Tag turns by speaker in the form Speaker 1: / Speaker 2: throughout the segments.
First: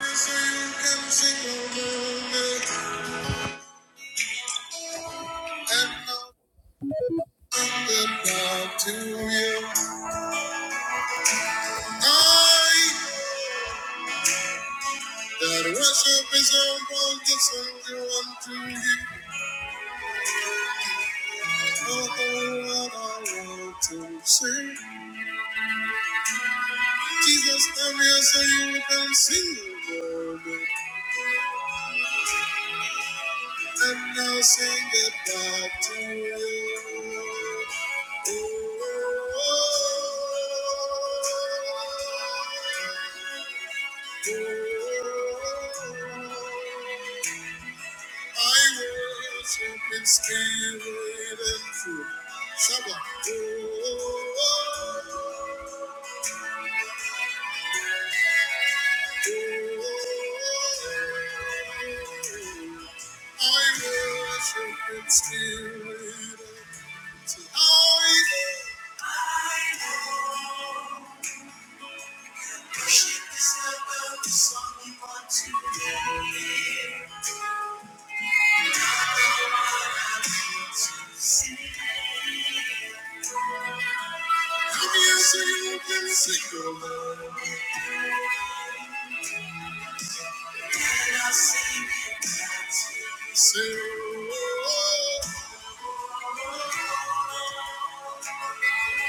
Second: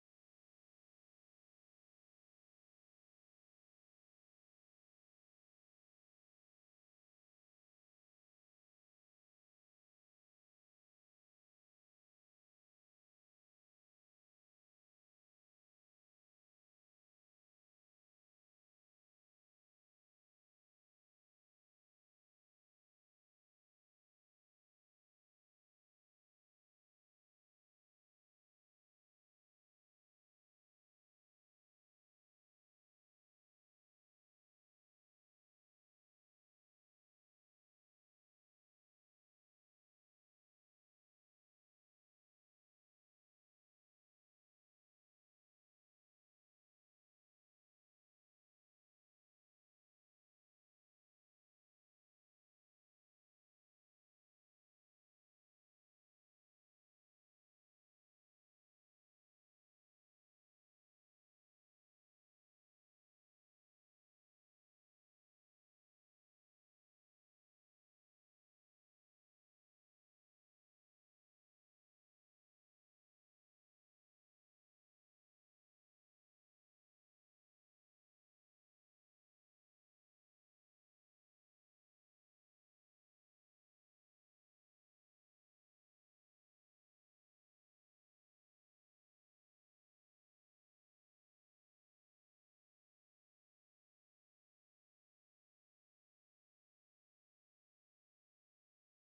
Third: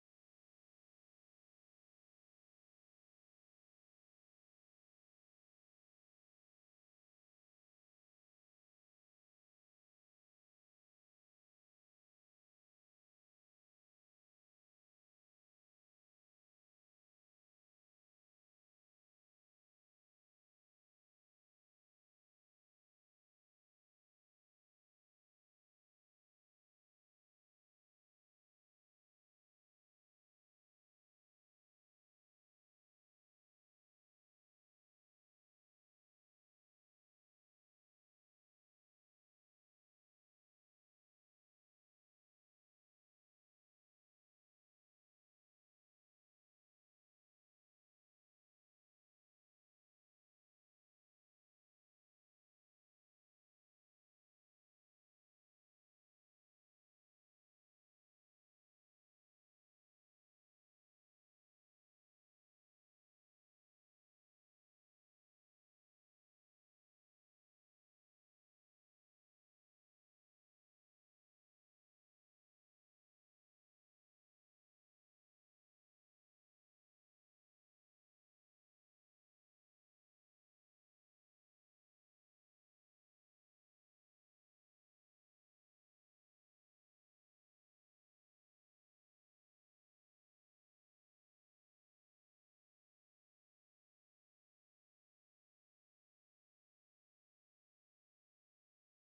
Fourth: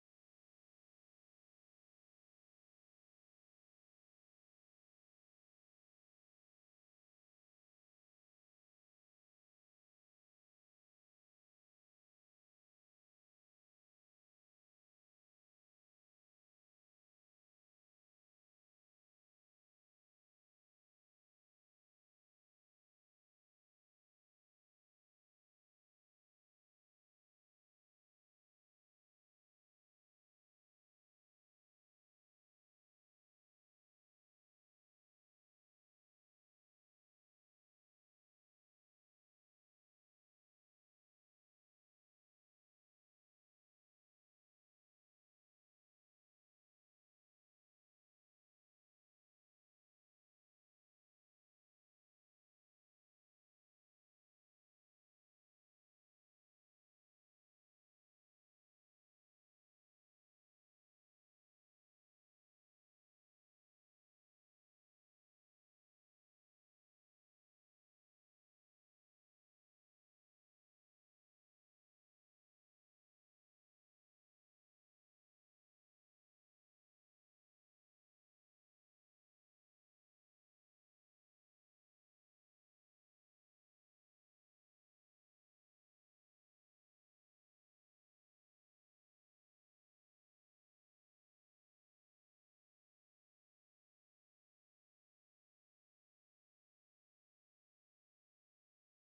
Speaker 1: you you. sing to to I I that worship is a wonderful unto you. Oh, what I want to sing. Jesus, come here so you can sing the word and now sing it back to you. Oh. oh, oh. I worship in spirit and truth. Shabbat. I worship in spirit and truth. I worship is about the song we want to hear. Come here, sing, let Can I sing it oh,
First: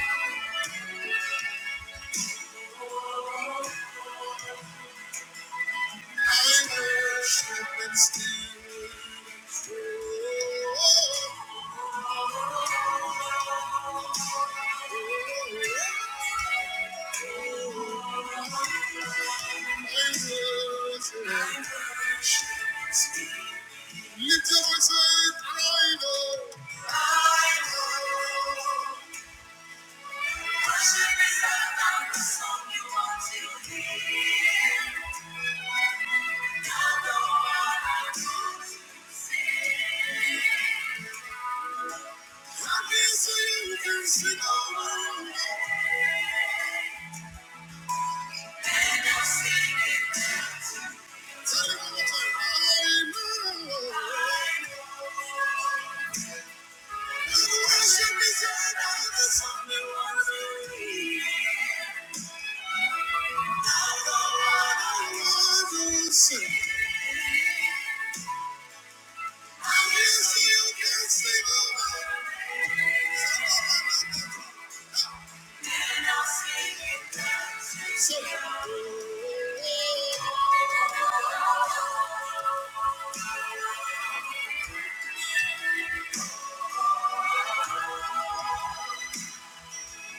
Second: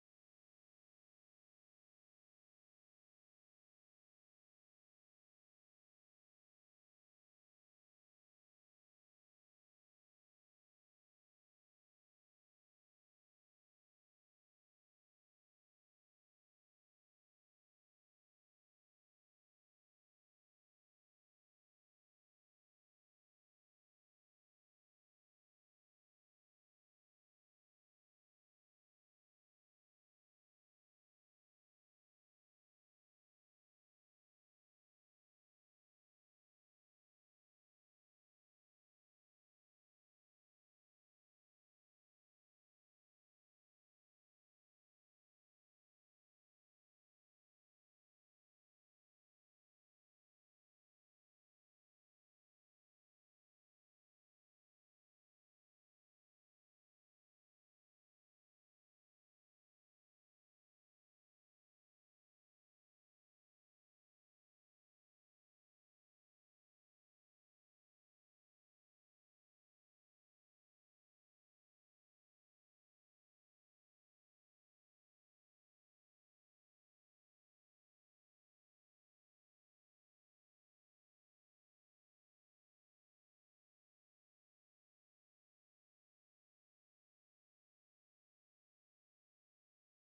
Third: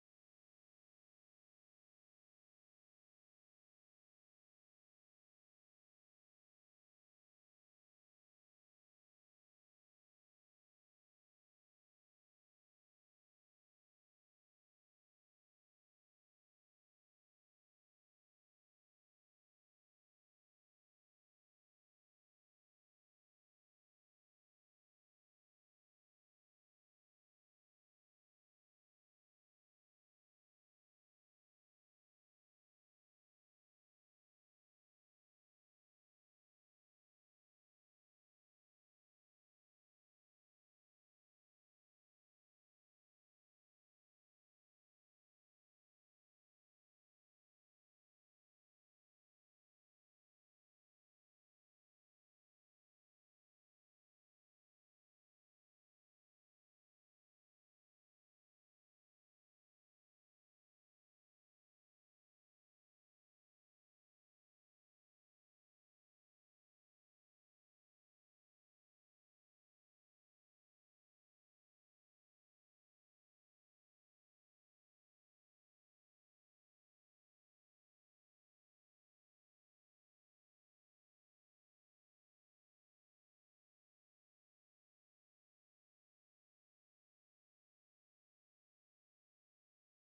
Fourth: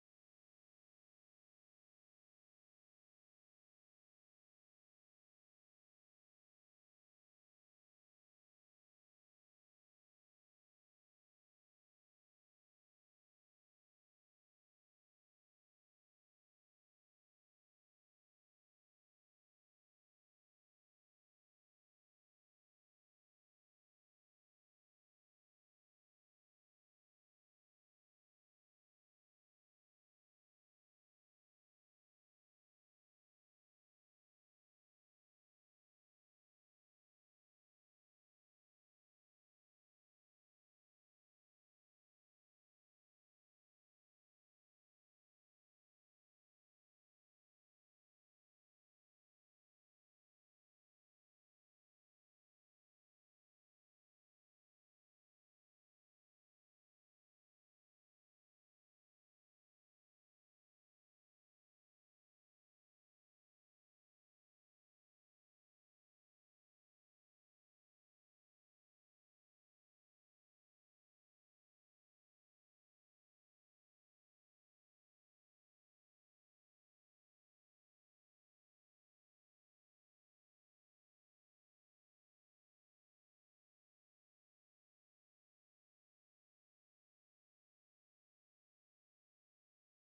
Speaker 1: oh. Lift your voice and cry, Lord. I will sing it too. Tell him one more time. I know. Thank you.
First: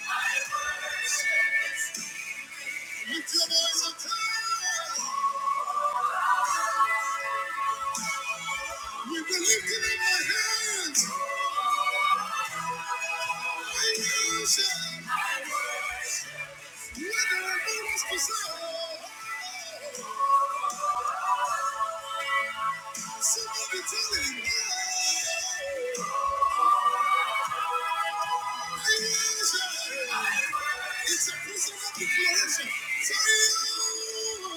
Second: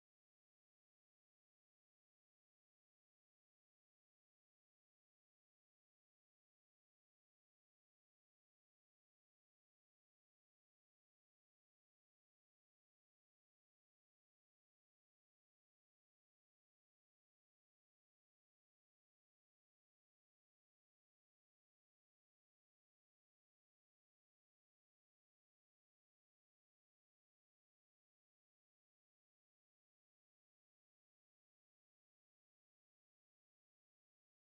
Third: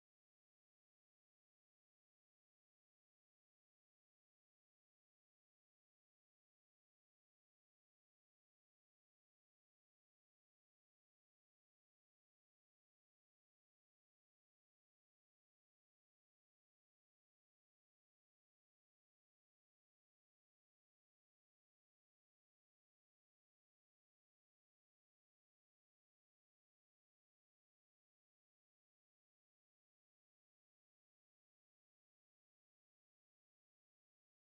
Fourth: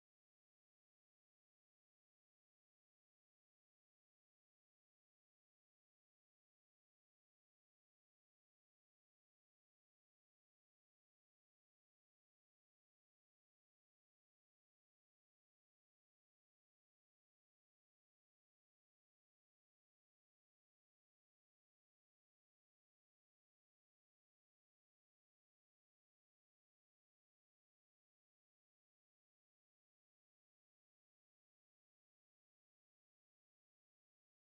Speaker 1: Lift your voice and cry. We've been lifting up our hands. I worship. Whether or not it's preserved, somebody tell him, "Yeah, I worship." It's a personal declaration. Say, you.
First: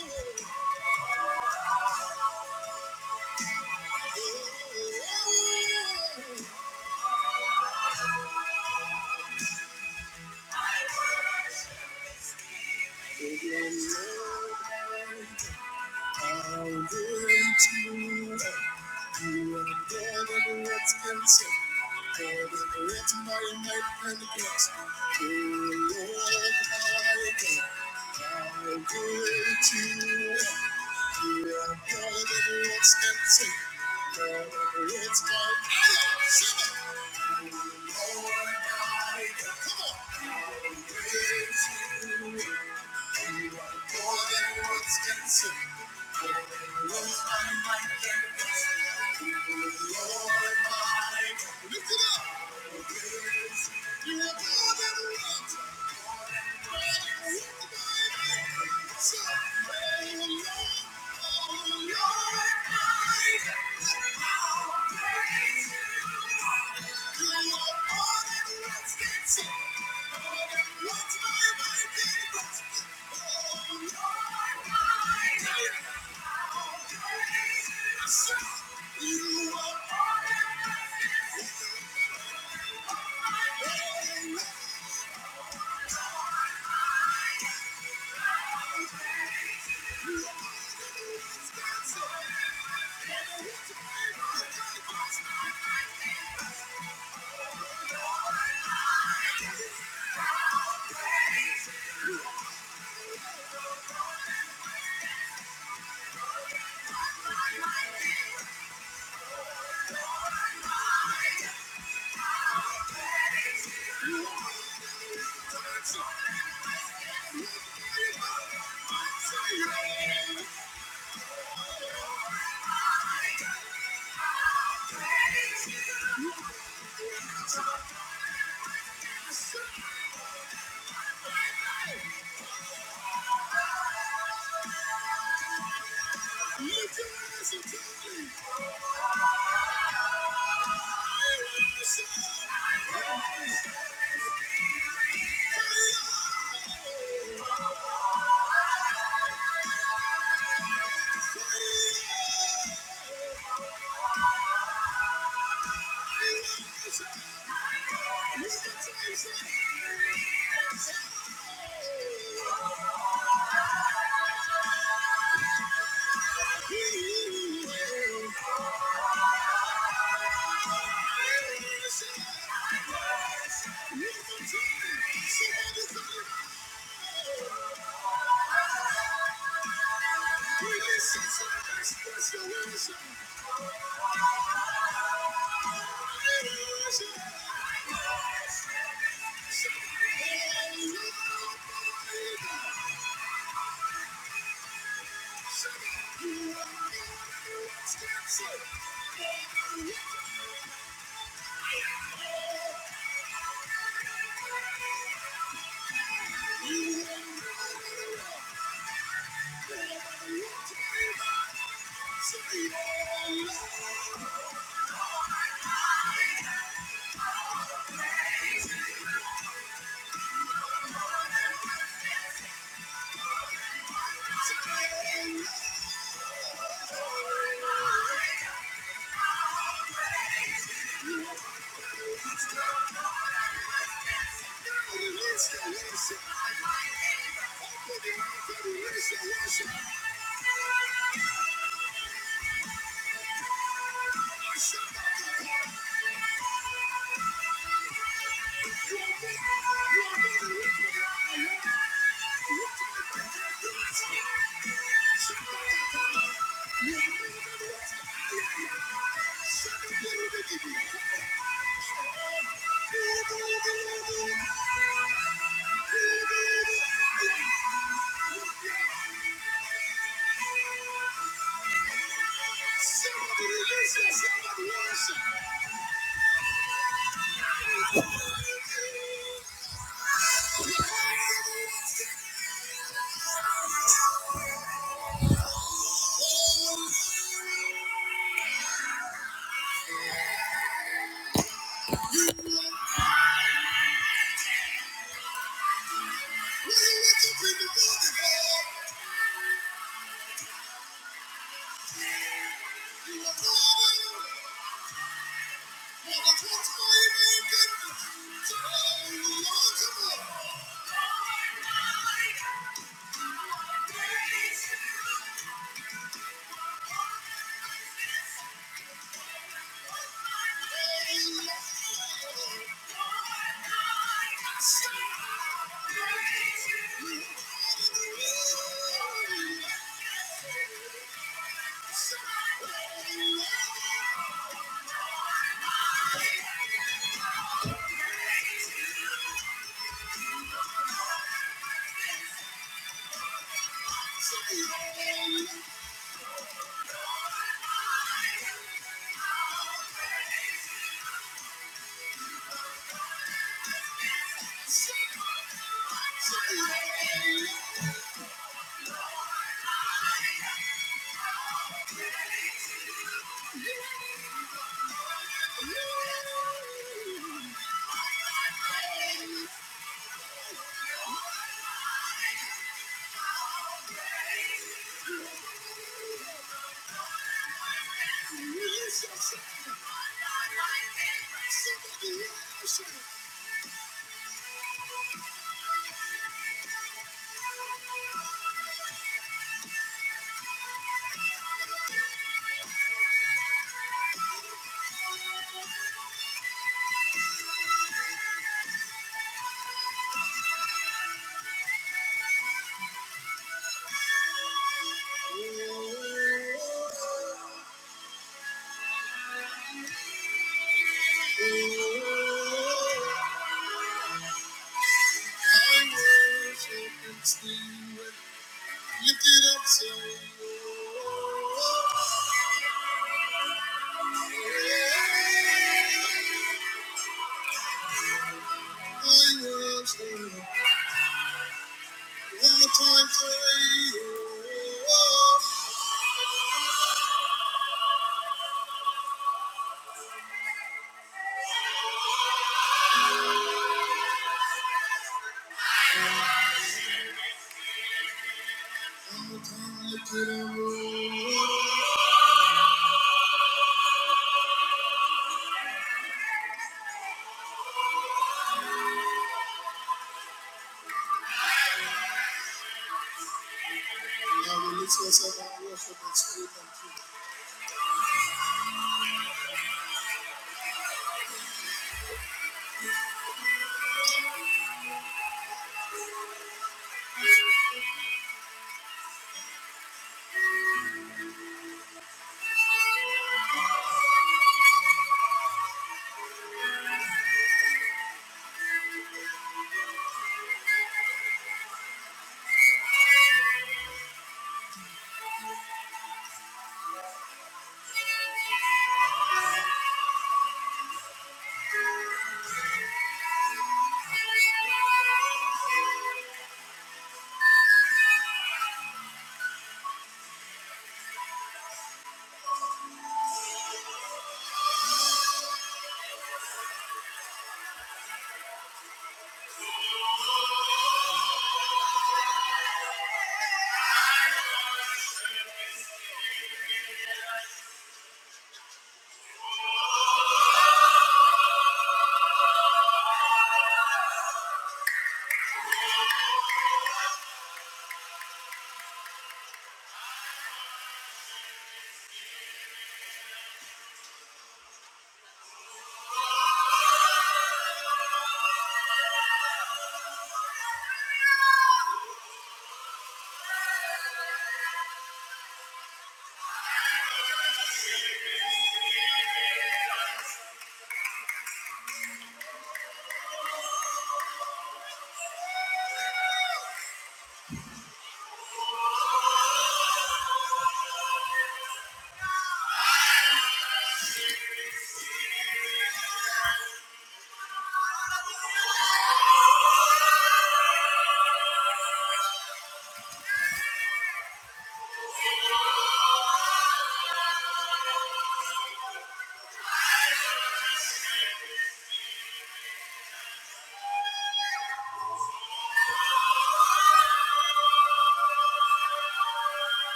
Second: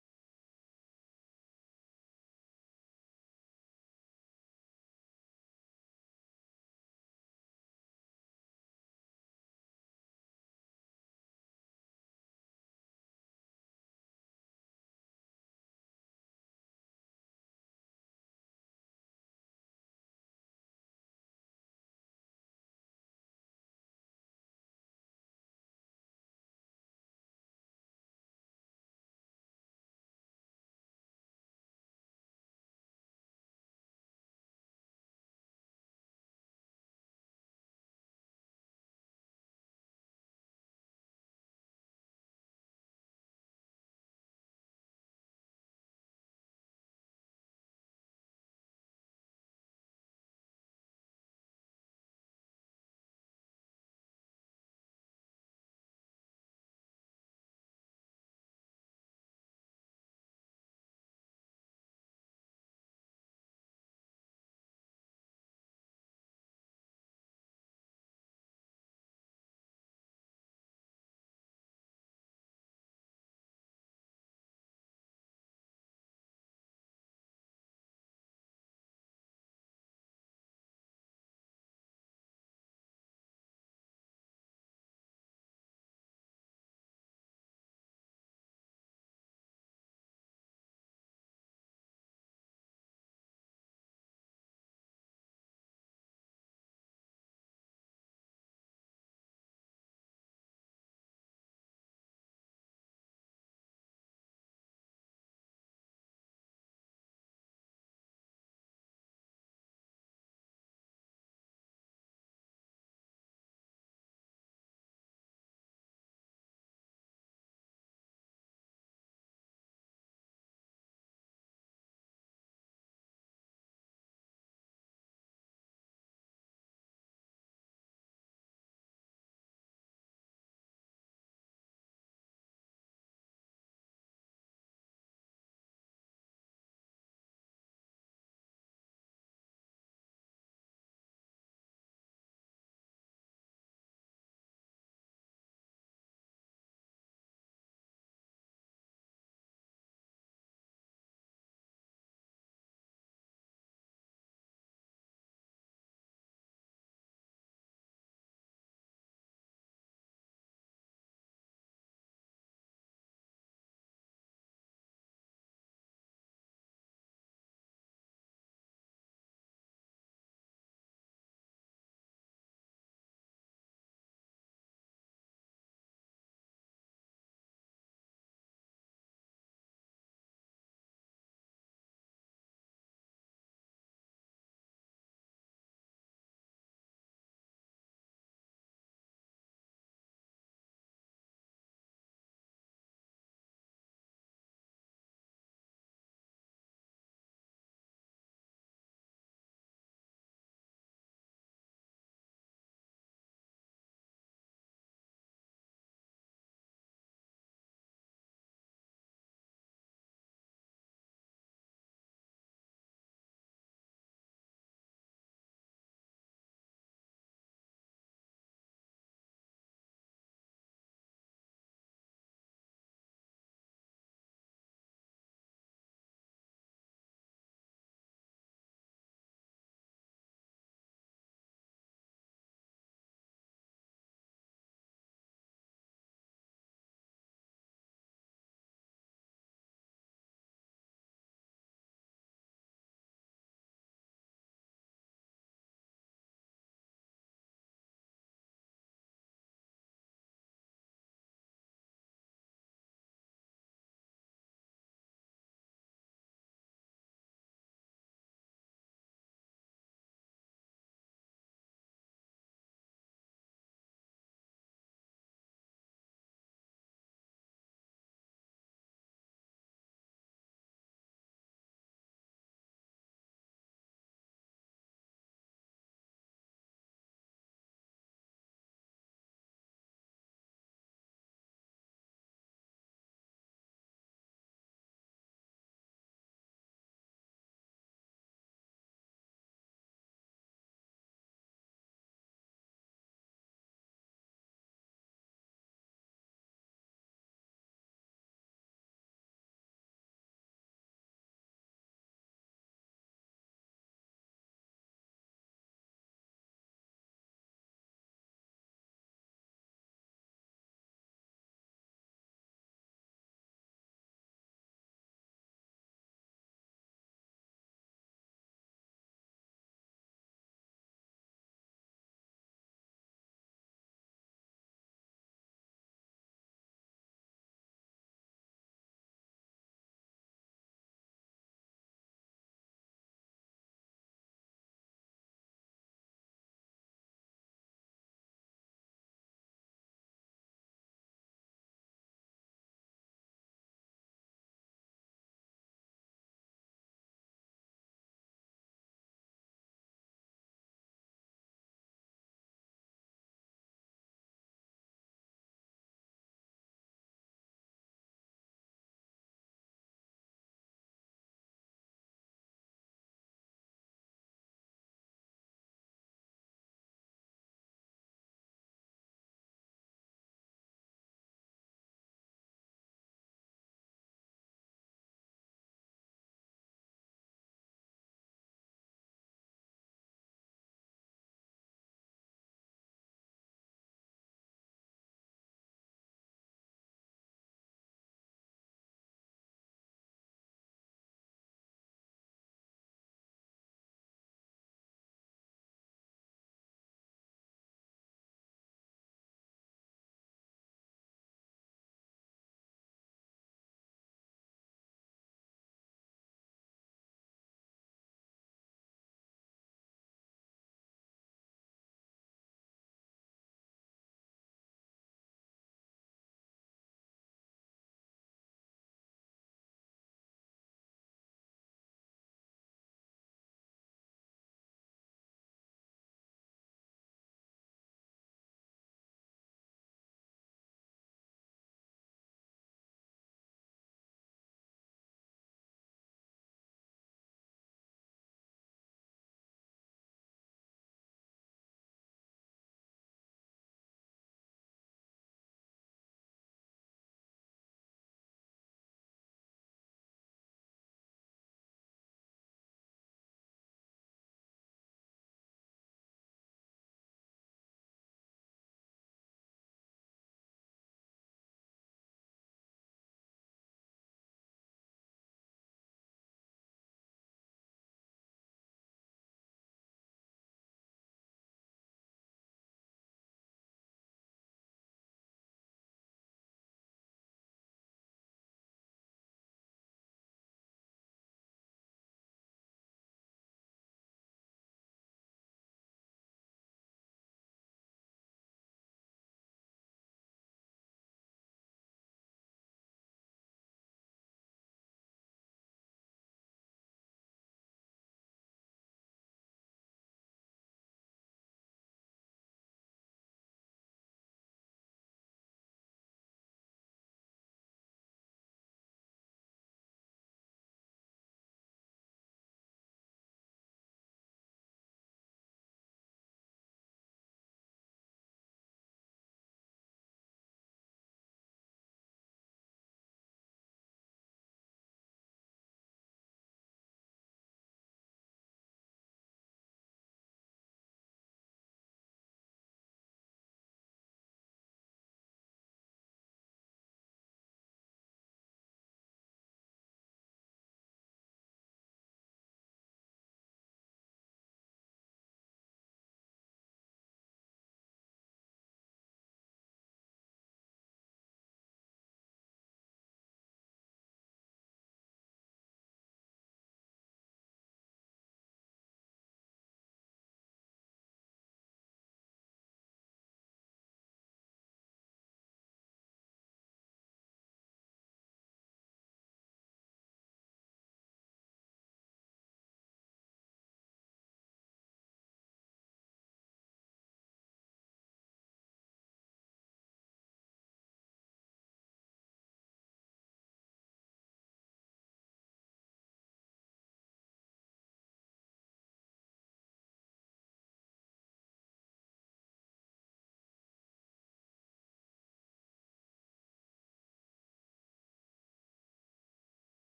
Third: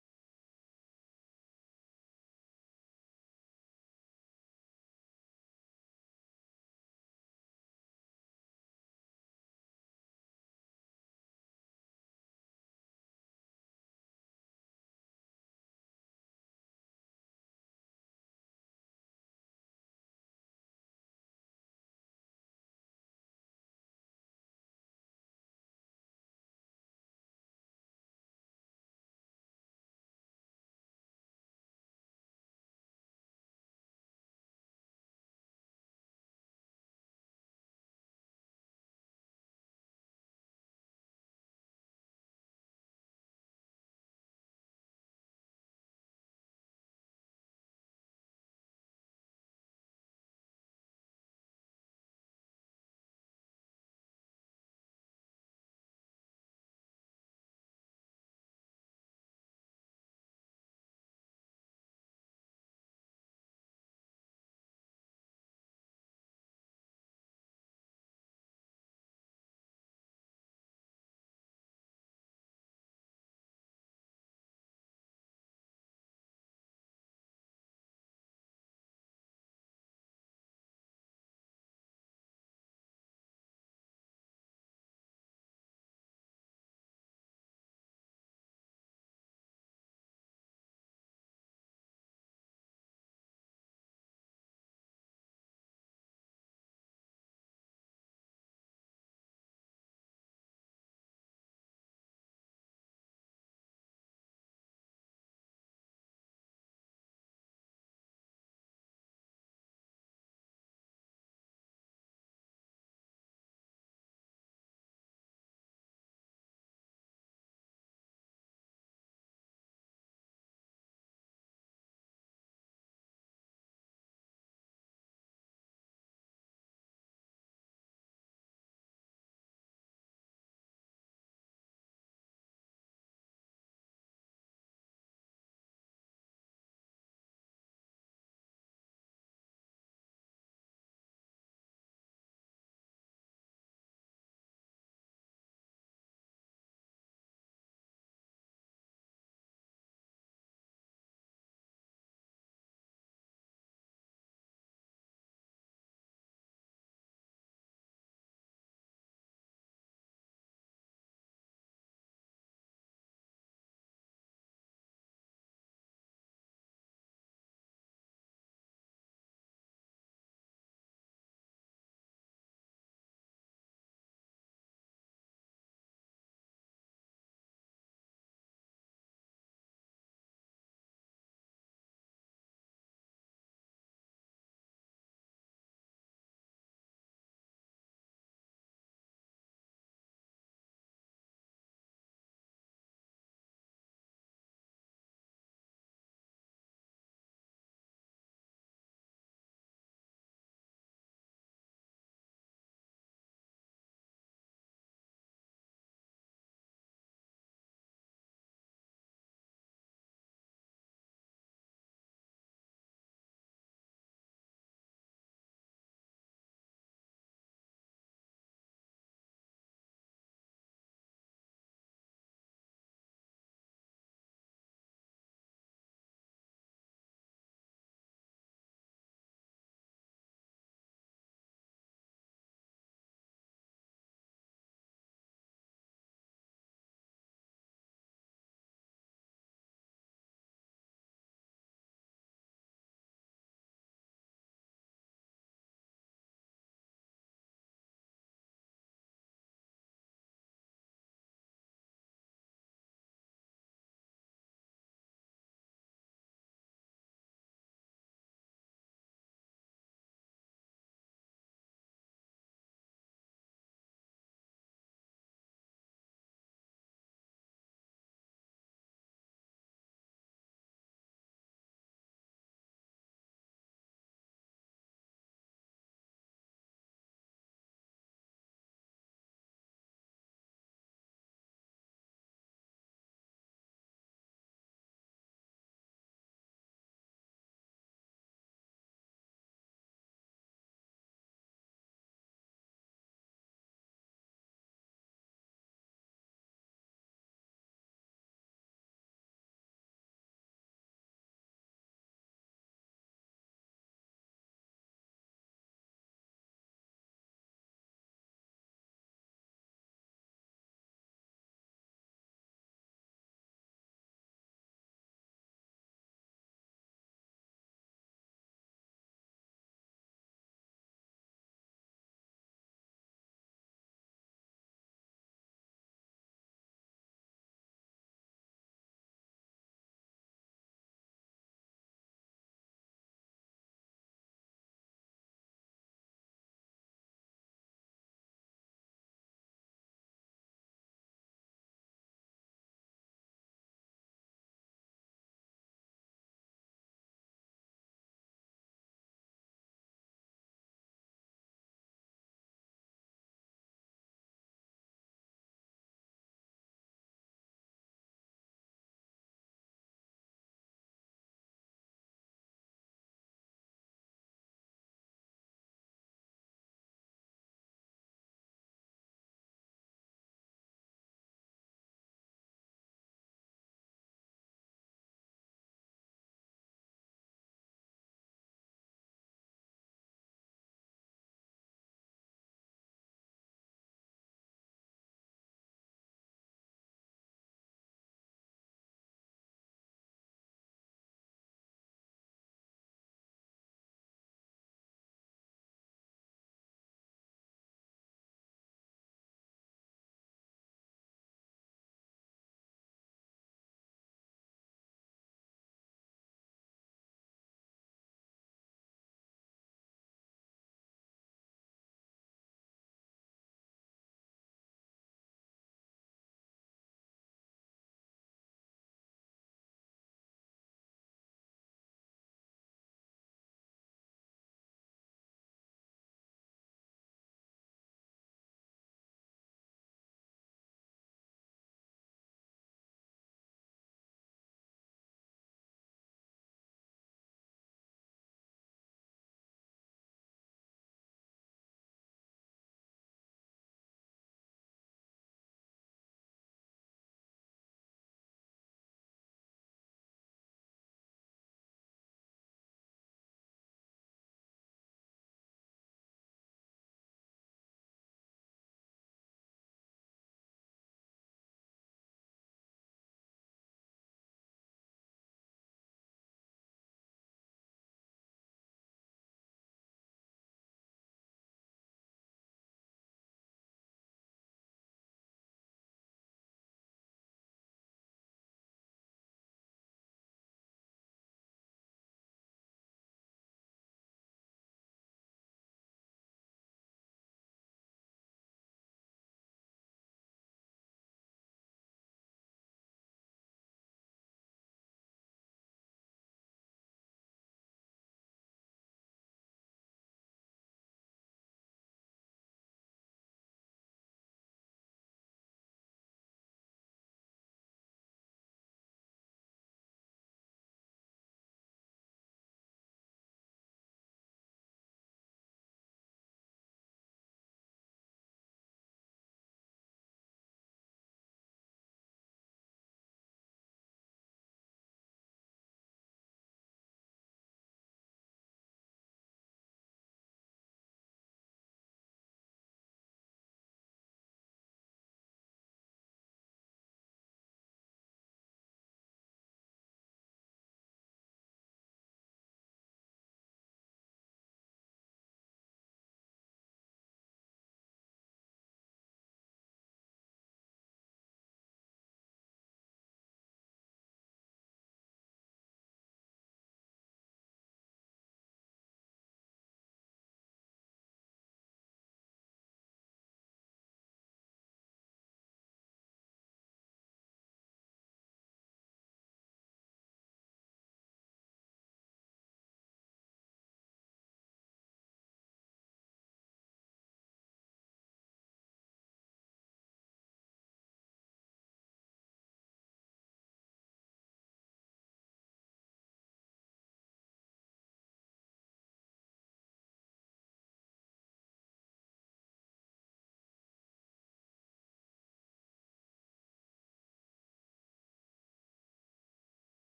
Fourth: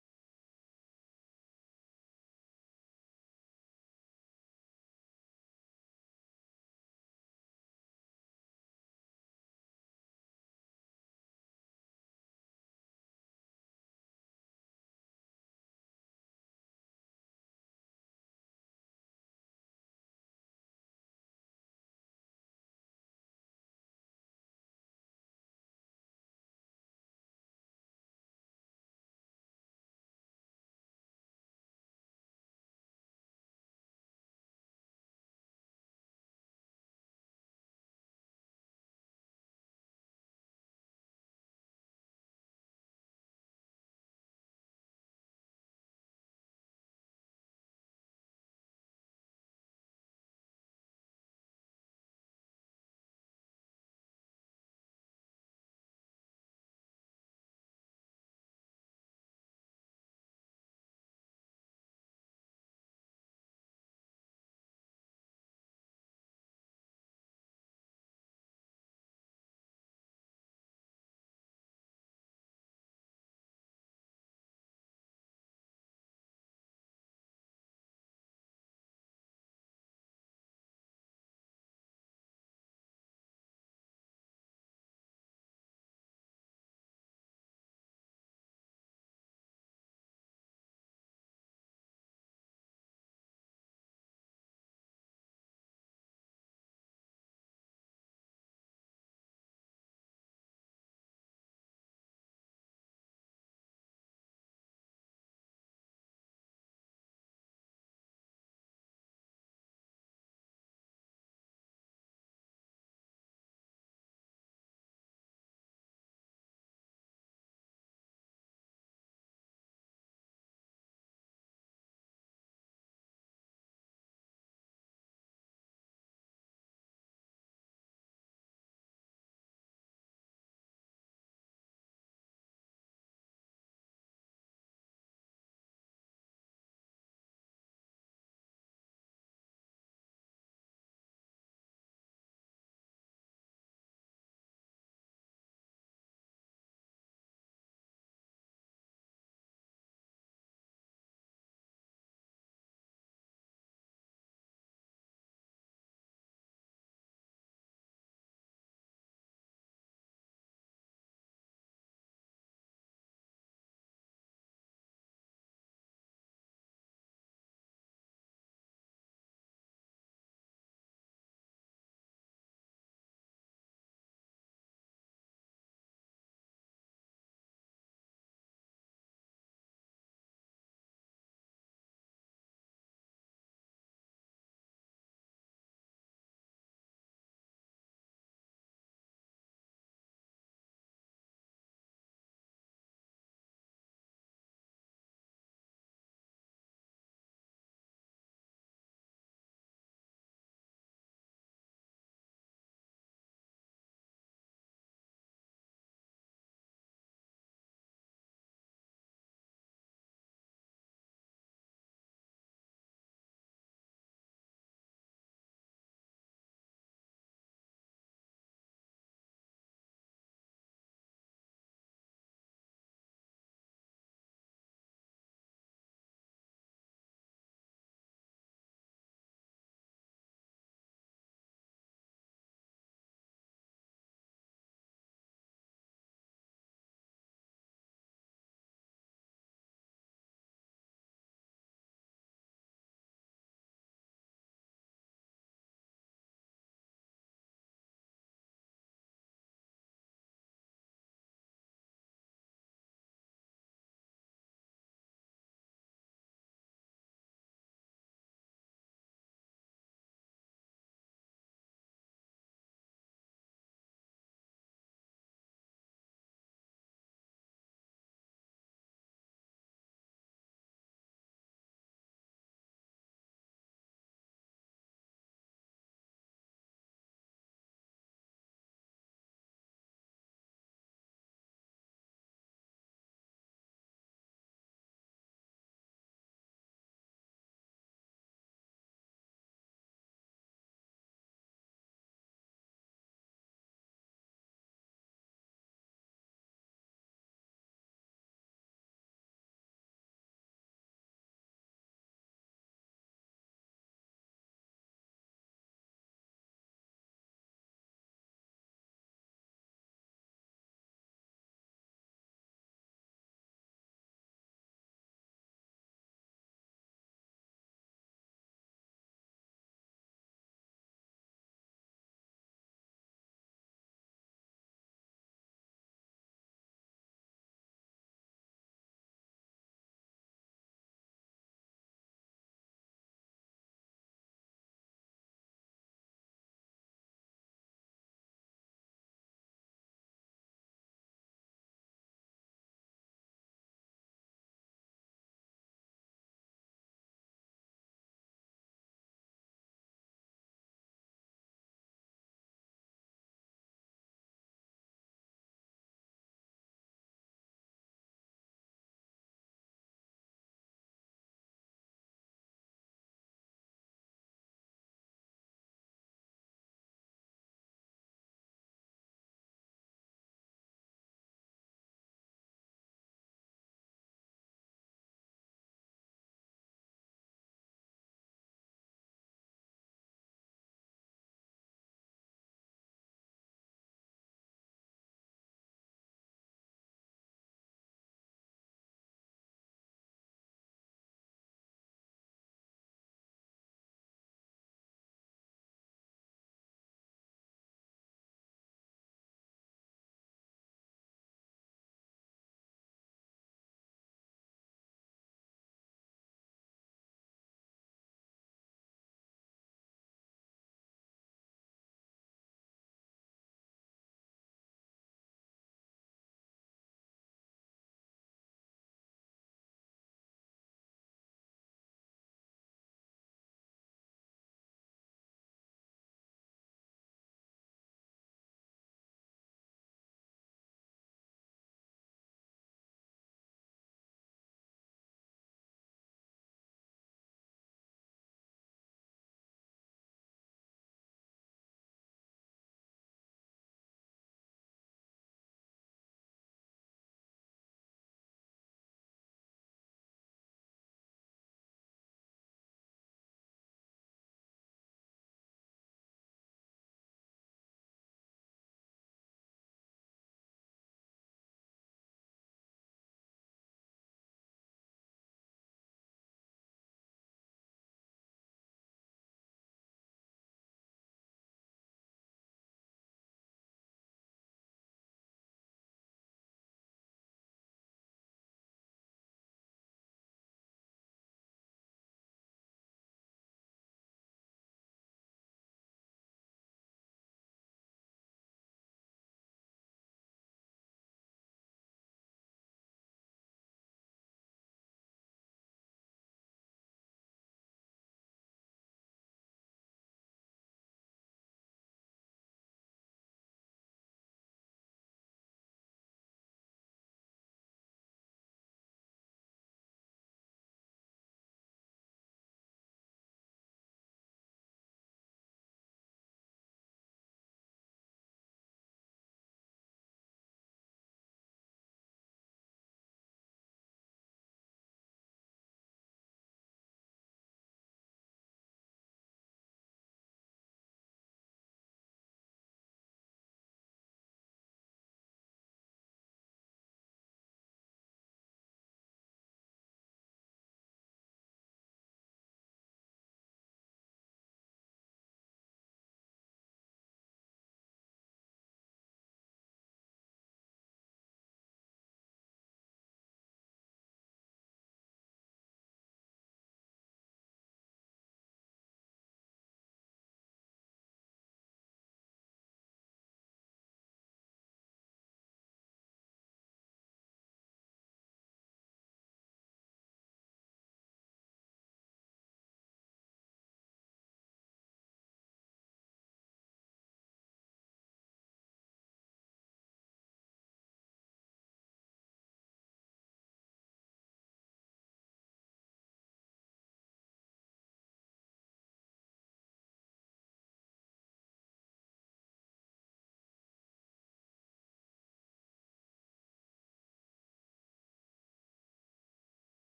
Speaker 1: If your love, I'll wait for you. You are more than what's expected. I'll wait for my love. I'll wait for you. You are more than what's expected. Come on, come on, come on, come on! More than words can say. Lord, my mind can express. Lord, my mind. Lift it up. You are more than words. You are all that matters. Lord of the Dance, I'll raise you. I'm gonna swing it, holding on by my name. Thank you. Thank you. Thank you. Listen, listen. Somebody worship, somebody worship. Thank you. Thank you. Thank you. Thank you. Lift yourself and worship and spirit and truth.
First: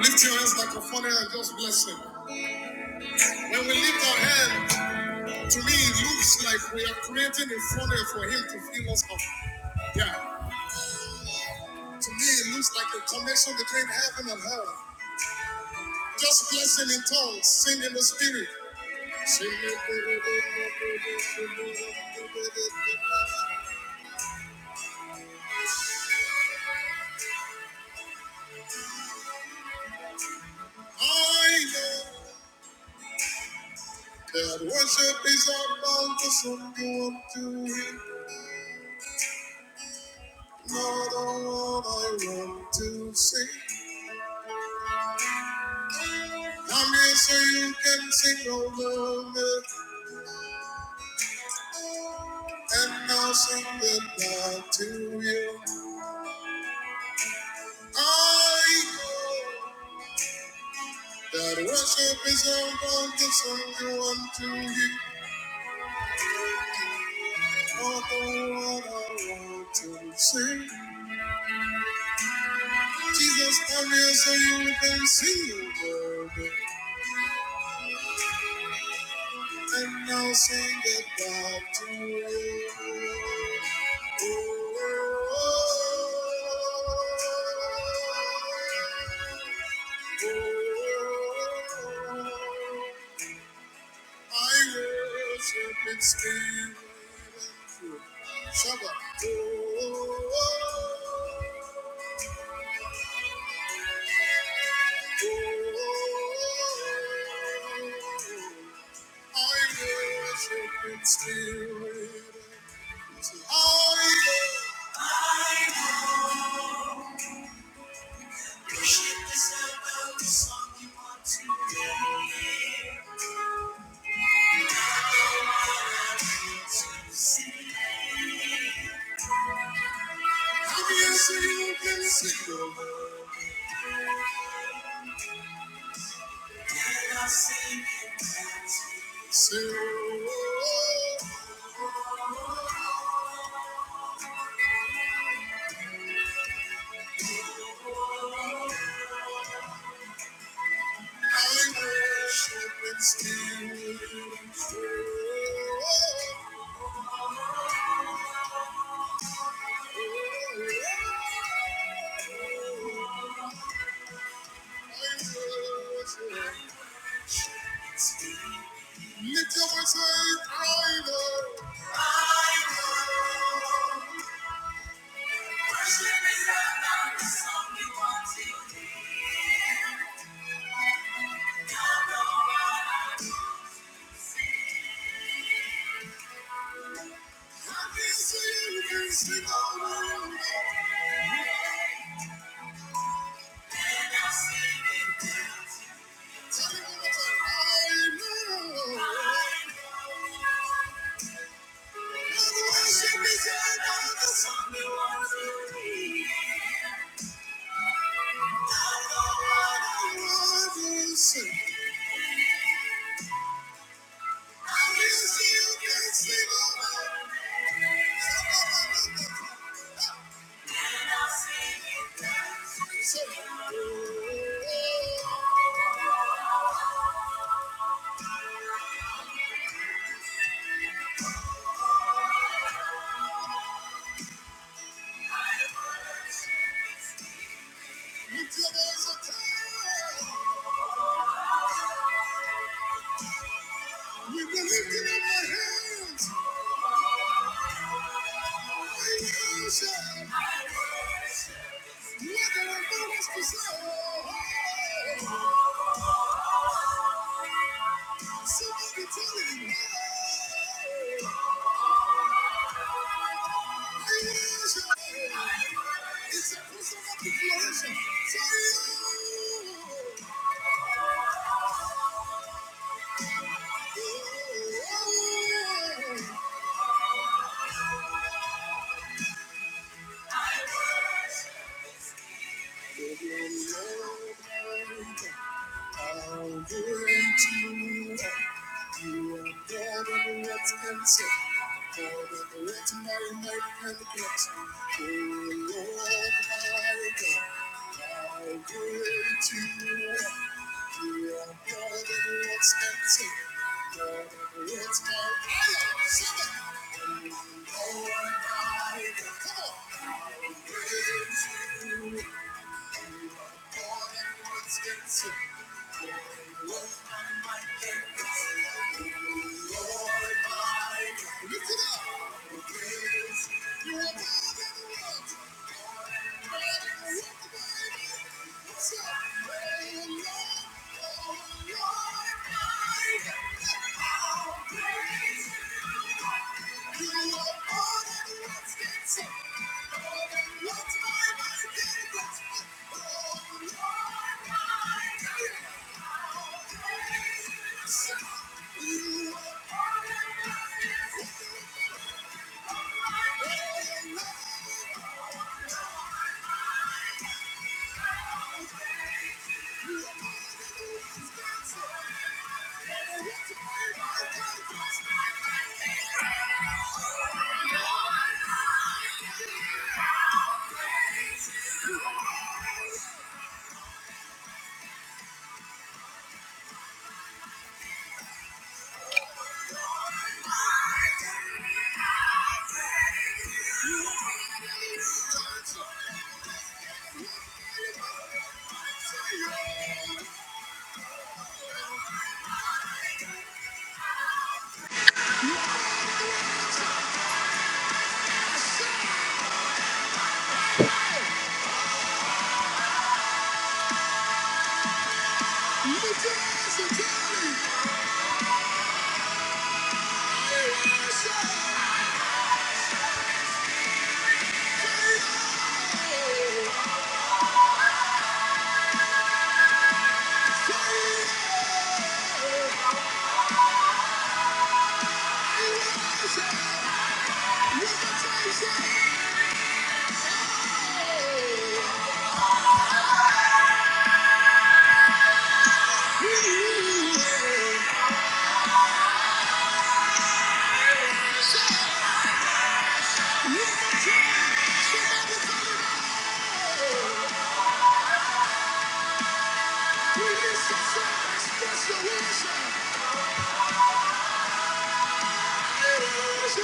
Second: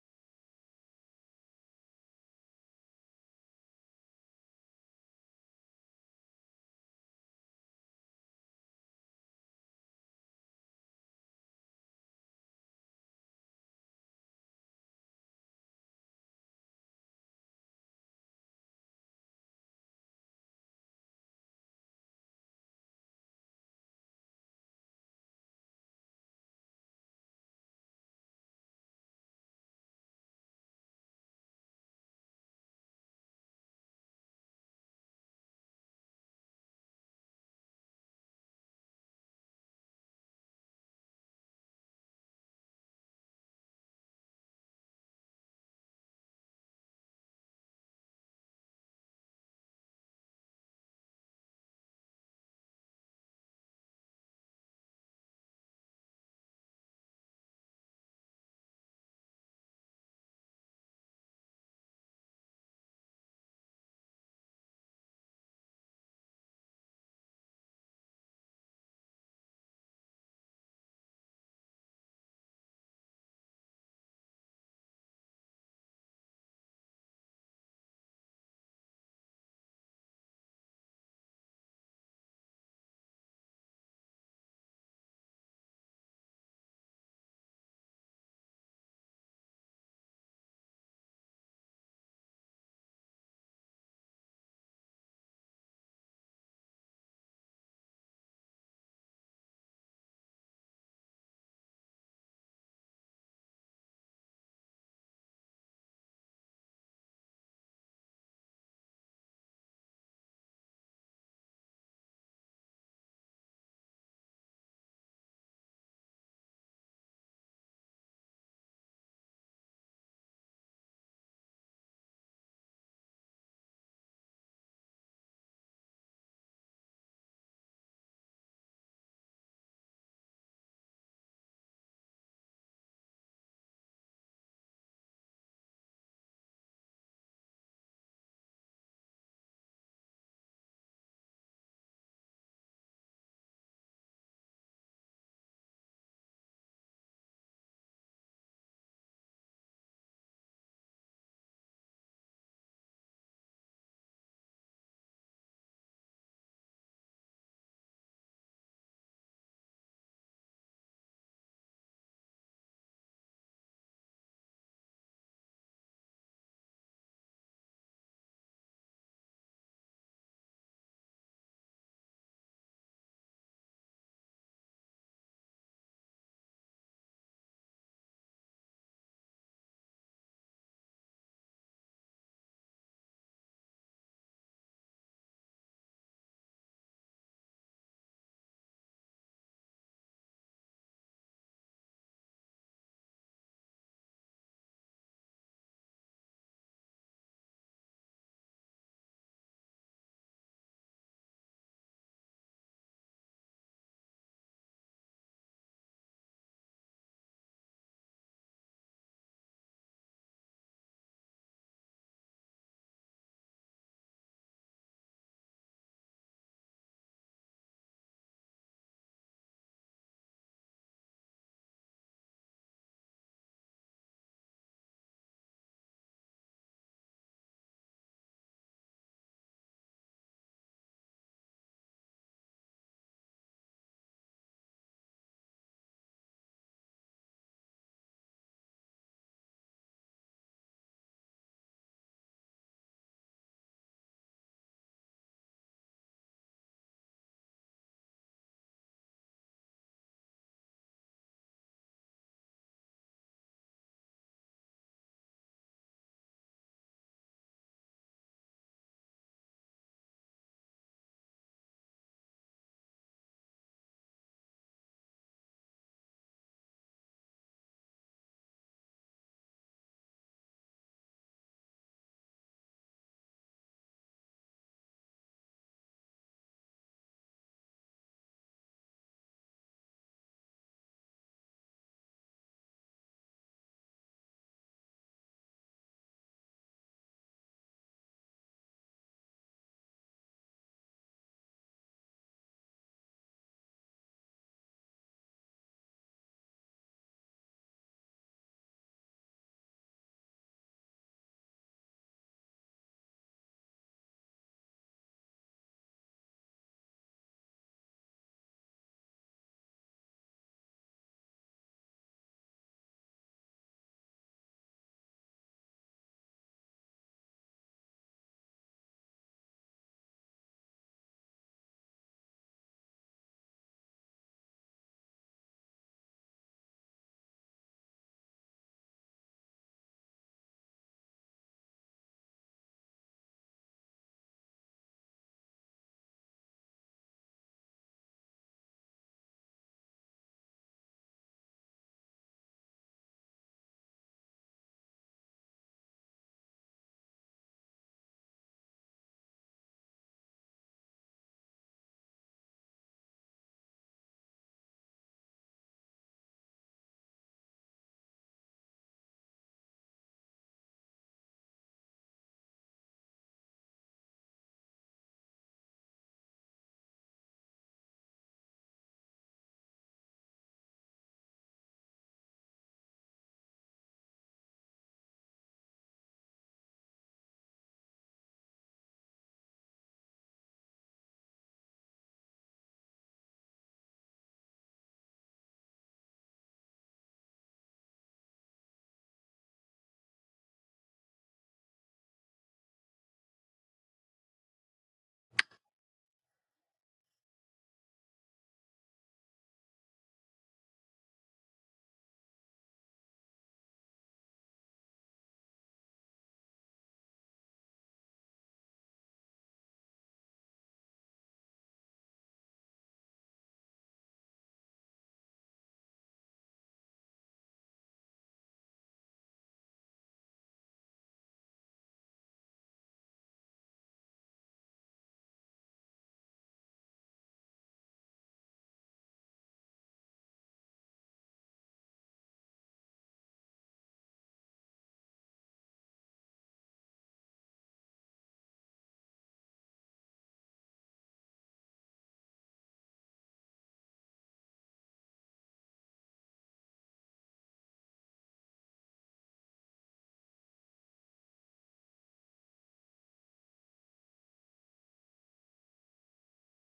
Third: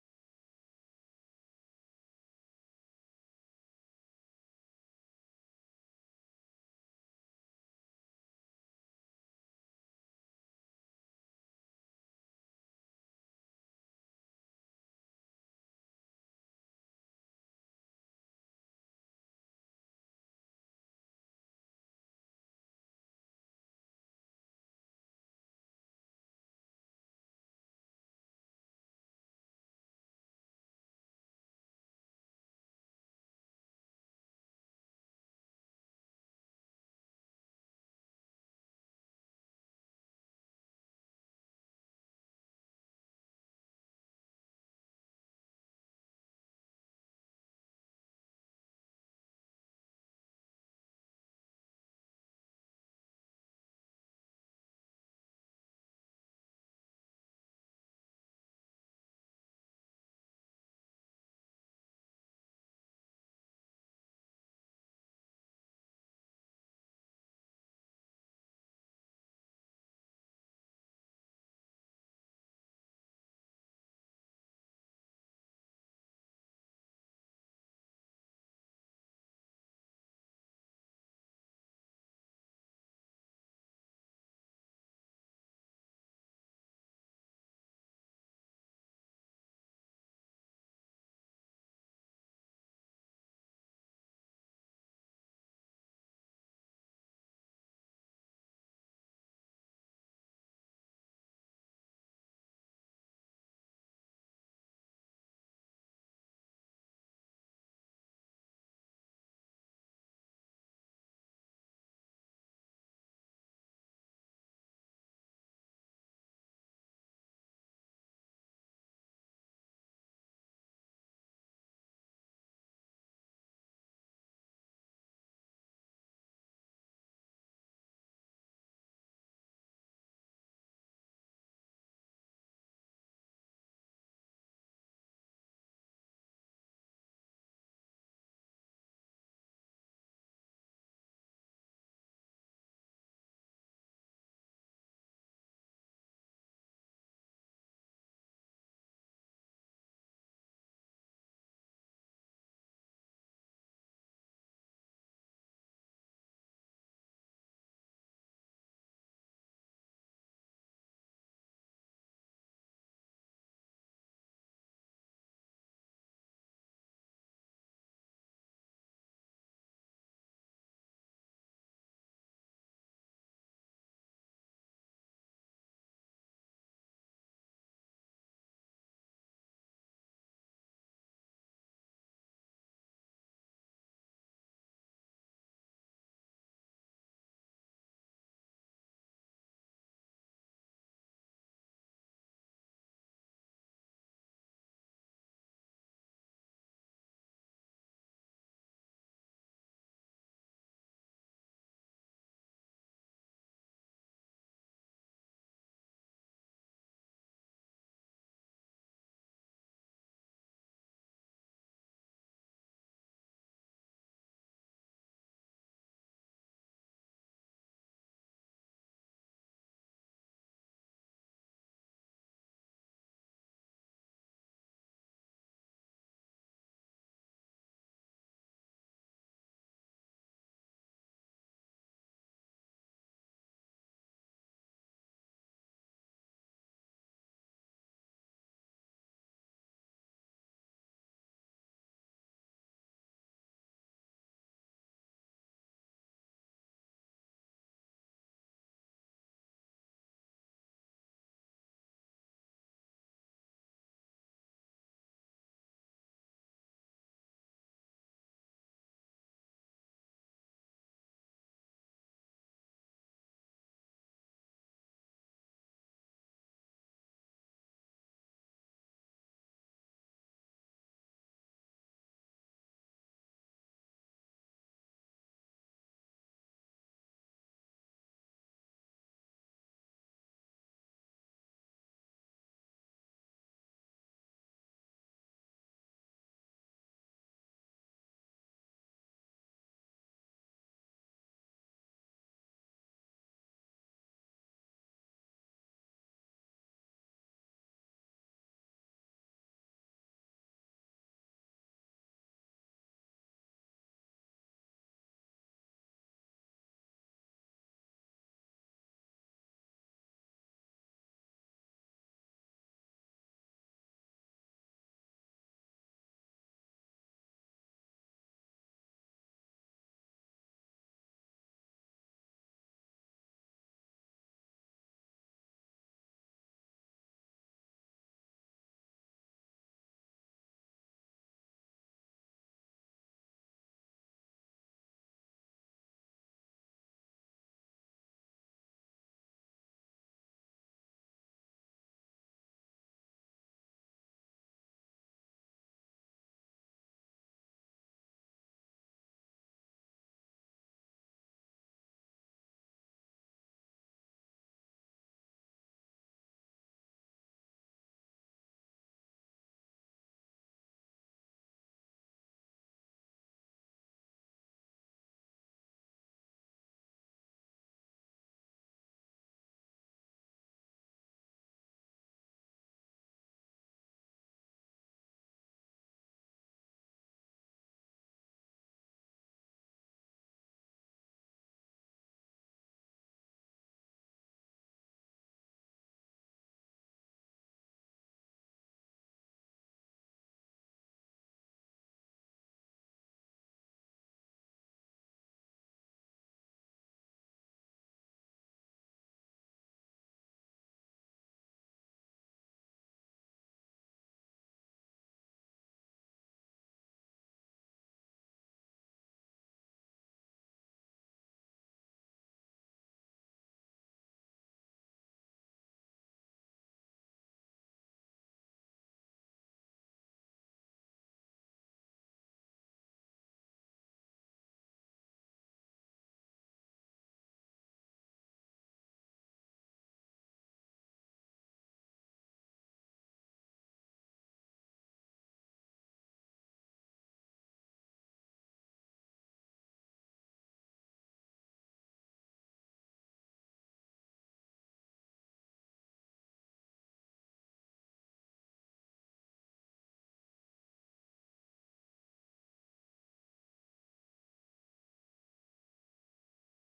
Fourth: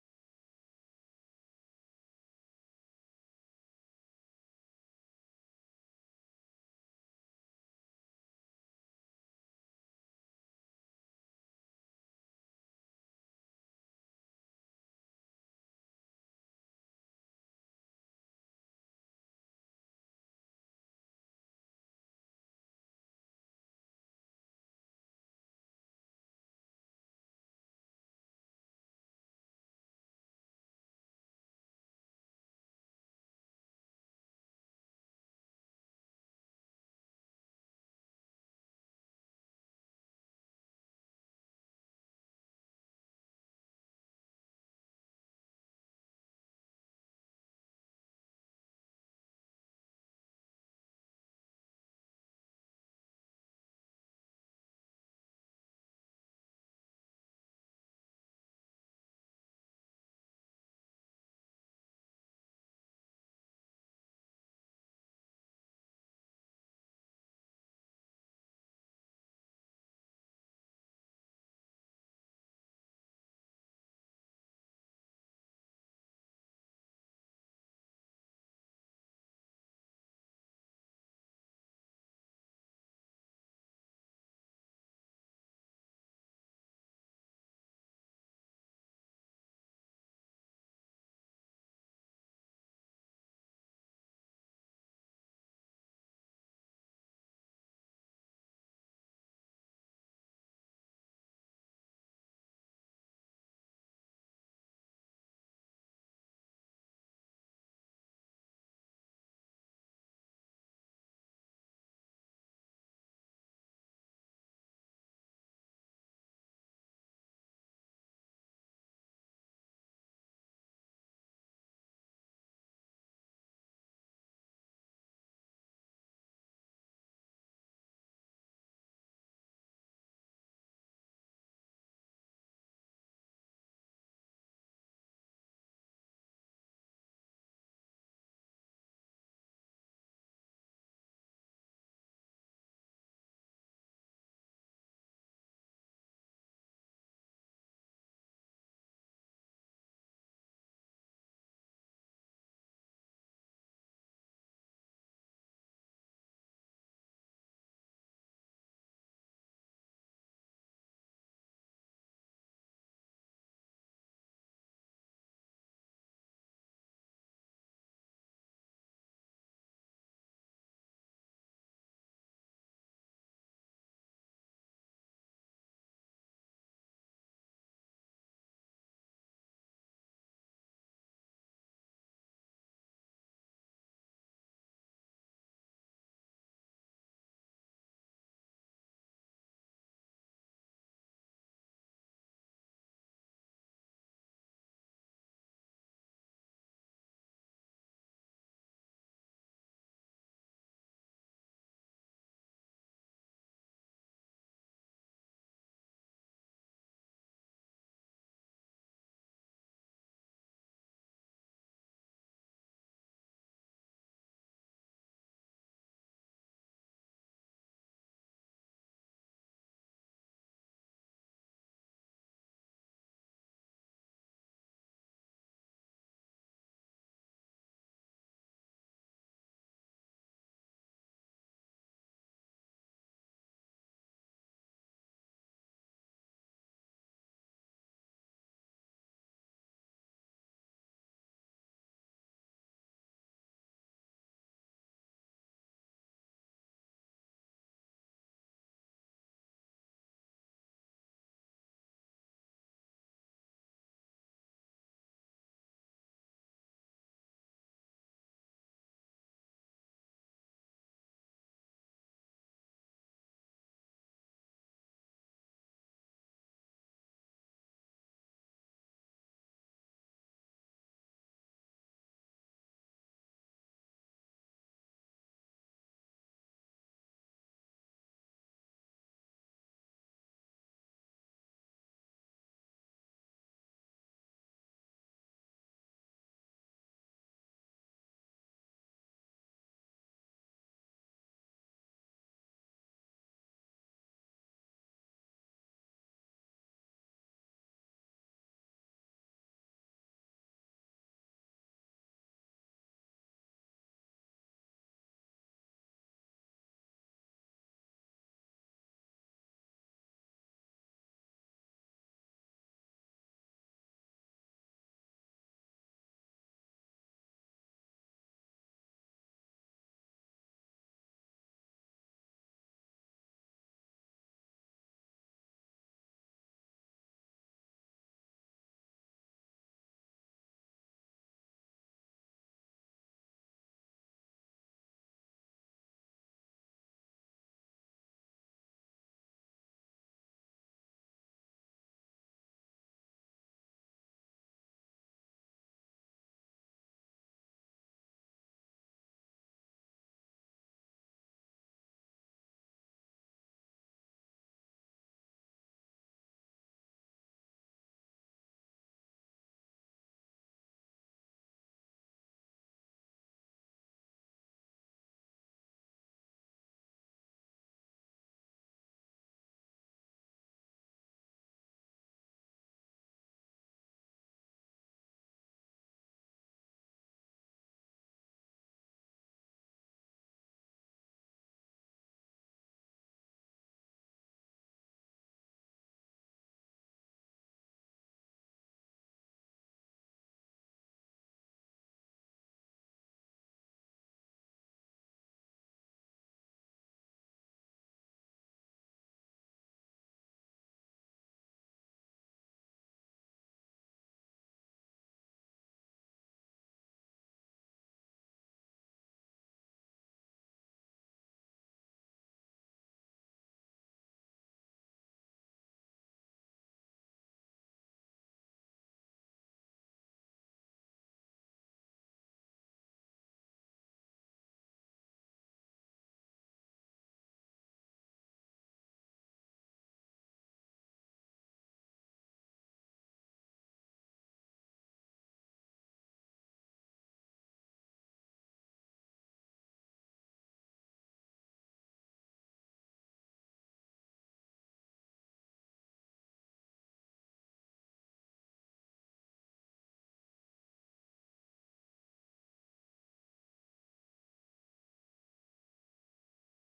Speaker 1: Lift your hands like a funny and just bless him. When we lift our hands, To me, it looks like we are creating a funnel for him to fill us up. Yeah. To me, it looks like a connection between heaven and hell. Just blessing in tongues, sing in the spirit. I know that worship is a bountiful good to him. Not all I want to sing. I'm here so you can sing over me. and I'll sing the love to you. I know that worship is all going to sing you unto you. All the world I want to sing. Jesus, I'm here so you can see the word, and I'll sing the love to you. Oh oh oh oh oh I worship in spirit and truth. Shabbat. Oh, oh oh. I worship in spirit and truth. I worship in spirit. And I Thank you. Lift your voice and cry, Lord. I know. Worship is not the song we want to hear. Don't know what Come on, sing. Happy so you can sing all along. I will see you can sleep over. Look at our bonus for sale. Let's marry, marry, and the blessing. Oh, Lord, my God. Come on. What's on my mind? Lift it up, raise it up. You're more than I could ever want. What's on my mind? I'll raise you up. Thank you. You Yeah. Release your worship! Open your mouth and release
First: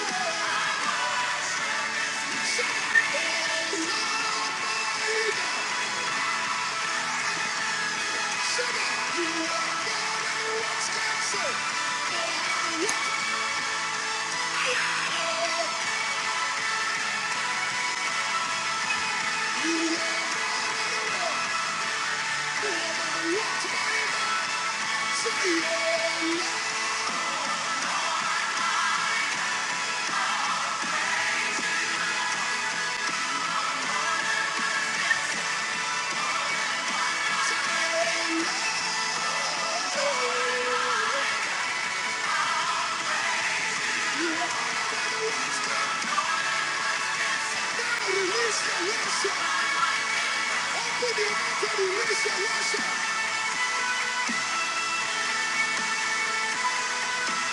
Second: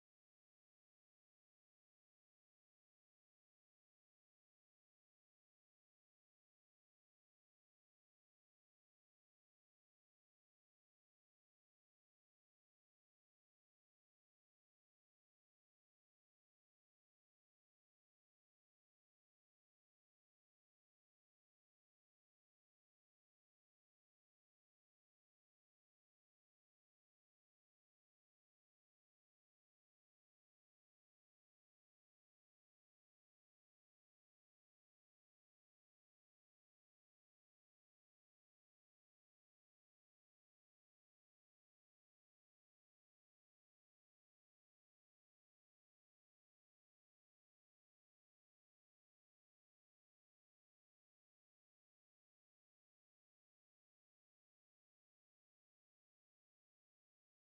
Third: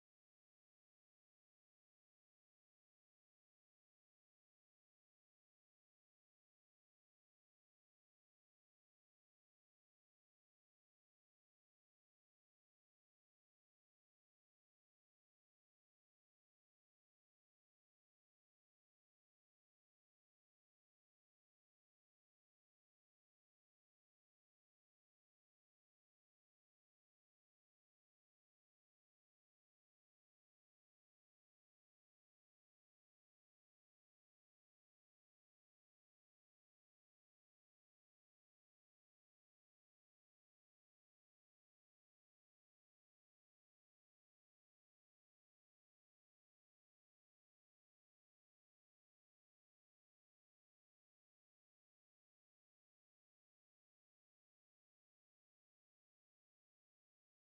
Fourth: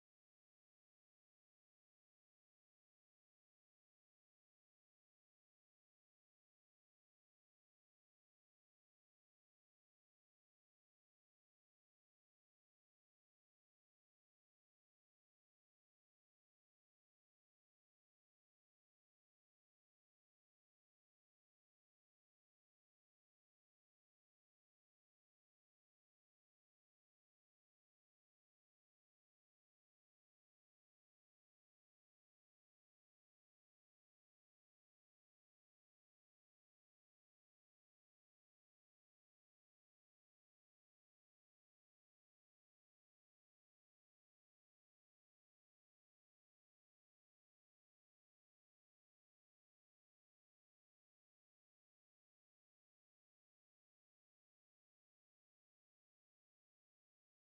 Speaker 1: your worship!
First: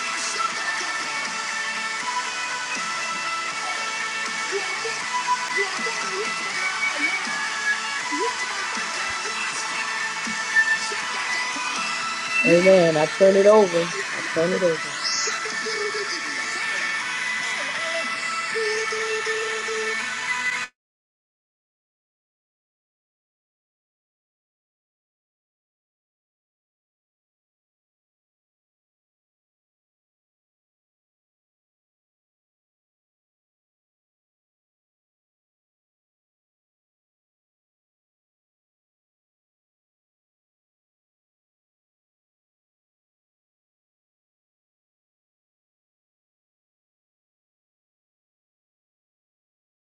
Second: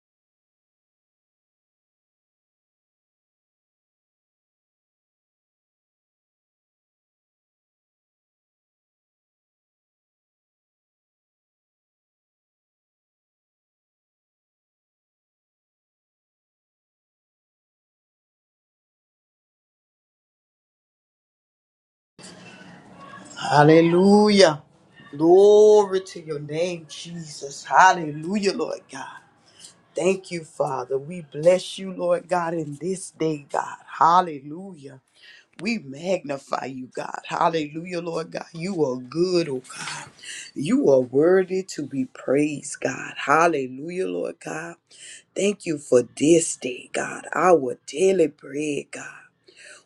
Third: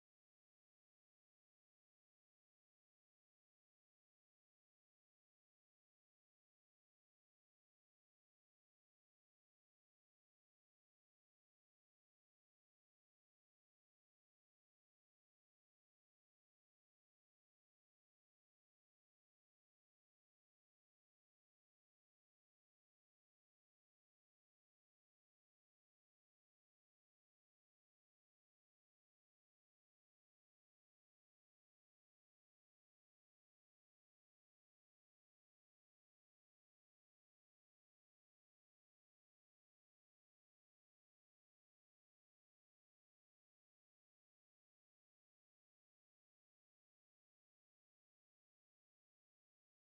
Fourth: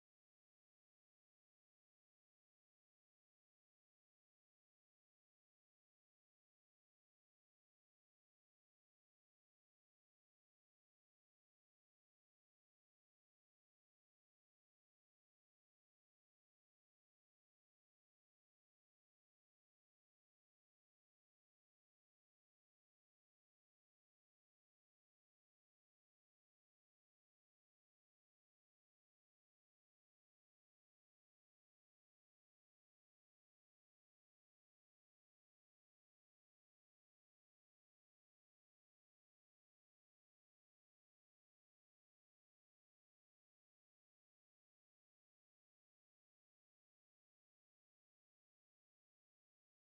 Speaker 1: Shut up! Amen.
Speaker 2: Hallelujah. Glory to your name, Jesus. Hallelujah, Lord God. Thank you, Father. We bless you, Lord God, in this day, God. Hallelujah. We magnify you, God. Hallelujah, Lord God. You are good, oh God. You are worthy to be praised, God. Hallelujah, Lord God. Thank you for this day, God. Our daily bread, God.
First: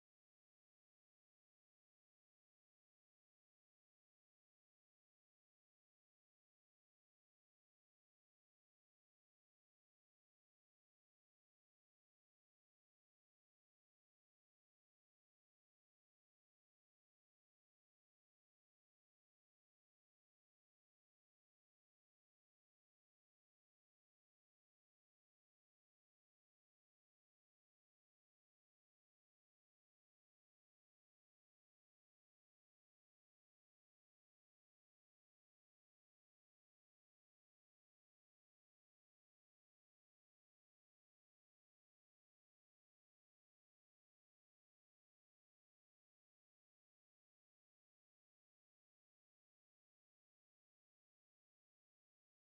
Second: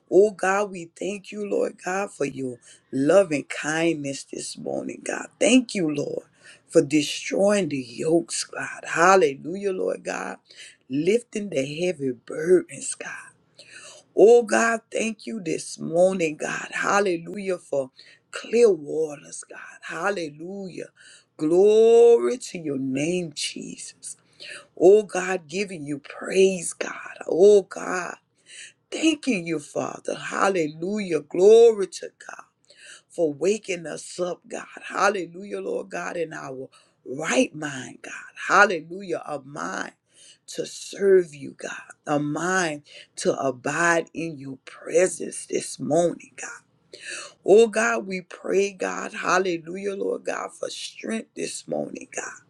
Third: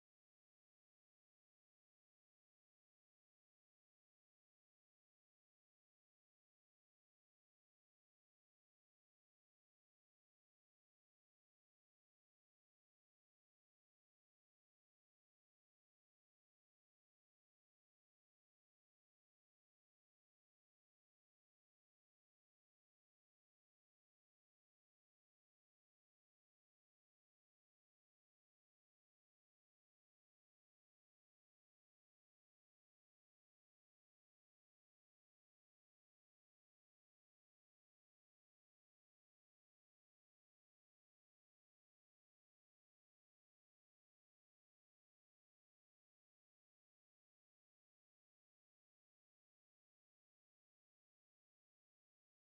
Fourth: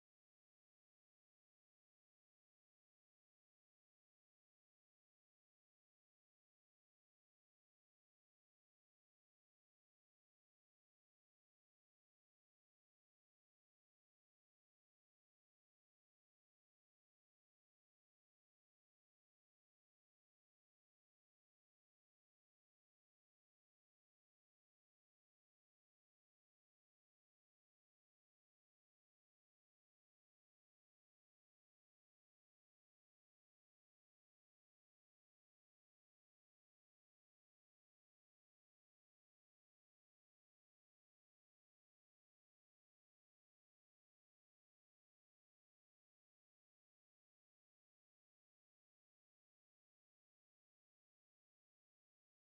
Speaker 2: Oh God, we thank you, Lord God, for your love and kindness this morning, God. Thank you, Lord, for destroying the yokes, God. Hallelujah, Lord God. Lifting the heavy burdens, God. Oh God, thank you this morning, God. Hallelujah, for clear waters, God. Hallelujah. Glory to your name, Jesus. Oh God, giving you praise, God. Oh God. Thanking you, Father. Hallelujah. Glory to God for waking us up, God. Hallelujah, Lord God, in our right mind, God. Hallelujah. A mind to serve you, God. A mind to abide in your presence this morning, God. Oh, God, we pray, God. Hallelujah, Lord God, for strength this morning, God.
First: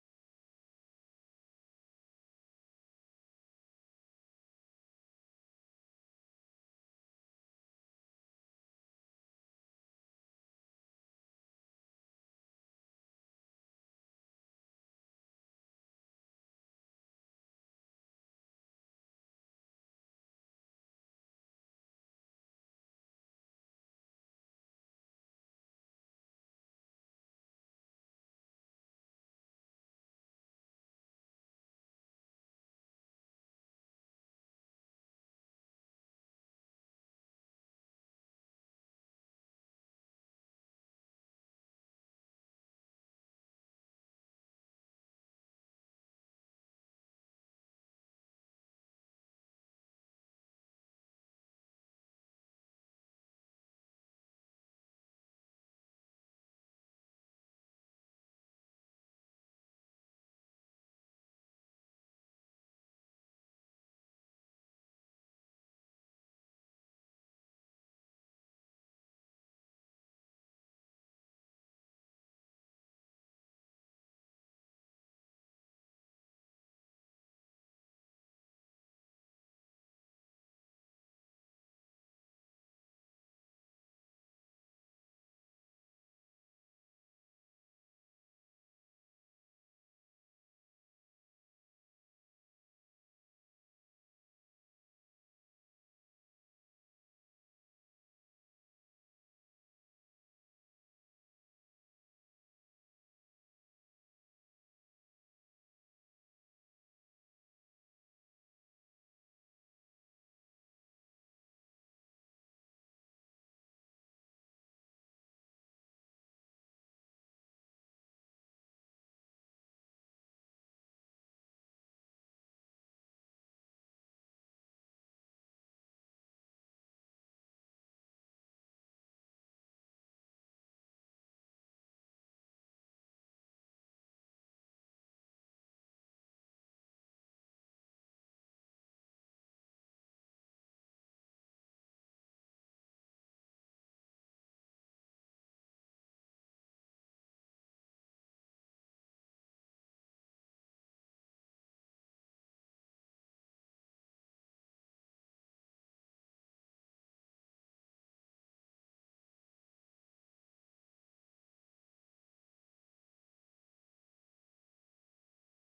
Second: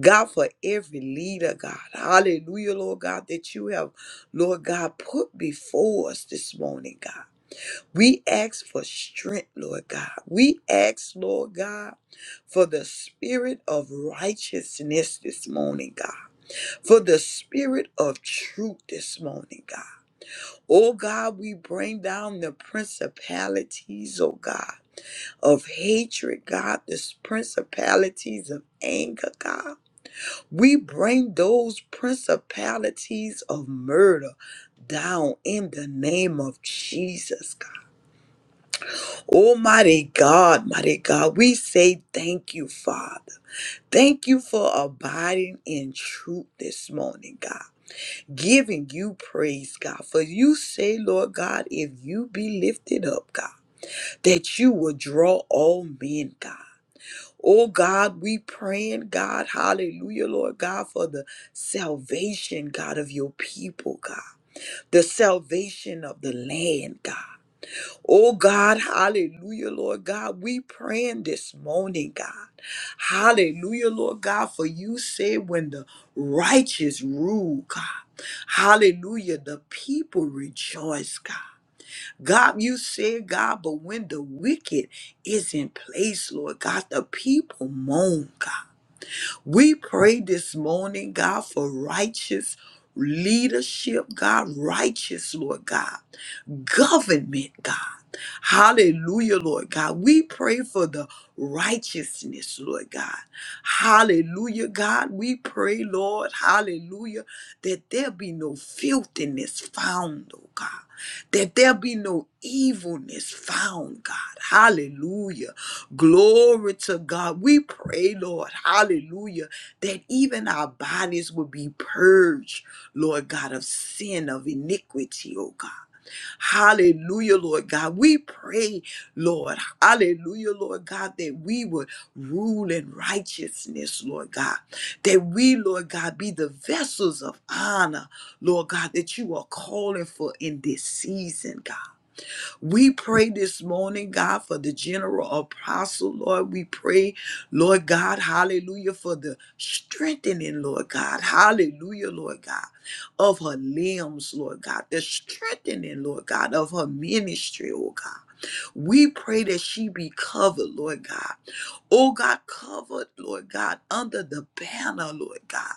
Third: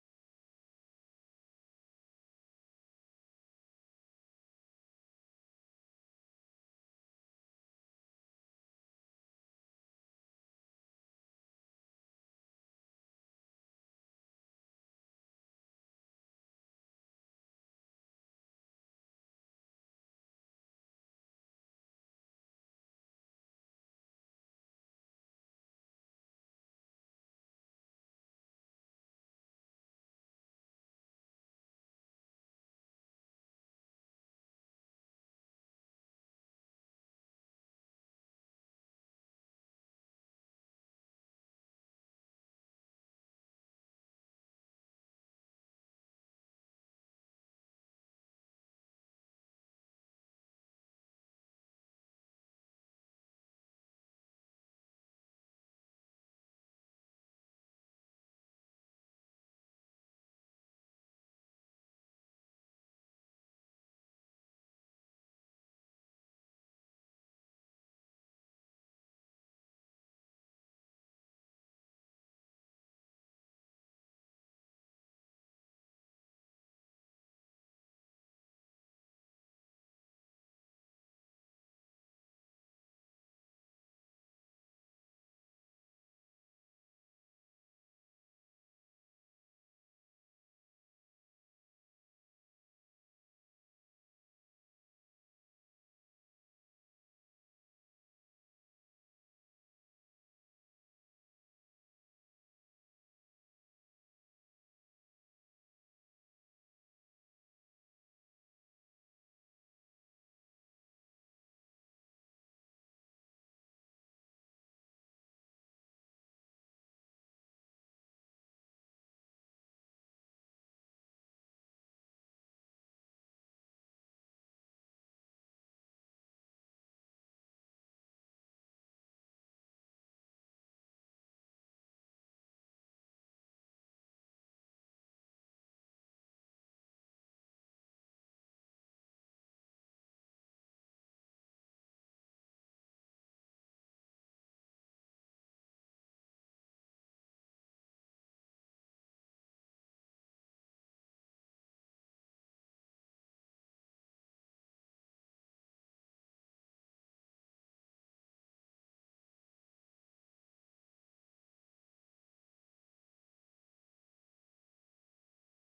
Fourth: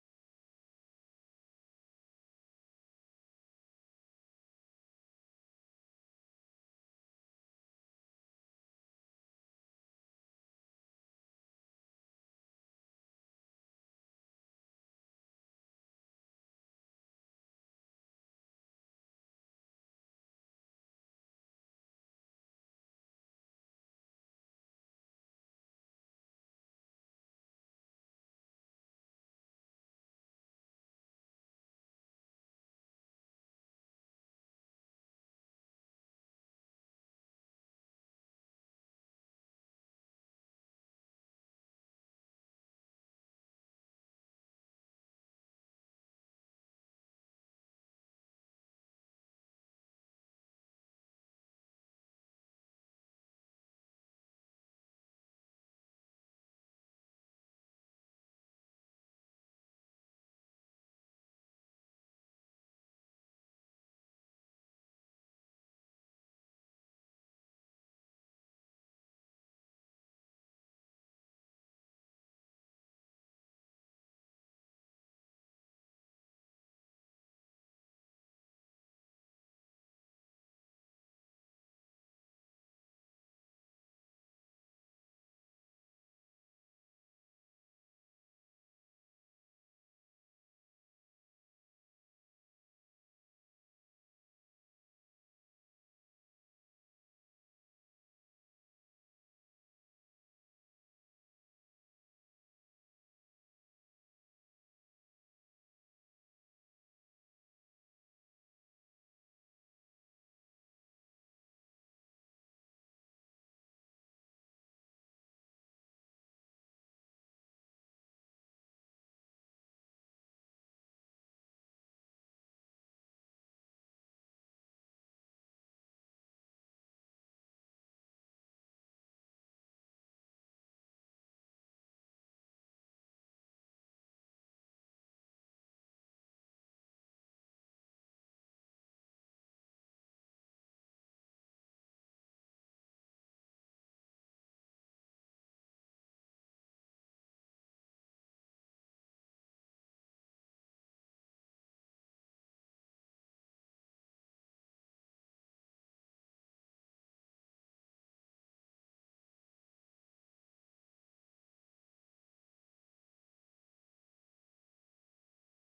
Speaker 2: God, for every leader, God. Hallelujah, Lord God, that you have, Lord God, put before us this morning, God. We ask for strength, Lord God. We ask, Lord God, for the spirit of righteousness this morning, God. For the spirit of truth this morning, God. Oh God, we bring down the principalities, oh God, of hatred, God, the principalities of anger, God. We bring those principalities of murder down in the name of Jesus, Oh, mighty God, mighty God, we say thank you, Father. Thank you for abiding in truth this morning, God. Giving you praise, God. For you say, Lord God, if you be lifted up, God, that you will draw all men, God. Oh God, we praying, God, hallelujah, Lord God, for the salvation, God, of your people, God, the salvation of the land, God. Oh God, hallelujah, Lord God. We praying this morning, God. Hallelujah, Lord God, for you say when the righteous rule, God. Hallelujah, the people rejoice, God. God, you say, God, but when the wicked is in place, Lord God, the people moan, God. We pray this morning, God, for righteous leadership, God, righteous, Lord God government, God. Hallelujah, Lord God. We pray for the righteousness, Lord God. Hallelujah, God. We pray, Lord, hallelujah, that there be no filthiness found, oh God. That there be no evilness found, God. Hallelujah. Glory to God. We pray, Lord, hallelujah, that even our bodies will be purged, Lord God, of sin, of iniquity, oh God. Hallelujah, Lord God. We pray, Lord. Hallelujah, Lord God, that we would rule in righteousness, Lord God. That we, Lord God, be the vessels of honor, Lord God, that you are calling for in this season, God. We pray this morning, God, for the general apostle, Lord. We pray, Lord God, hallelujah, for the strengthening, Lord God, hallelujah, Lord God, of her limbs, Lord God, the strengthening, Lord God, of her ministry, oh God. We pray that she be covered, Lord God. Oh God, covered, Lord God, under the banner, Lord God.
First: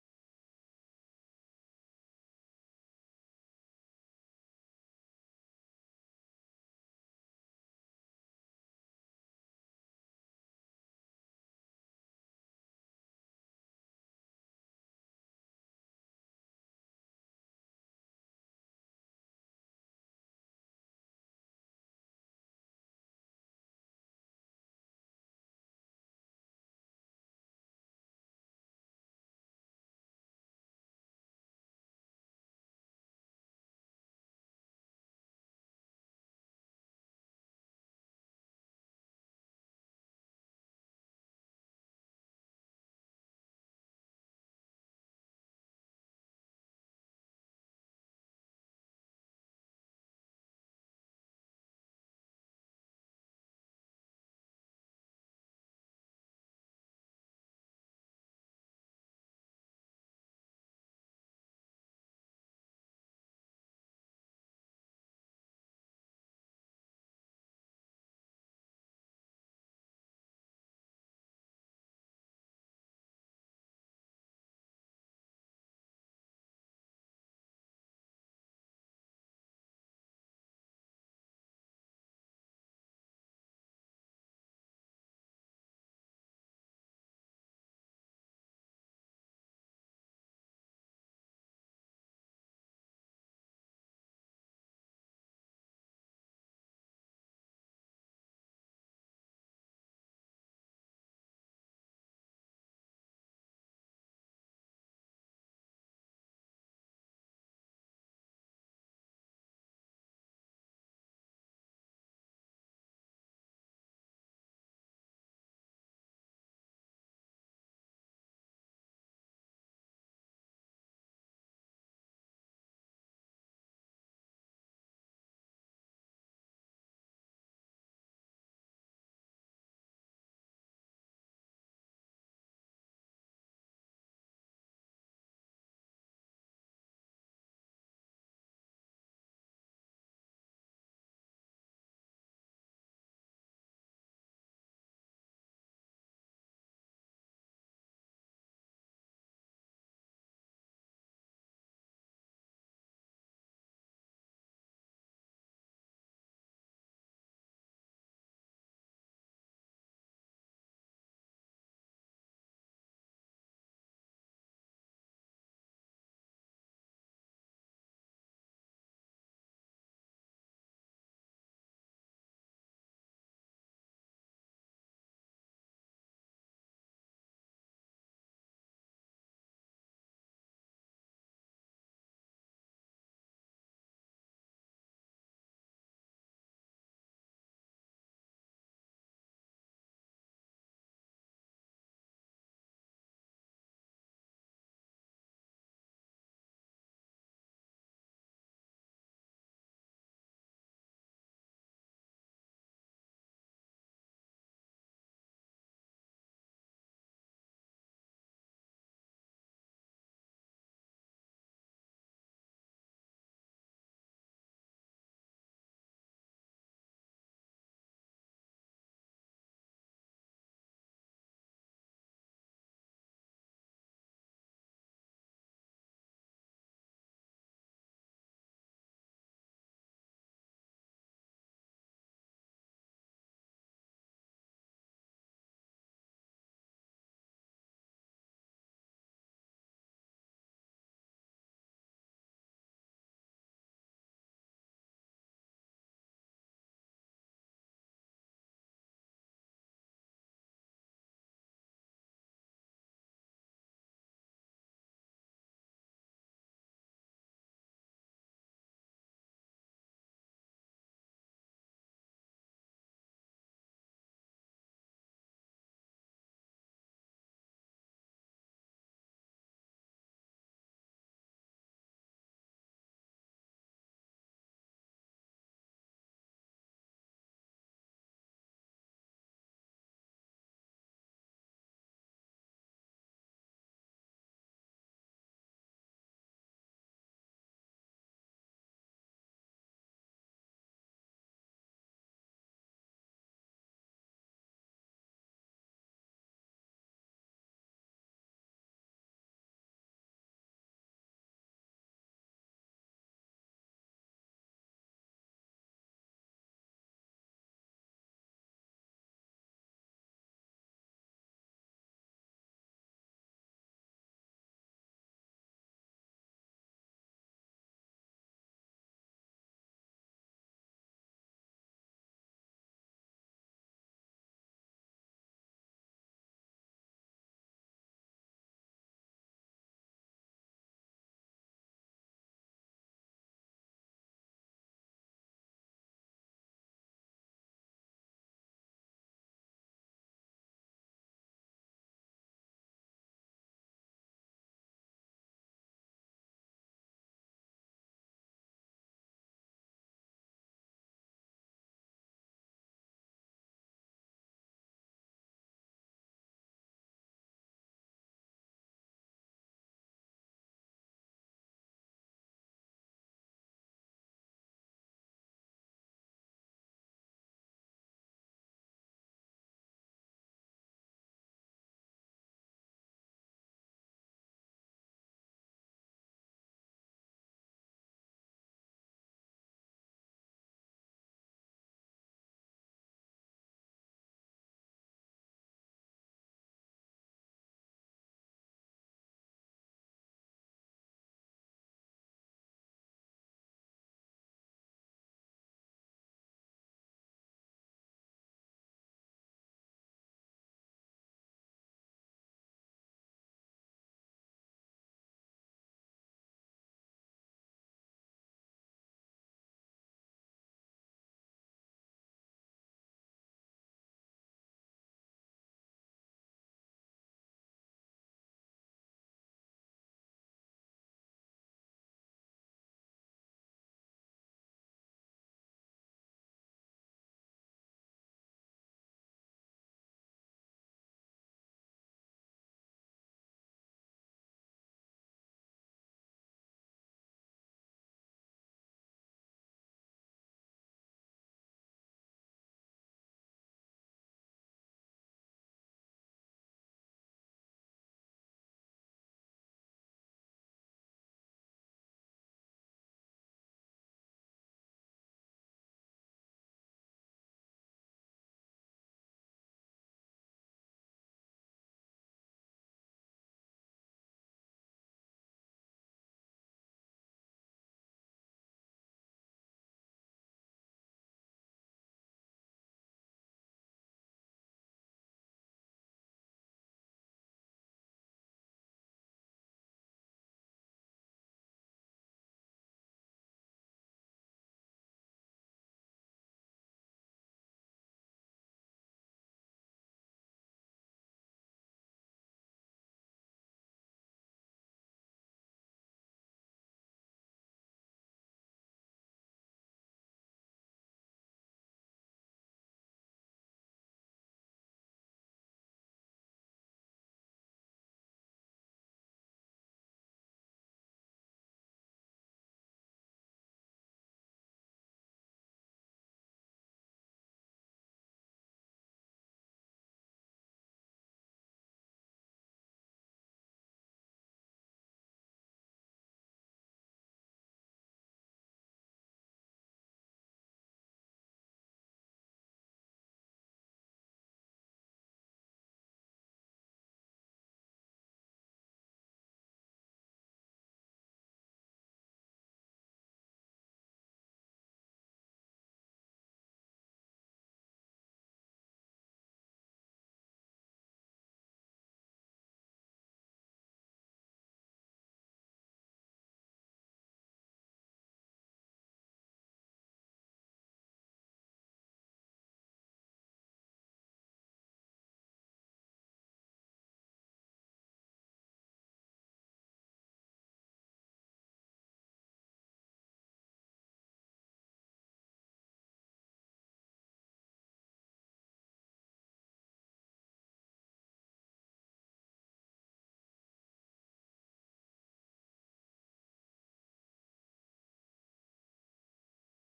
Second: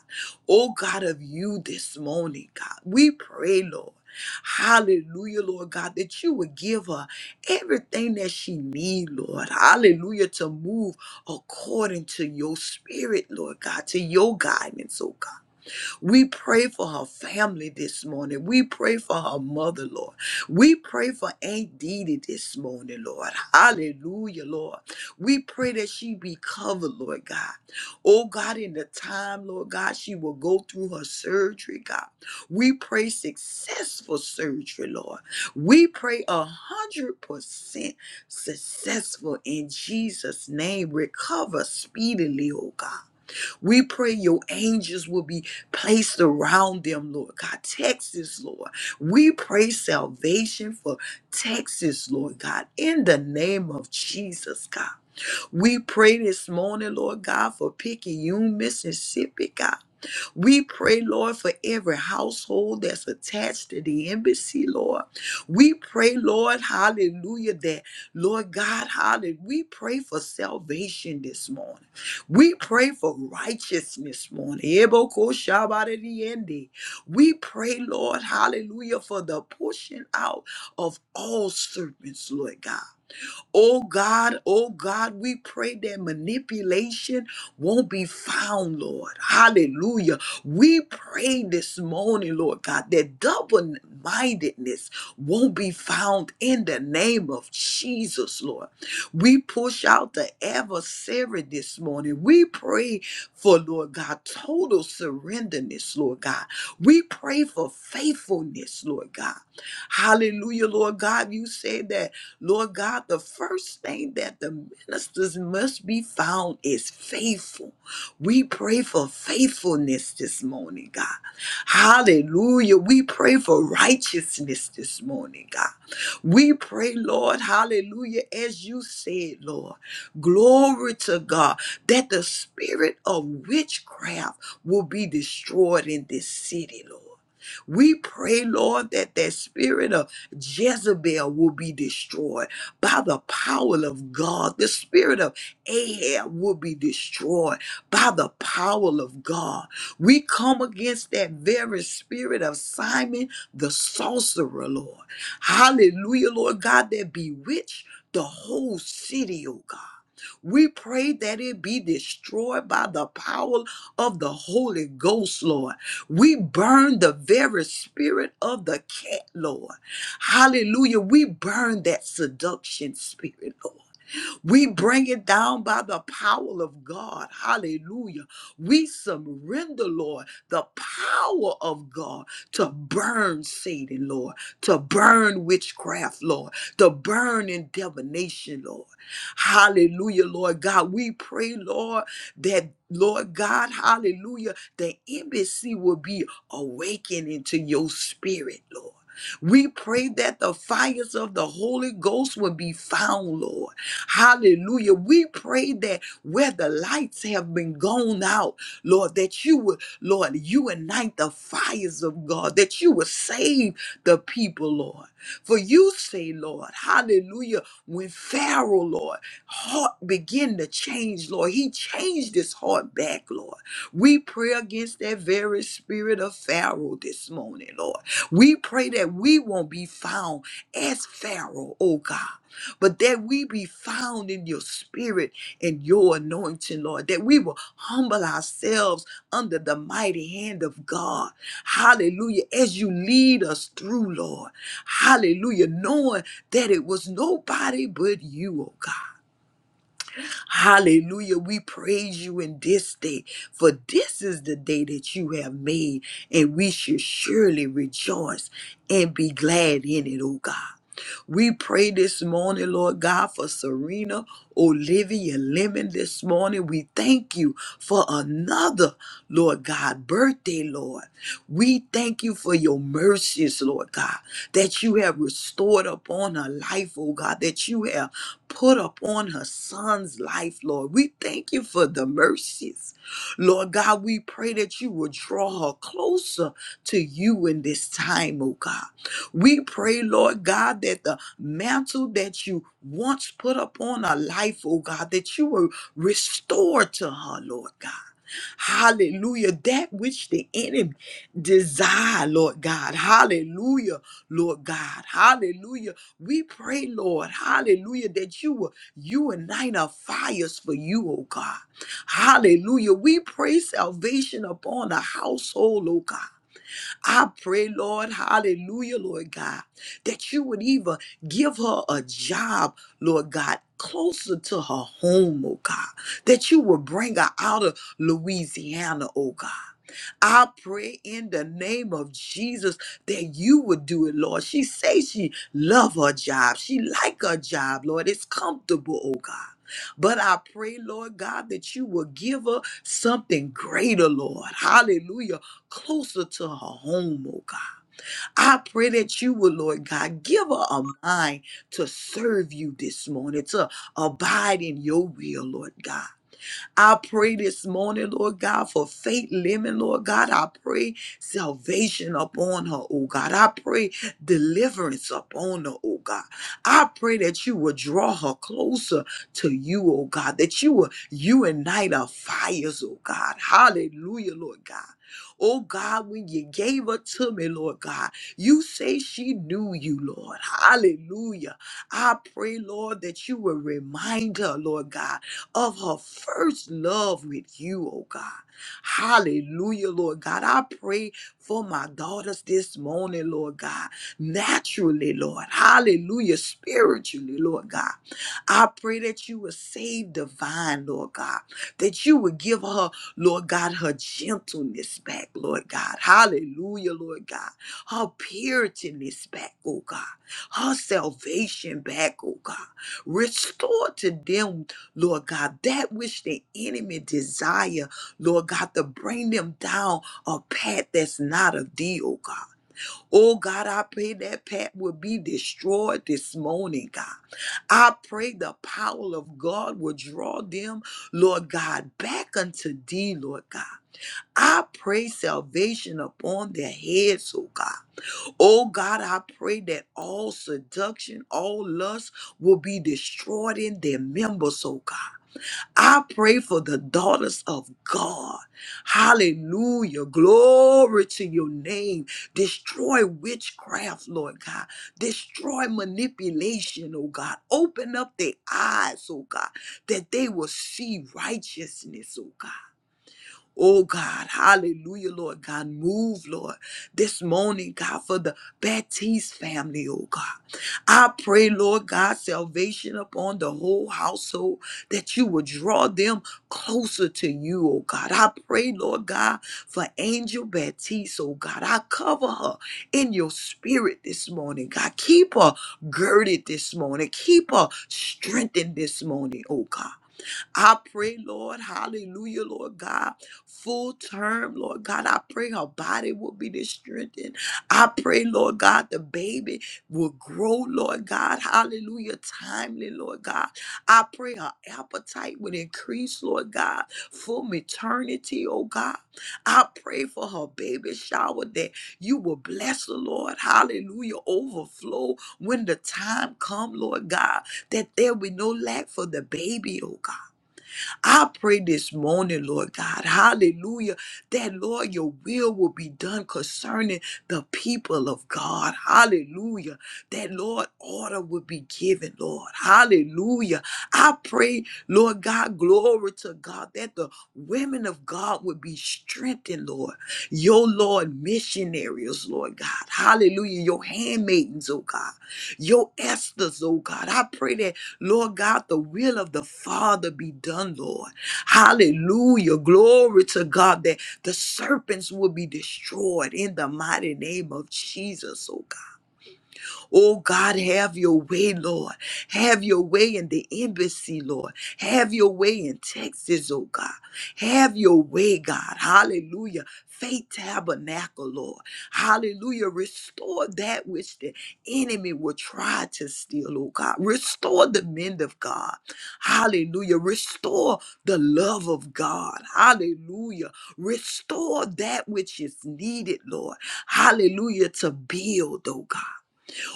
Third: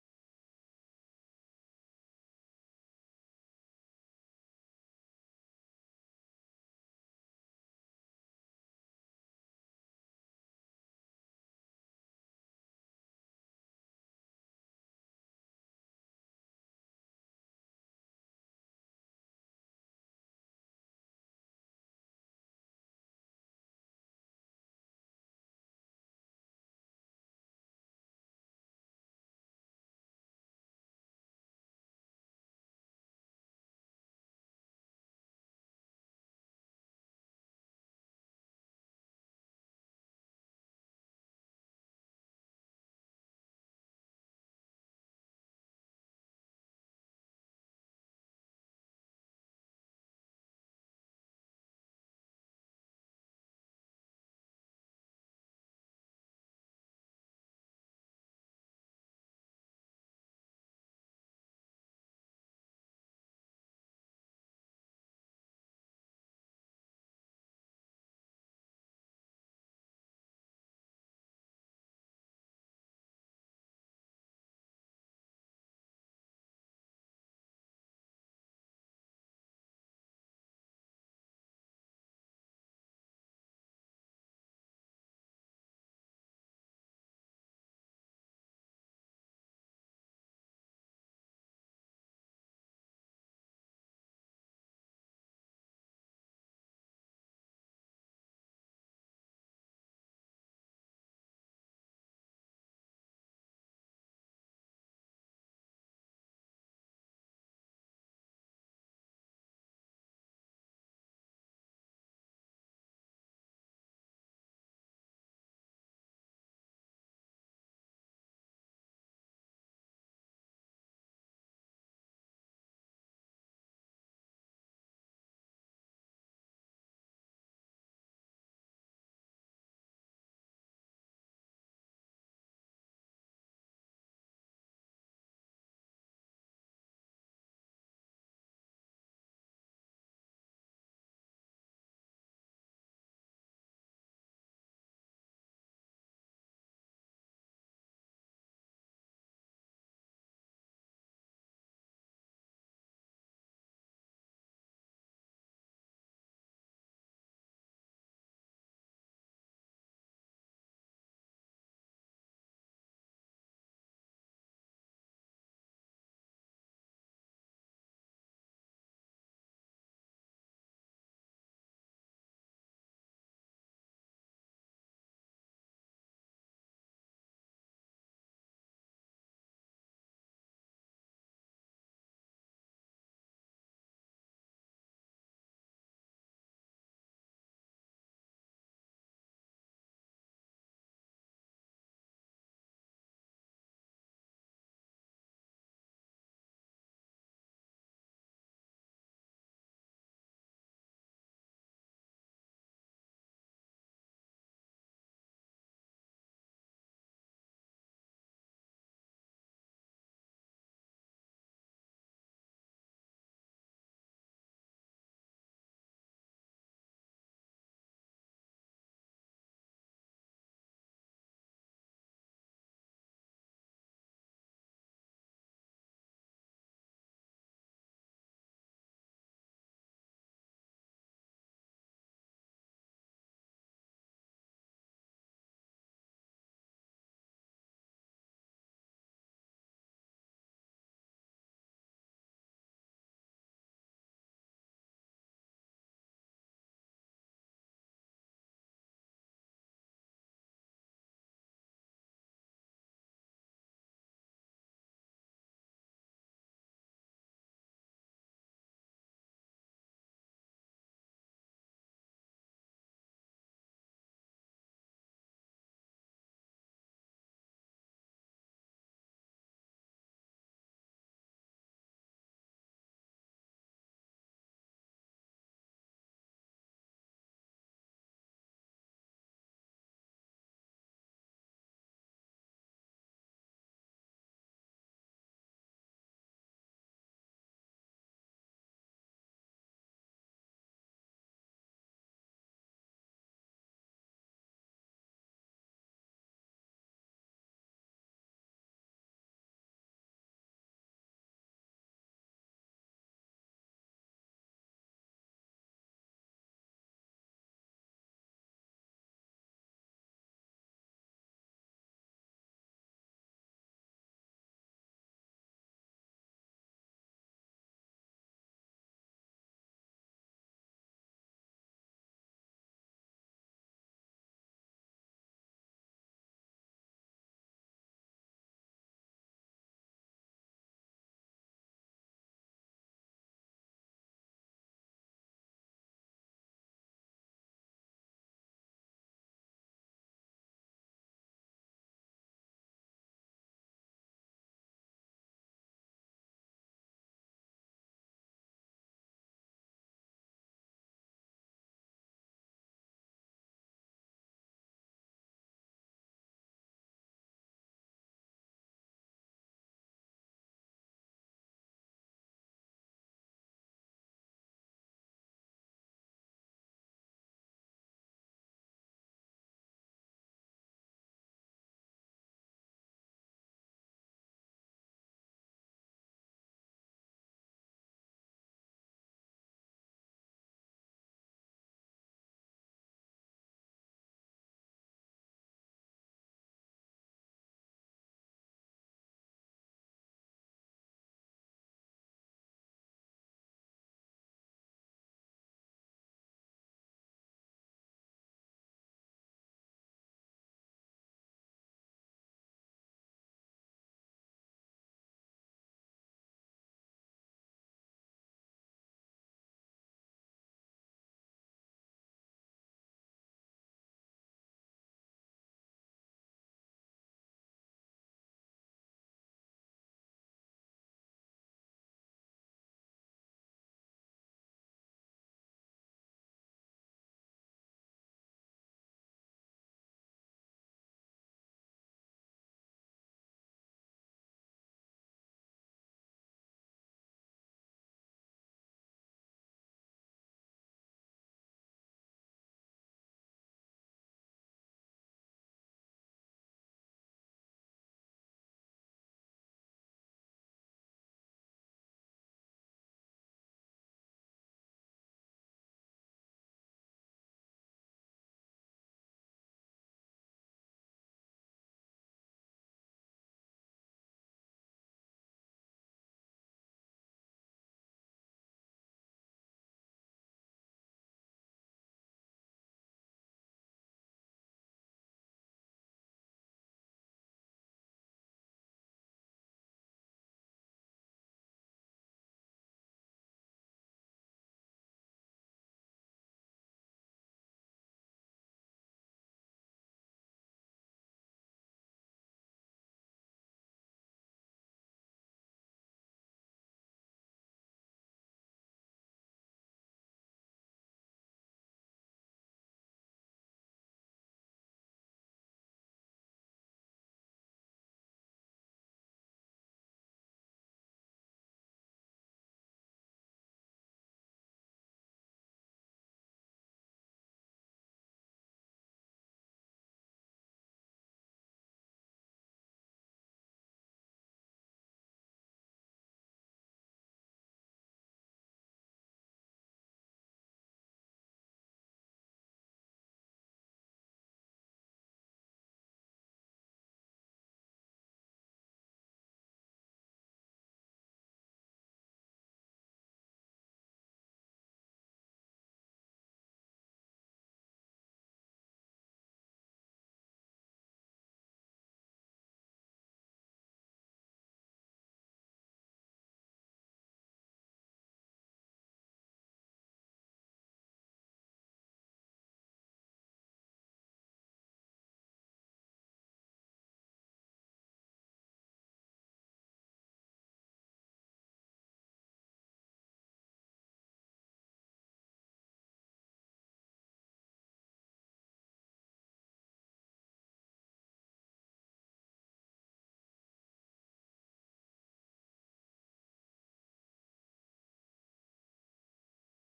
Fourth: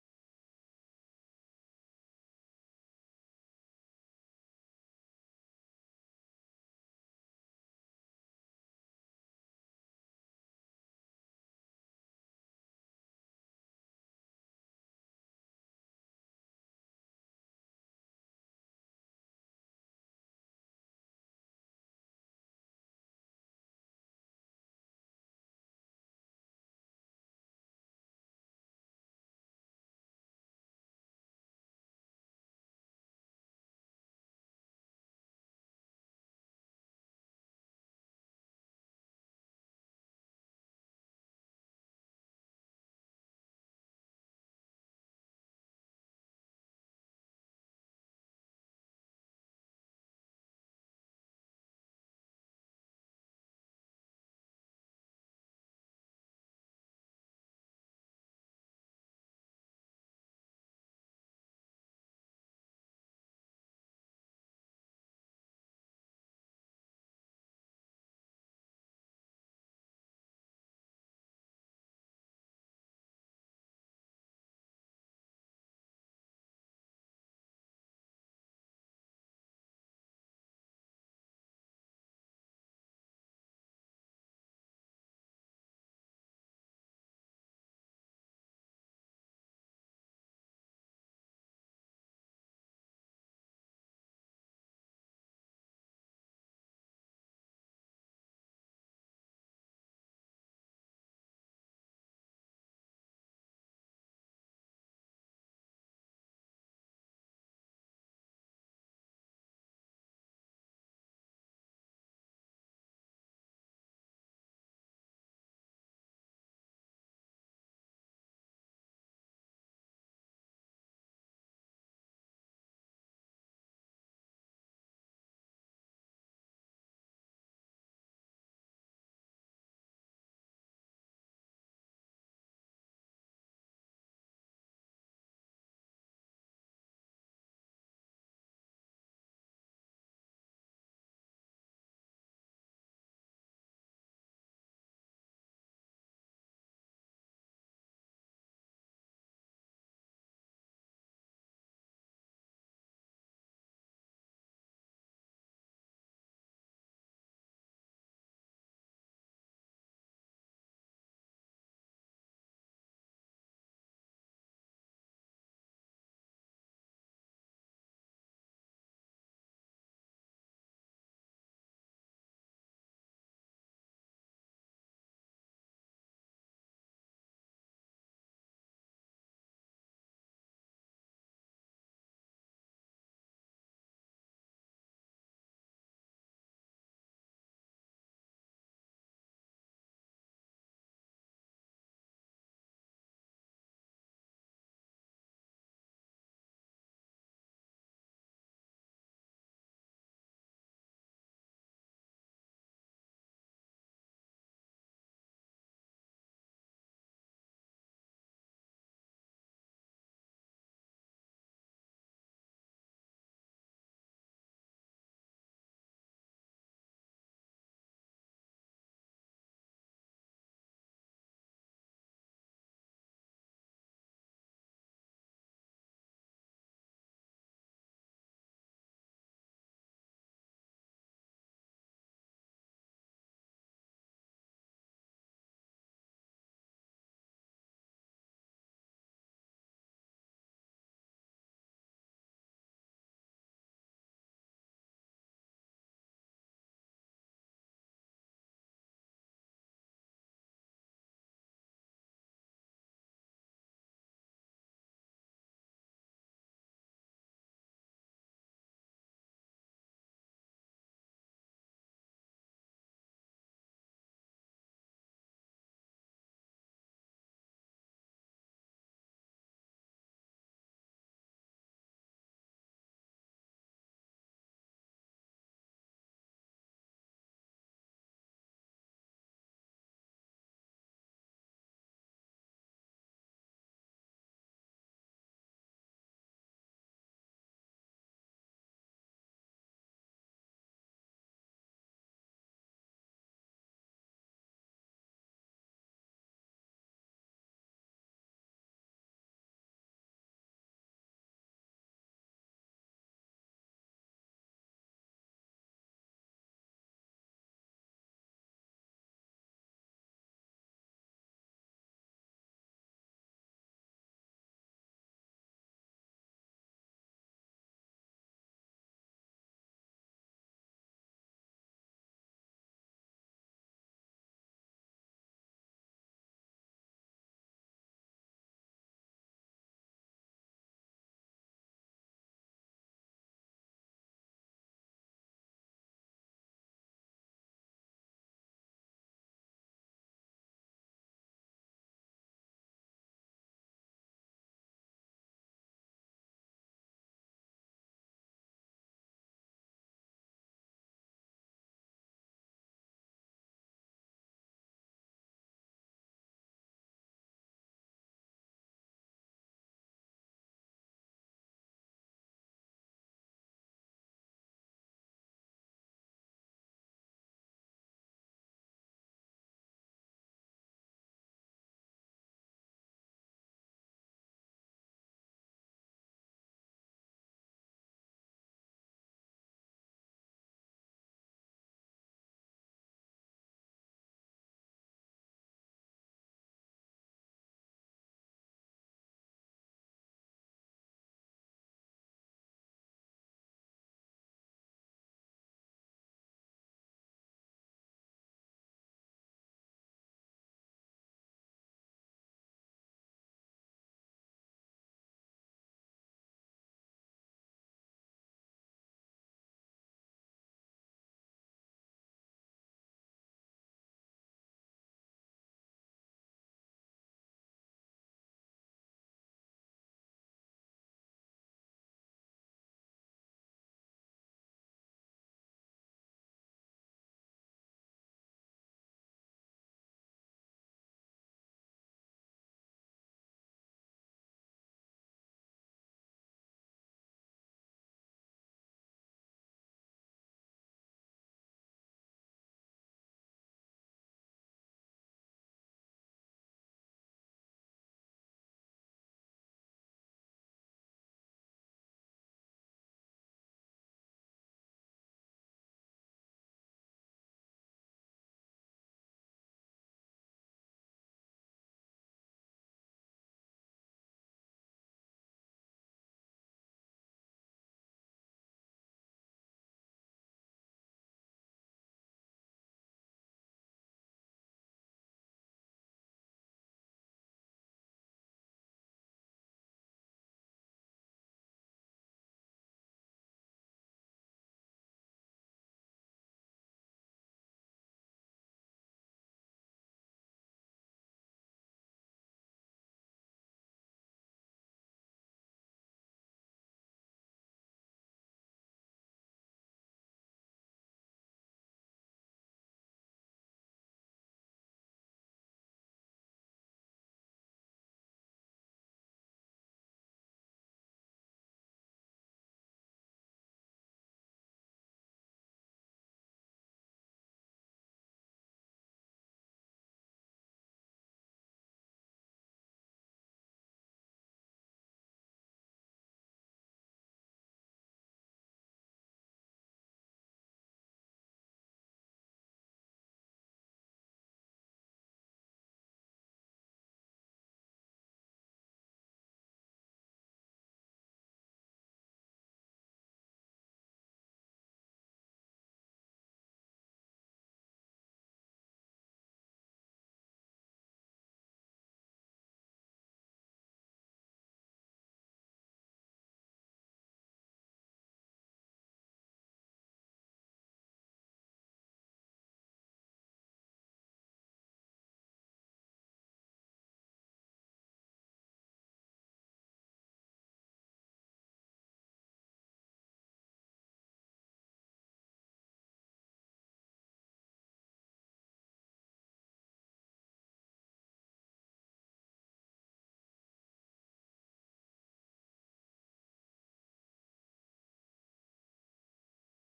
Speaker 2: Oh God of you this morning, God. We pray, Lord. Hallelujah, Lord God, that you would give her everything that she need, Lord. Hallelujah, to move according to your spirit, Lord God, to your guidance, oh God. We pray for her family this morning. We pray for her mother, Lord. We pray for Aunt Didi this morning, Lord. Hallelujah, Lord. We pray that she be covered, Lord God. Oh God, in the time, Lord God, she will go through her surgery, God. We pray successful surgery, Lord. We pray a hundred percent successful in Jesus' name. Recover speedily, oh God. We pray your angels will be placed around them, Lord God. Texas, Lord. We pray salvation for Texas, Lord God, in the name of Jesus, God. We pray this morning, Lord God, for Picayune, Mississippi, God. We pray, Lord, for every household that's attached to the embassy, Lord. We pray, Lord, hallelujah, that, Lord God, hallelujah. We pray for salvation this morning. We pray for righteousness morning. Ebokoshabaririende. We pray, Lord, hallelujah, for the pushing out of all serpents, Lord God. Oh God, oh God, we pray that manipulation won't be found, Lord. Hallelujah. We pray this morning, Lord God, that double mindedness won't be found in the name of Jesus, Lord. We push out the adversary this morning. We pray for, Lord God, total surrenderness, Lord God. We pray for faithfulness, Lord God. Hallelujah, Lord God. You said that Lord God, the first thing that the ministers must be found is faithful. We pray for faithfulness this morning, God. Hallelujah. We pray for righteousness this morning, God. We pray, Lord, hallelujah, as you said, Lord. Glory to God that the spirit of witchcraft will be destroyed in this city, Lord. We pray, Lord, that that spirit of Jezebel will be destroyed by the power of God. The spirit of Ahab will be destroyed by the power of God. We come against that very spirit of Simon the sorcerer, Lord. Hallelujah, Lord God, that bewitched the whole city, oh God. We pray that it be destroyed by the power of the Holy Ghost, Lord. We burn the very spirit of the cat, Lord. Hallelujah. We burn that seduction spirit, Lord. We bring it down by the power of God. Hallelujah. We surrender, Lord, the power of God to burn Satan, Lord, to burn witchcraft, Lord, to burn in divination, Lord. Hallelujah, Lord God. We pray, Lord, that. Lord God, hallelujah, the embassy will be awakened into your spirit, Lord. We pray that the fires of the Holy Ghost will be found, Lord. Hallelujah. We pray that where the lights have been gone out, Lord, that you would, Lord, you ignite the fires of God, that you would save the people, Lord. For you say, Lord, hallelujah, when Pharaoh, Lord, heart began to change, Lord, he changed his heart back, Lord. We pray against that very spirit of Pharaoh this morning, Lord. We pray that we won't be found as Pharaoh, oh God but that we be found in your spirit and your anointing, Lord, that we will humble ourselves under the mighty hand of God. Hallelujah. As you lead us through, Lord. Hallelujah. Knowing that it was nobody but you, oh God. Hallelujah. We praise you in this day, for this is the day that you have made, and we should surely rejoice and be glad in it, oh God. We pray this morning, Lord God, for Serena, Olivia Lemon this morning. We thank you for another, Lord God, birthday, Lord. We thank you for your mercies, Lord God, that you have restored upon her life, oh God, that you have put upon her son's life, Lord. We thank you for the mercies. Lord God, we pray that you will draw her closer to you in this time, oh God. We pray, Lord God, that the mantle that you once put upon her life, oh God, that you will restore to her, Lord God. Hallelujah. That which the enemy desire, Lord God. Hallelujah, Lord God. Hallelujah. We pray, Lord, hallelujah, that you will you ignite our fires for you, oh God. Hallelujah. We pray salvation upon a household, oh God. I pray, Lord, hallelujah, Lord God, that you would even give her a job, Lord God, closer to her home, oh God, that you would bring her out of Louisiana, oh God. I pray in the name of Jesus that you would do it, Lord. She says she love her job. She like her job, Lord. It's comfortable, oh God. But I pray, Lord God, that you will give her something greater, Lord. Hallelujah. Closer to her home, oh God. I pray that you will, Lord God, give her a mind to serve you this morning, to abide in your will, Lord God. I pray this morning, Lord God, for Faith Lemon, Lord God. I pray salvation upon her, oh God. I pray deliverance upon her, oh God. I pray that you will draw her closer to you, oh God, that you will unite our fires, oh God. Hallelujah, Lord God. Oh God, when you gave her to me, Lord God, you say she knew you, Lord. Hallelujah. I pray, Lord, that you will remind her, Lord God, of her first love with you, oh God. Hallelujah, Lord God. I pray for my daughters this morning, Lord God. Naturally, Lord. Hallelujah. Spiritually, Lord God. I pray that you will save divine, Lord God. That you will give her, Lord God, her gentleness back, Lord God. Hallelujah, Lord God. Her purityness back, oh God. Her salvation back, oh God. Restore to them Lord God, that which the enemy desire, Lord God, to bring them down a path that's not of thee, oh God. Oh God, I pray that path will be destroyed this morning, God. I pray the power of God will draw them, Lord God, back unto thee, Lord God. I pray salvation upon their heads, oh God. Oh God, I pray that all seduction, all lust will be destroyed in their members, oh God. I pray for the daughters of God. Hallelujah. Glory to your name. Destroy witchcraft, Lord God. Destroy manipulation, oh God. Open up their eyes, oh God, that they will see righteousness, oh God. Oh God, hallelujah, Lord God. Move, Lord, this morning, God, for the Baptiste family, oh God. I pray, Lord God, salvation upon the whole household, that you would draw them closer to you, oh God. I pray, Lord God, for Angel Baptiste, oh God. I cover her in your spirit this morning, God. Keep her girded this morning. Keep her strengthened this morning, oh God. I pray, Lord, hallelujah, Lord God, full term, Lord God. I pray her body will be strengthened. I pray, Lord God, the baby will grow, Lord God, hallelujah, timely, Lord God. I pray her appetite would increase, Lord God, from eternity, oh God. I pray for her baby shower that you will bless the Lord, hallelujah, overflow when the time come, Lord God, that there be no lack for the baby, oh God. I pray this morning, Lord God, hallelujah, that, Lord, your will will be done concerning the people of God, hallelujah, that, Lord, order will be given, Lord, hallelujah. I pray, Lord God, glory to God, that the women of God would be strengthened, Lord, your, Lord, missionaries, Lord God, hallelujah, your handmaidens, oh God, your Esther's, oh God. I pray that. Lord God, the will of the Father be done, Lord. Hallelujah. Glory to God that the serpents will be destroyed in the mighty name of Jesus, oh God. Oh God, have your way, Lord. Have your way in the embassy, Lord. Have your way in Texas, oh God. Have your way, God. Hallelujah. Faith tabernacle, Lord. Hallelujah. Restore that which the enemy will try to steal, oh God. Restore the men of God. Hallelujah. Restore the love of God. Hallelujah. Restore that which is needed, Lord. Hallelujah. To build, oh God.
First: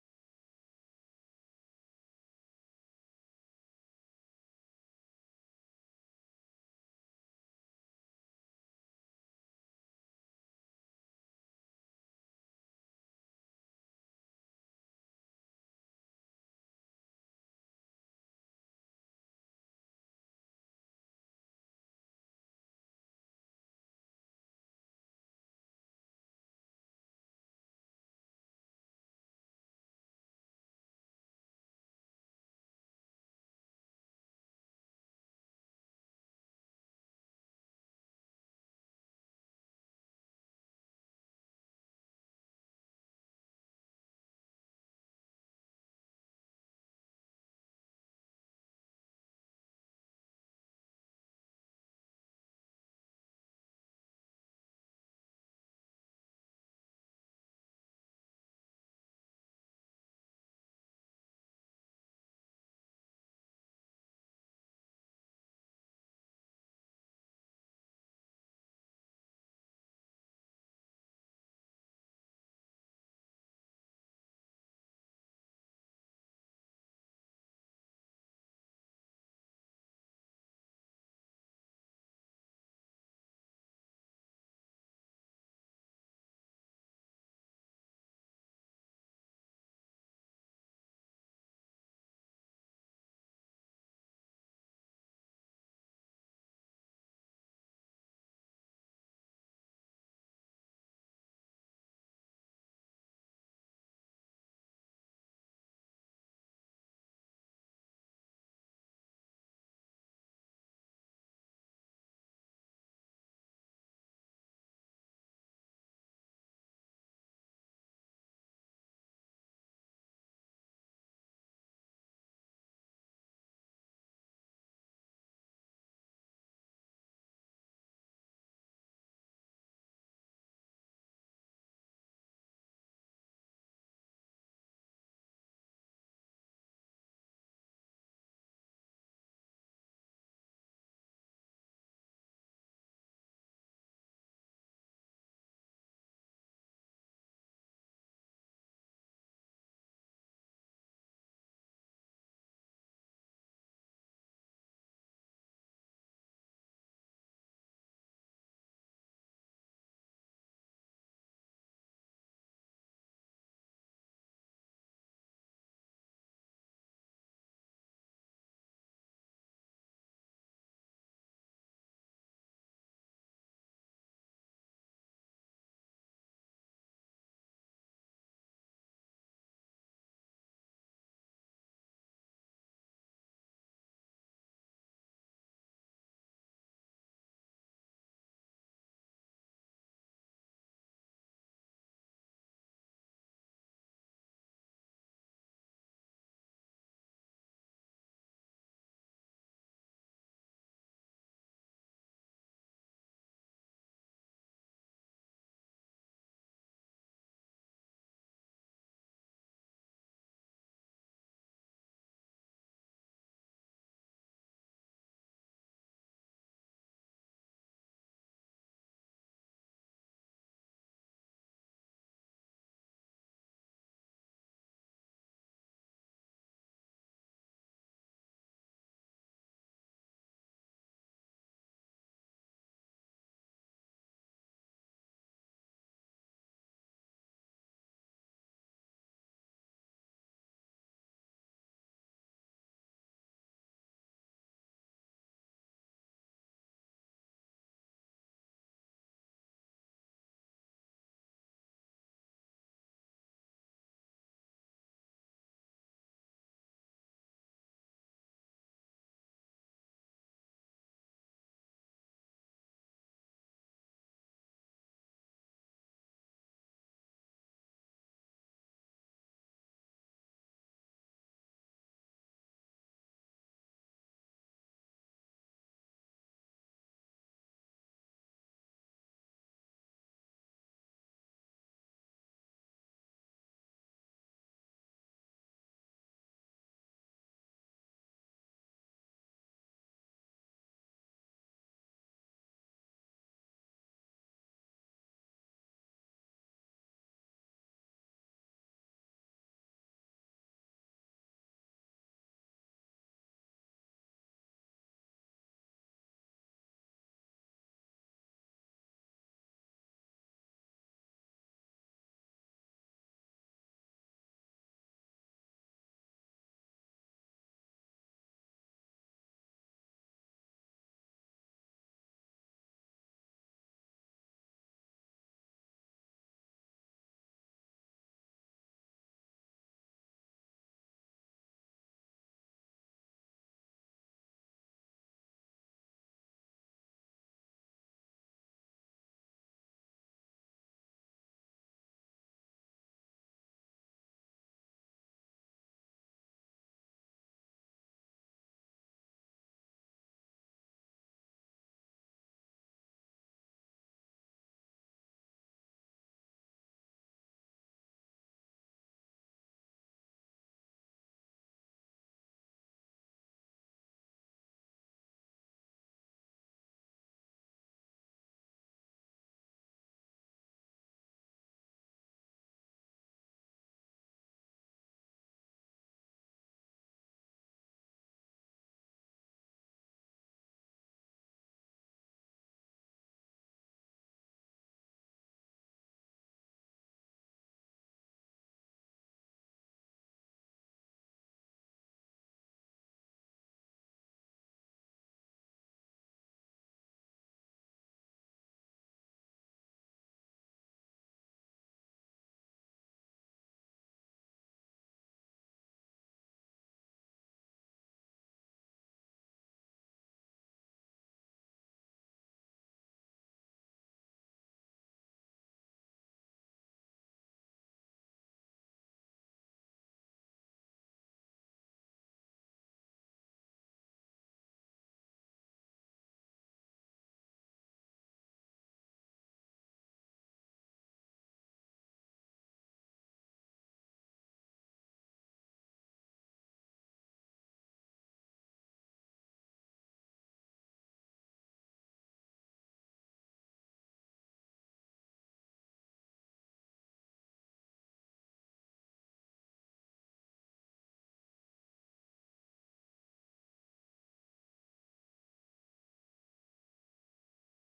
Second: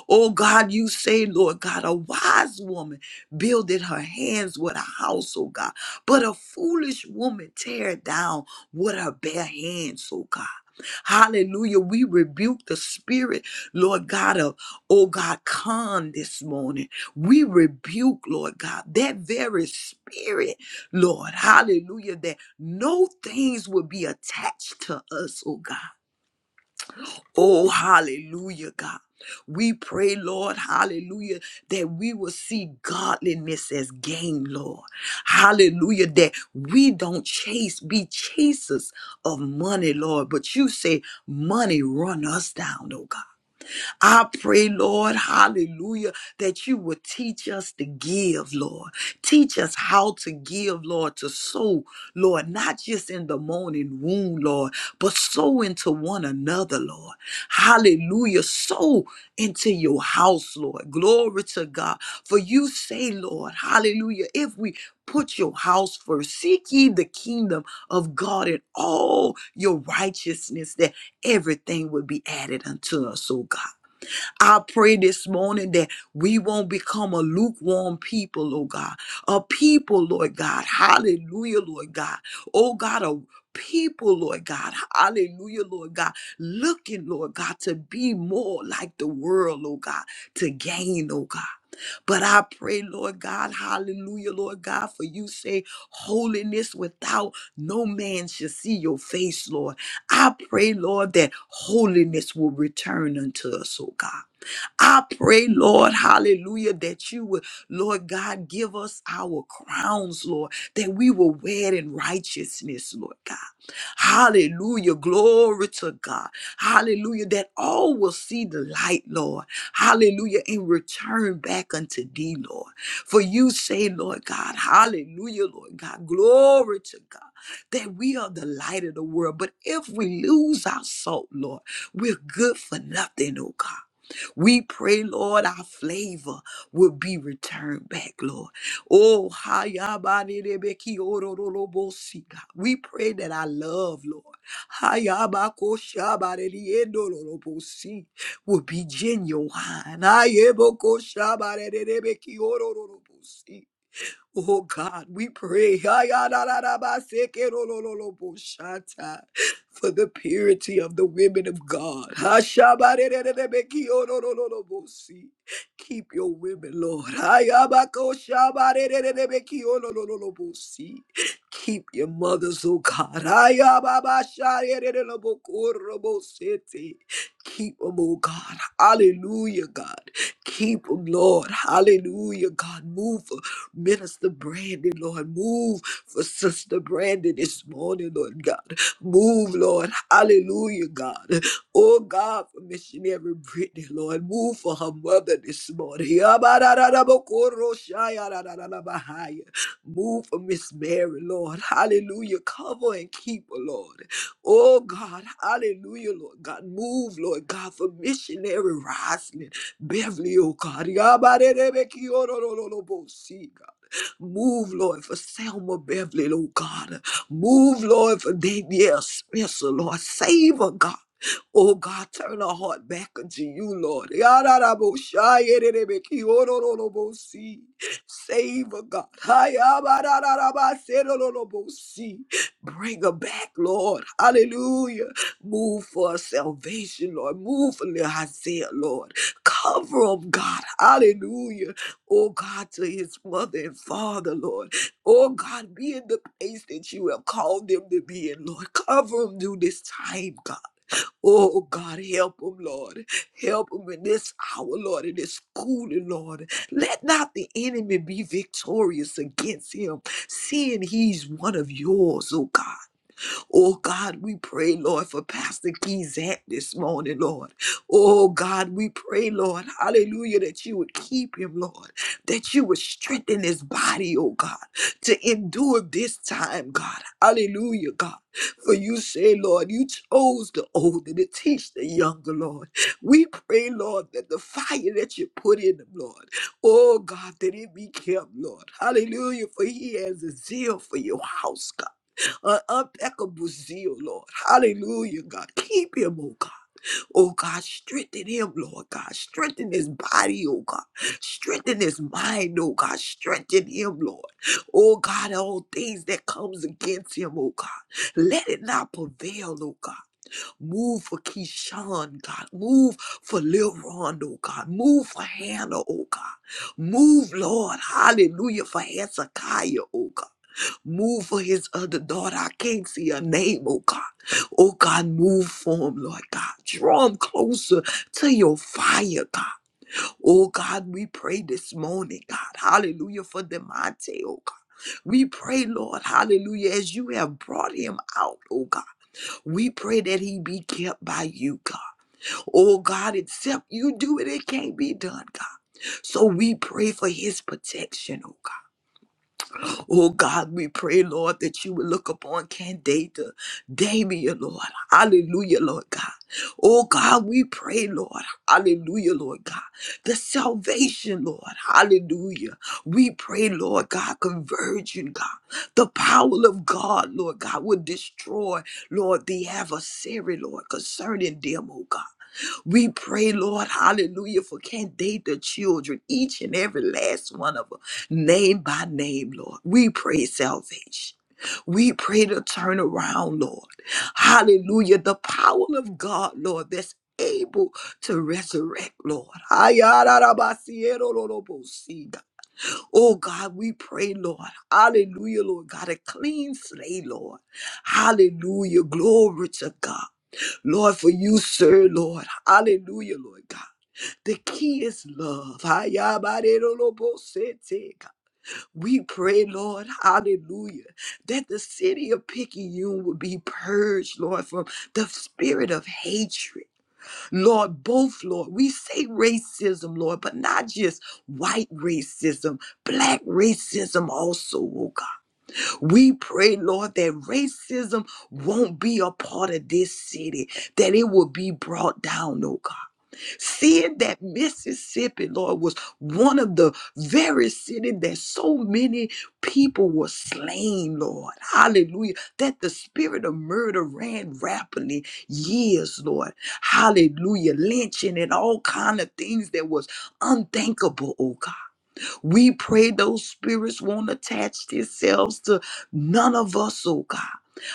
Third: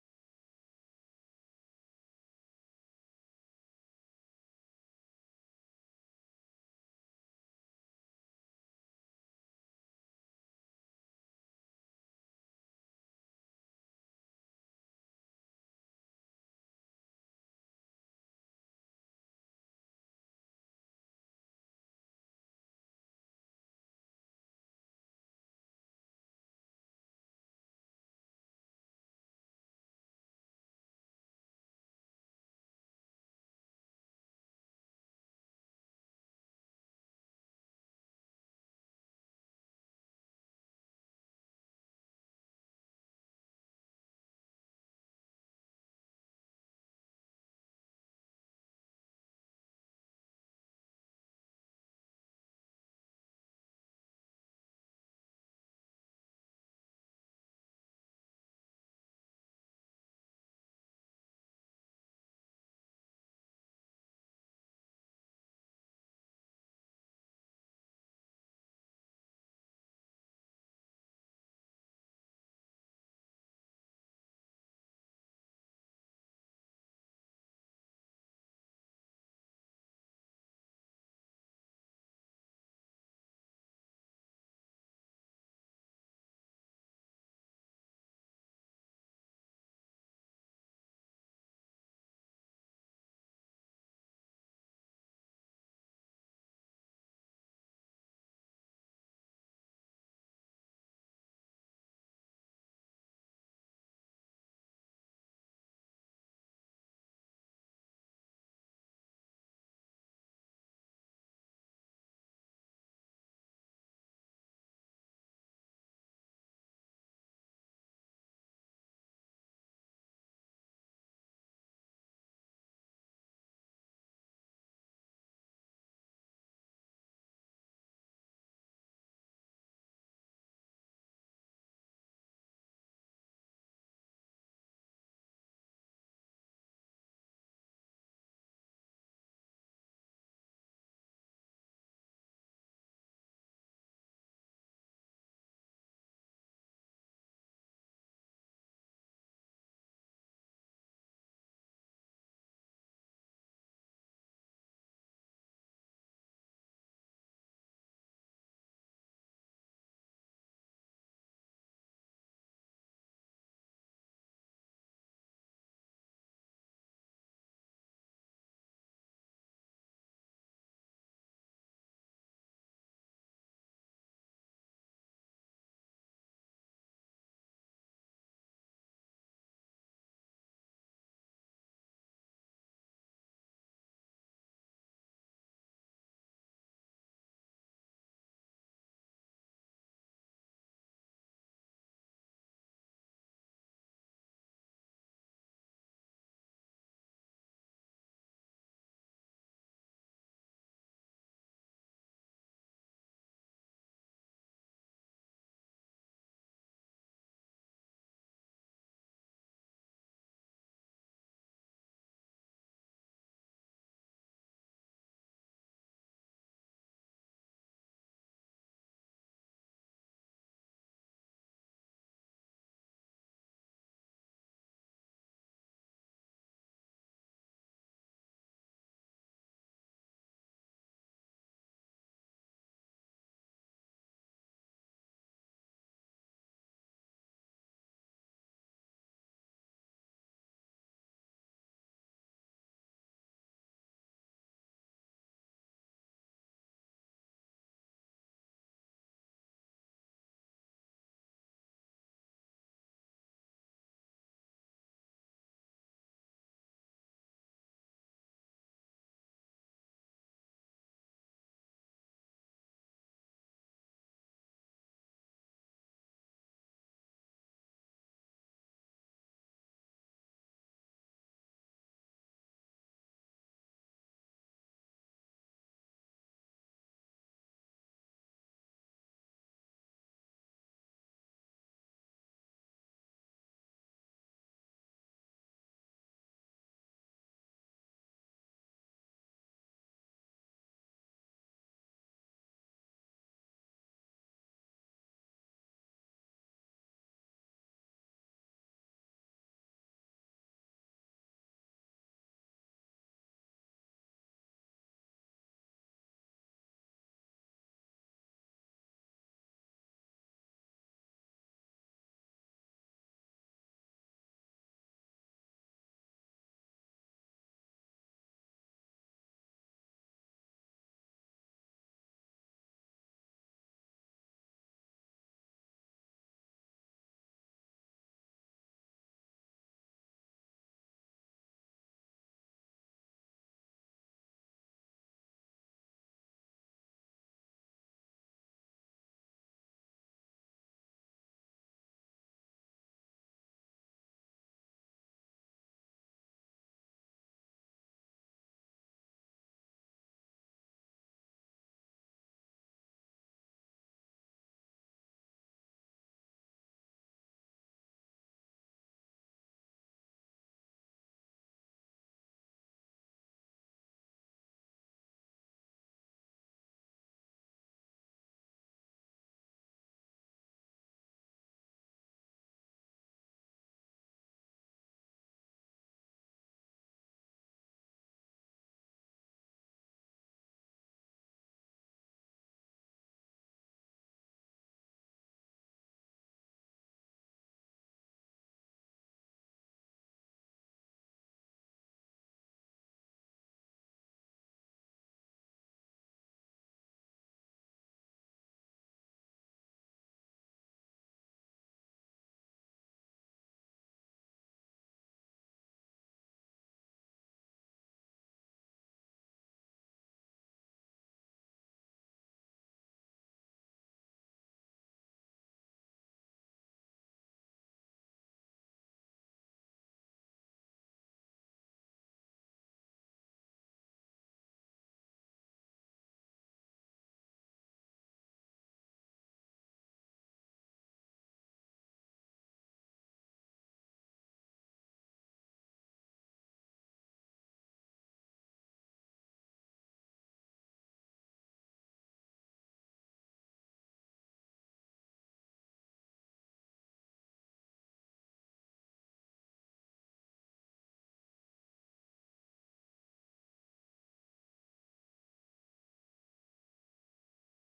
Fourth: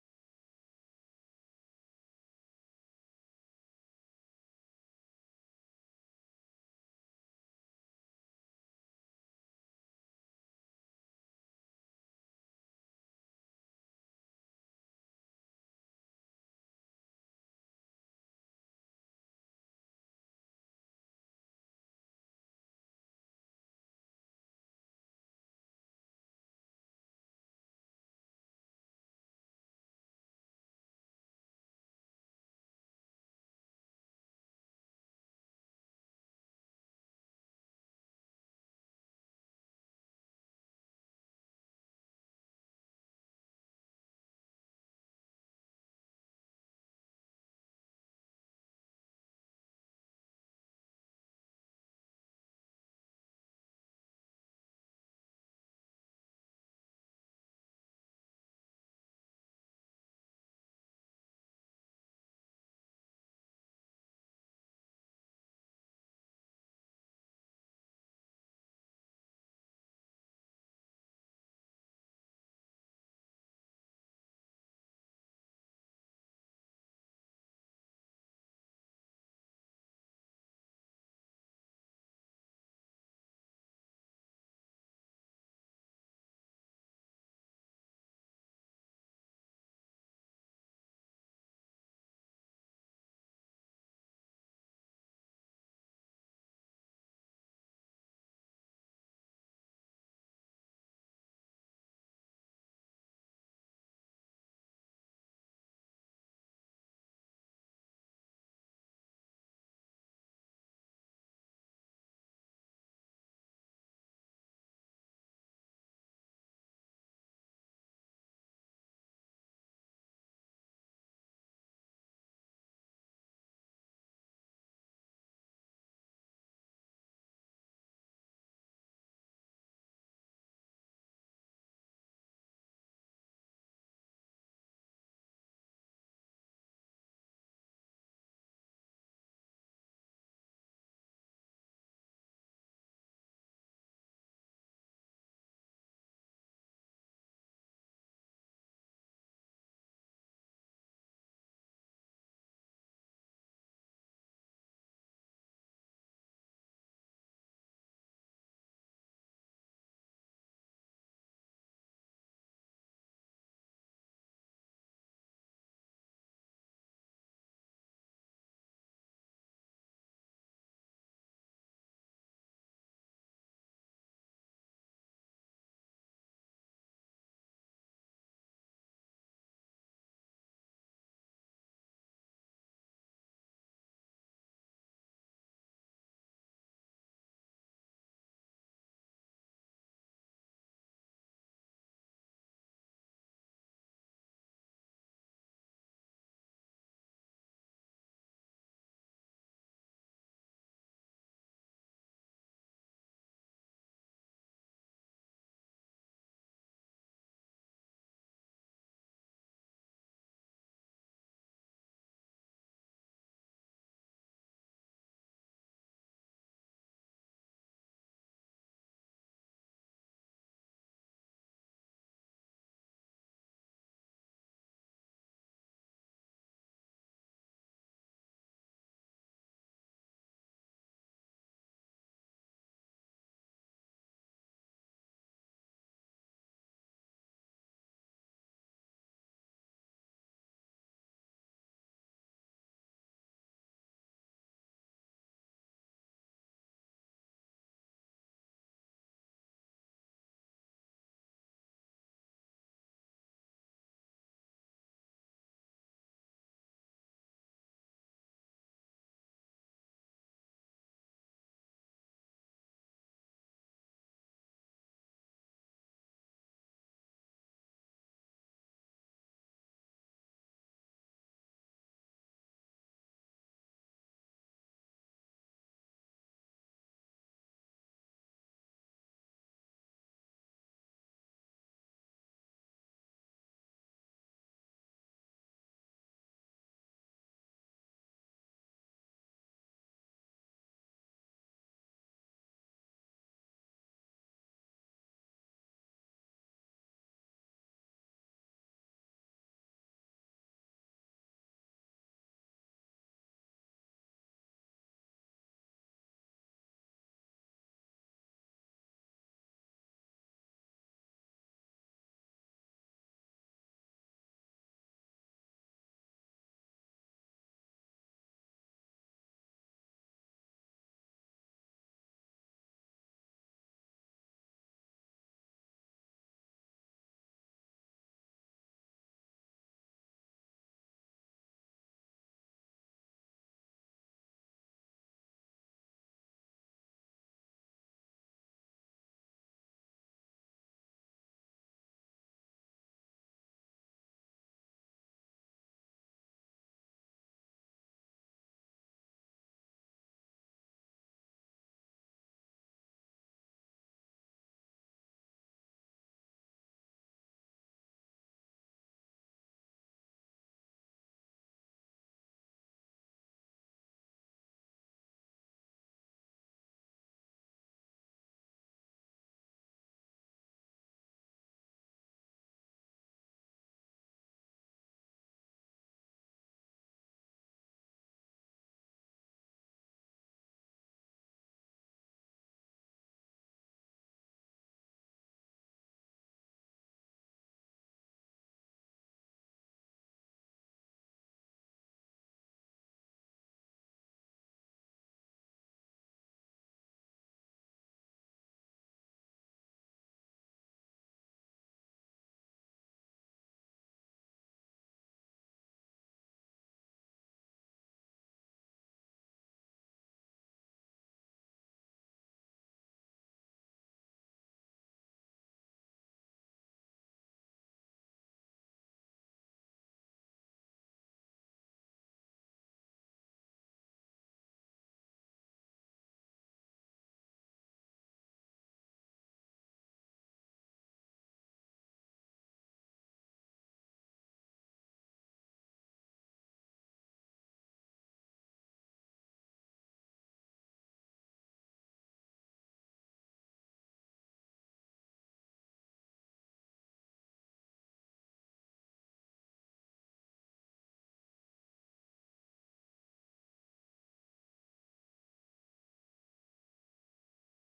Speaker 2: Oh God, you say, Lord God, a wise woman builded her hands with a house, oh God, but a foolish woman tear down with her bare hands, oh God. Hallelujah. We rebuke the spirit, Lord God, of, oh God, con this morning. We rebuke, Lord God, that very spirit, Lord, hallelujah, that no things will be attached to us, oh God. Oh, hallelujah, God. We pray, Lord, hallelujah, that we will see godliness as gain, Lord. Hallelujah, that we don't chase, be chasers of money, Lord. But you say money run us down, oh God. I pray, Lord, hallelujah, that you would teach us to give, Lord. Teach us how to give, Lord, to sow, Lord, not just in the morning womb, Lord, but sow into one another, Lord. Hallelujah. Sow into your house, Lord. Glory to God. For you say, Lord, hallelujah, if we put your house first, seek ye the kingdom of God and all your righteousness, that everything would be added unto us, oh God. I pray this morning that we won't become a lukewarm people, oh God. A people, Lord God. Hallelujah, Lord God. Oh God, a people, Lord God. Hallelujah, Lord God. Looking, Lord God, to be more like the world, oh God, to gain, oh God. But I pray, Lord God, hallelujah, Lord God, for you say holiness without no man shall see your face, Lord. I pray, Lord, that holiness will return unto us, oh God. I pray, Lord, hallelujah, that you would, Lord God, give us our crowns, Lord, that we will wear it in righteousness, Lord God. Hallelujah. Glory to God. Hallelujah. That all will see the light, Lord. Hallelujah. And return back unto thee, Lord. For you say, Lord God, hallelujah, Lord God. Glory to God. That we are the light of the world. But if we lose our salt, Lord, we're good for nothing, oh God. We pray, Lord, our flavor will be returned back, Lord. Oh, hayabanebeki orororobosi, God. we pray that our love, Lord, hayabakoshabanediendororobosi, will be genuine. Ayebokoshabanebeki orororobosi. Oh God, we pray for the purity of the women of God. Keep your women, Lord. Ha, ya, ba, si. Keep your mothers, oh God. Ha, ya, Keep them, oh God. Hallelujah, God. Keep them, Lord. Hallelujah, God. Move Minister Brandon, Lord, move for Sister Brandon this morning, Lord God. Move, Lord. Hallelujah, God. Oh, God, for missionary Brittany, Lord. Move for her mother this morning. Yabarararabokoroshayarararabahaya. Move for Miss Mary, Lord. Hallelujah. Cover and keep her, Lord. Oh, God. Hallelujah, Lord God. Move, Lord God, for missionary Roslyn. Beverly, oh God. Yabarebeki, oh, no, no, no, no, bo- see, God. Move, Lord, for Selma Beverly, oh God. Move, Lord, for Danielle Spencer, Lord. Save her, God. Oh God, turn our heart back unto you, Lord. Yararaboshayererebekiorororobosi. Save her, God. Hayabarararabaserororobosi. Bring her back, Lord. Hallelujah. Move for her salvation, Lord. Move for little Isaiah, Lord. Cover him, God. Hallelujah. Oh God, to his mother and father, Lord. Oh God, be in the place that you have called them to be in, Lord. Cover them through this time, God. Oh God, help them, Lord. Help them in this hour, Lord, in this schooling, Lord. Let not the enemy be victorious against him, seeing he's one of yours, oh God. Oh God, we pray, Lord, for Pastor Keyzat this morning, Lord. Oh God, we pray, Lord, hallelujah, that you would keep him, Lord, that you would strengthen his body, oh God, to endure this time, God. Hallelujah, God. For you say, Lord, you chose the older to teach the younger, Lord. We pray, Lord, that the fire that you put in them, Lord, Oh God, that it be kept, Lord. Hallelujah. For he has a zeal for your house, God an unpeccable zeal, Lord. Hallelujah, God. Keep him, oh God. Oh God, strengthen him, Lord God. Strengthen his body, oh God. Strengthen his mind, oh God. Strengthen him, Lord. Oh God, all things that comes against him, oh God. Let it not prevail, oh God. Move for Keyshawn, God. Move for Lil Ron, oh God. Move for Hannah, oh God. Move, Lord. Hallelujah. For Hezekiah, oh God. Move for his other daughter. I can't see her name, oh God. Oh God, move for him, Lord God. Draw him closer to your fire, God. Oh God, we pray this morning, God. Hallelujah for Demonte, oh God. We pray, Lord, hallelujah, as you have brought him out, oh God. We pray that he be kept by you, God. Oh God, except you do it, it can't be done, God. So we pray for his protection, oh God. Oh God, we pray, Lord, that you would look upon Candida, Damien, Lord. Hallelujah, Lord God. Oh God, we pray, Lord. Hallelujah, Lord God. The salvation, Lord. Hallelujah. We pray, Lord God, conversion, God. The power of God, Lord God, will destroy, Lord, the adversary, Lord, concerning them, oh God. We pray, Lord, hallelujah, for Candida the children, each and every last one of them, name by name, Lord. We pray salvation. We pray to turn around, Lord. Hallelujah. The power of God, Lord, that's able to resurrect, Lord. ayarabasiero Oh God, we pray, Lord. Hallelujah, Lord God, a clean slate, Lord. Hallelujah. Glory to God. Lord, for you, sir, Lord. Hallelujah, Lord God. The key is love. Ayabarerolobosete, God. We pray, Lord, hallelujah, that the city of Picayune will be purged, Lord, from the spirit of hatred. Lord, both, Lord. We say racism, Lord, but not just white racism, black racism also, oh we pray, Lord, that racism won't be a part of this city, that it will be brought down, oh God. Seeing that Mississippi, Lord, was one of the very cities that so many people were slain, Lord. Hallelujah. That the spirit of murder ran rapidly years, Lord. Hallelujah. Lynching and all kind of things that was unthinkable, oh God. We pray those spirits won't attach themselves to none of us, oh God.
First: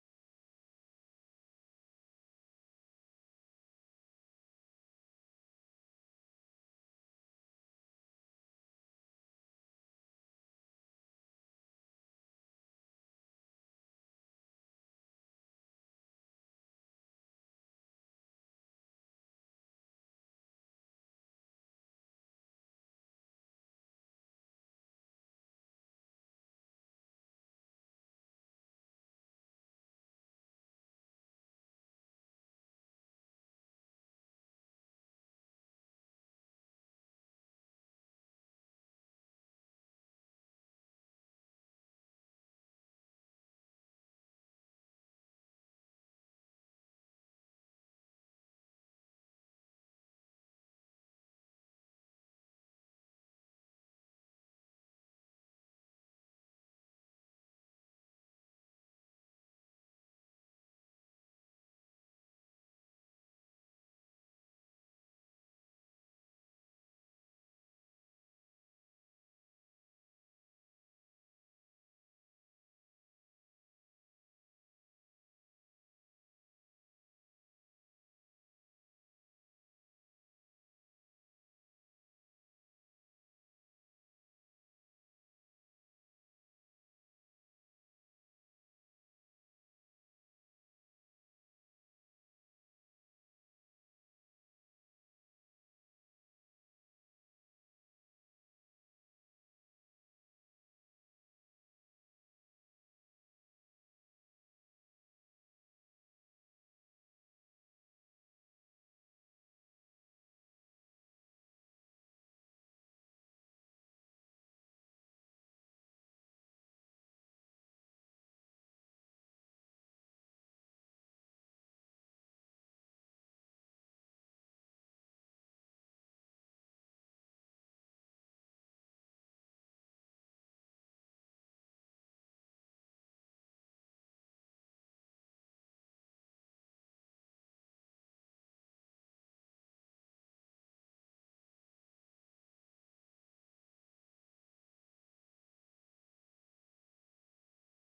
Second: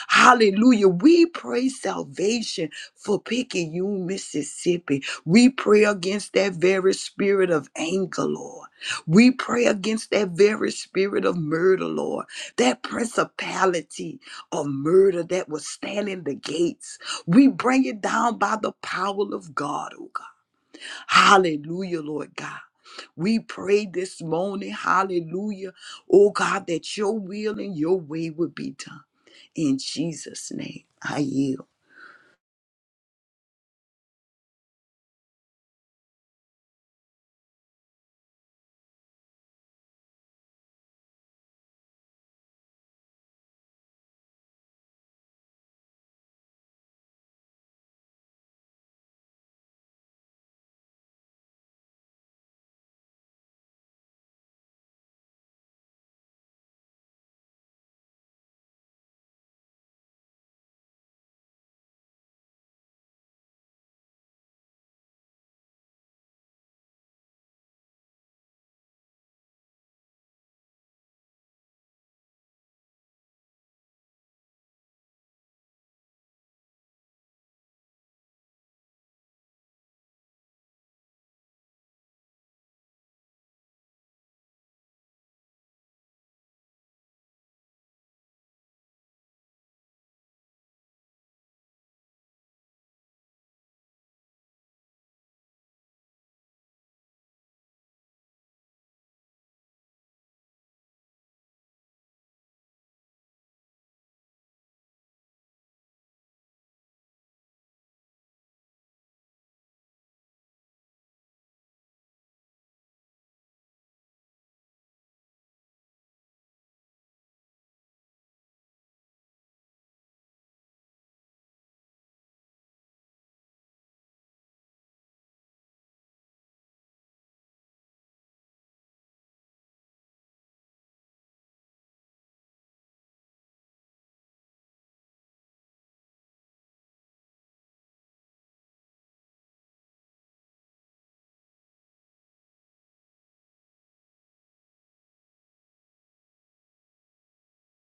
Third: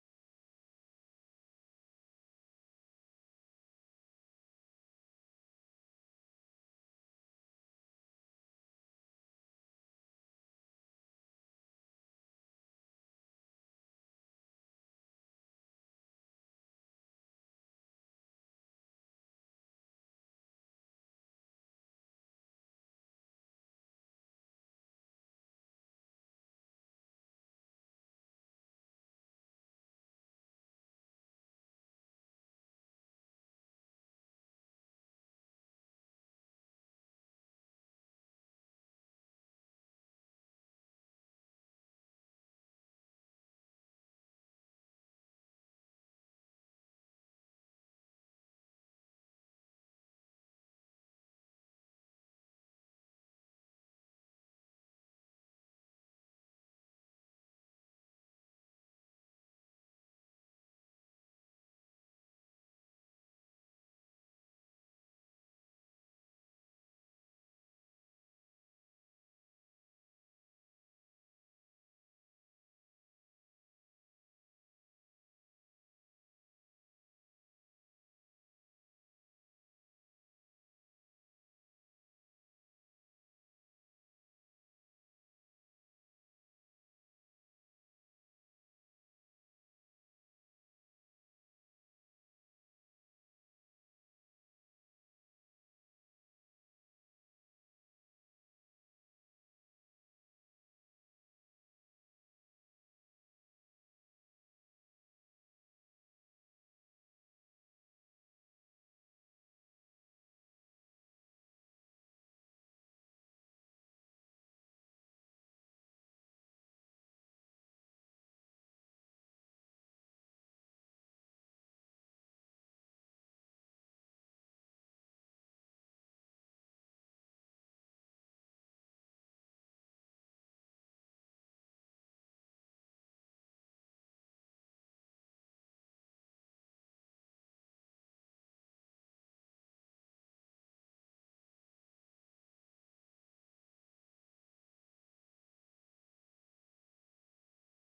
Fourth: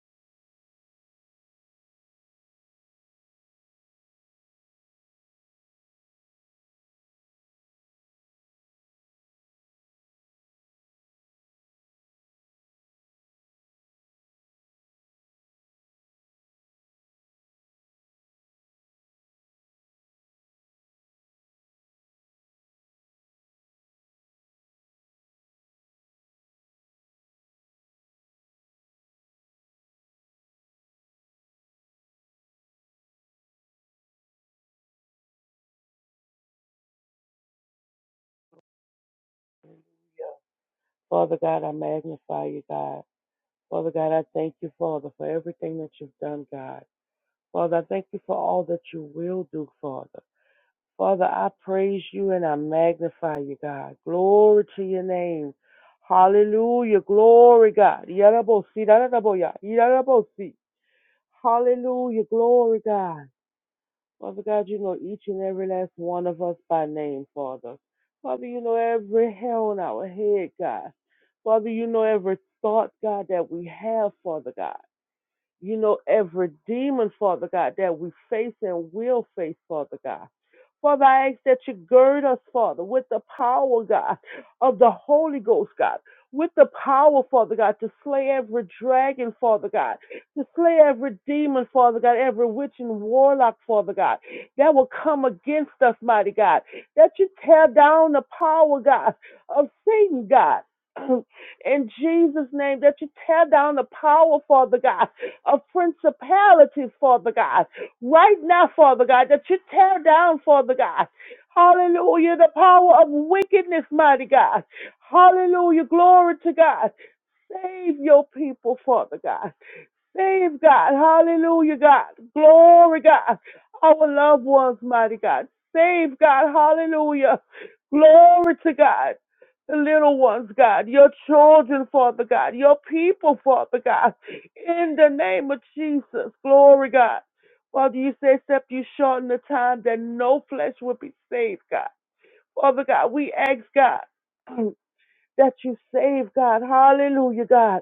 Speaker 2: Hallelujah. We pray salvation for Picayune, Mississippi. We pray against that very spirit of anger, Lord. We pray against that very spirit of murder, Lord. That principality of murder that was standing the gates. We bring it down by the power of God, oh God. Hallelujah, Lord God. We pray this morning, hallelujah, oh God, that your will and your way would be done. In Jesus' name, I yield.
Speaker 3: Father God, I magnify you, God. Father God, I thank you, Father, for everything that you've done, God. Father, I thank you for all that you will do, Father. Father, I praise you and I magnify you, God. Glory to your name. Hallelujah. Glory, God. Yarabosi, yaraboya, yarabosi. Hallelujah. Glory, God. Father God, you know each and every last one of us by name, Father. Father, you know every hair on our head, God. Father, you know every thought, God, that we have, Father God. You know every demon, Father God, that we face and will face, Father God. Father, I ask that you gird us, Father, with the power, God, of the Holy Ghost, God, with the power, Father God, to slay every dragon, Father God, to slay every demon, Father God, every witch and warlock, Father God, that will come against us, mighty God, that you tear down the power, God, of Satan, God. In Jesus' name, that you tear down the power, Father God, of principalities, Father God right now, Father God, that you tear down, Father God. Hallelujah, the power of wickedness, mighty God. Hallelujah, glory to God. Save your people, Father God. Save God. Hallelujah, God. Glory, God. Our loved ones, mighty God. Save God. Hallelujah. Glory to God. The little ones, God. Your children, Father God. Your people, Father God. In the name of Jesus. Glory, God. Father, you say, except you shorten the time that no flesh will be saved, God. Father God, we ask God. that you save, God. Hallelujah, God.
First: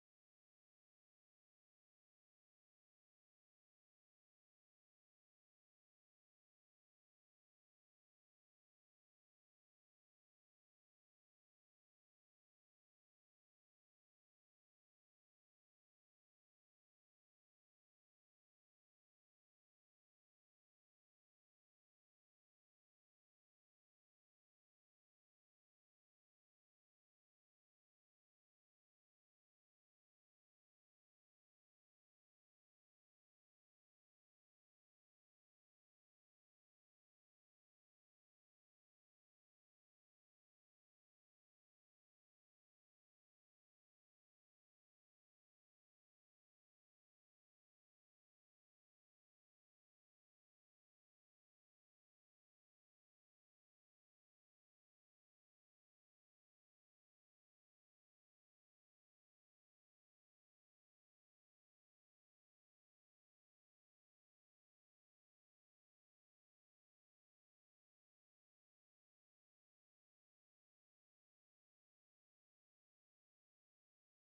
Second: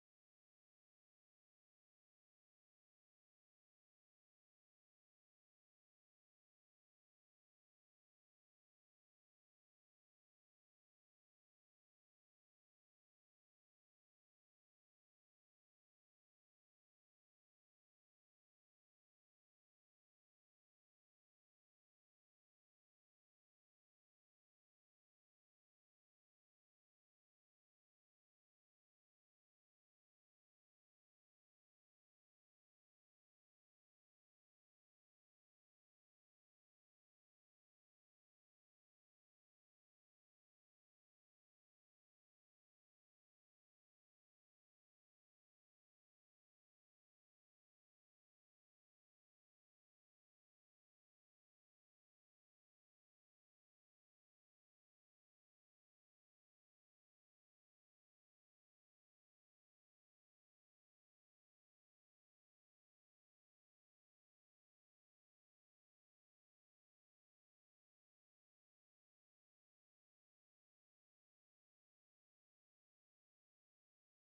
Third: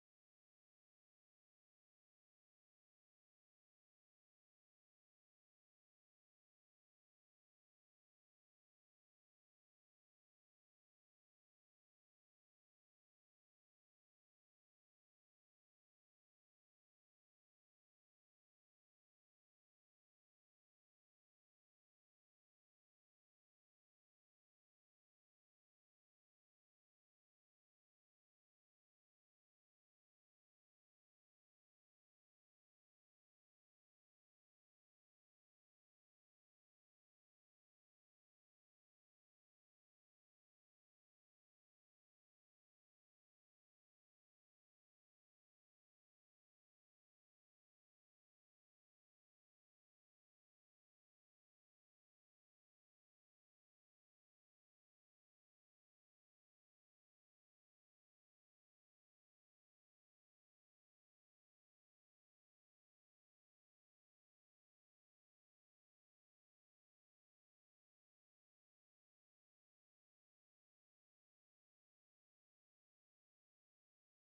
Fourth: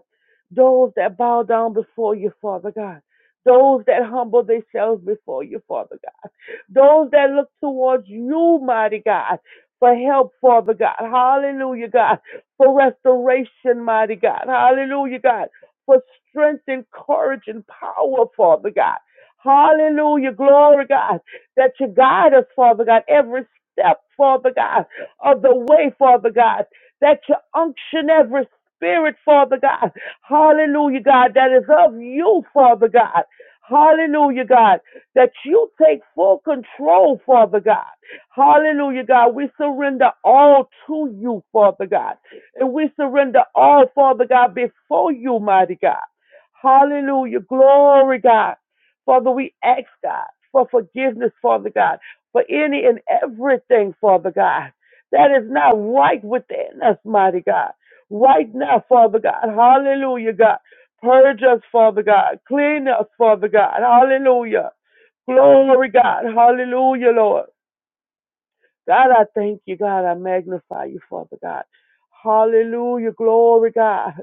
Speaker 3: Those that bow down before you, Father God. Those that humble themselves before you, Father God. Those that look towards you, mighty God, for help, Father God. Hallelujah, God. For restoration, mighty God. Hallelujah, God. For strength and courage and power, Father God. Hallelujah, glory, God. That you guide us, Father God, every step, Father God, of the way, Father God. That you unction every spirit, Father God. Hallelujah, God. That is of you, Father God. Hallelujah, God that you take full control, Father God. Hallelujah, God. We surrender all to you, Father God. And we surrender all, Father God, before you, mighty God. Hallelujah. Glory, God. Father, we ask, God, for forgiveness, Father God, for any and everything, Father God, that is not right within us, mighty God. Right now, Father God. Hallelujah, God. Purge us, Father God. Clean us, Father God. Hallelujah. Glory, God. Hallelujah, Lord. God, I thank you, God. I magnify you, Father God. Hallelujah. Glory, God.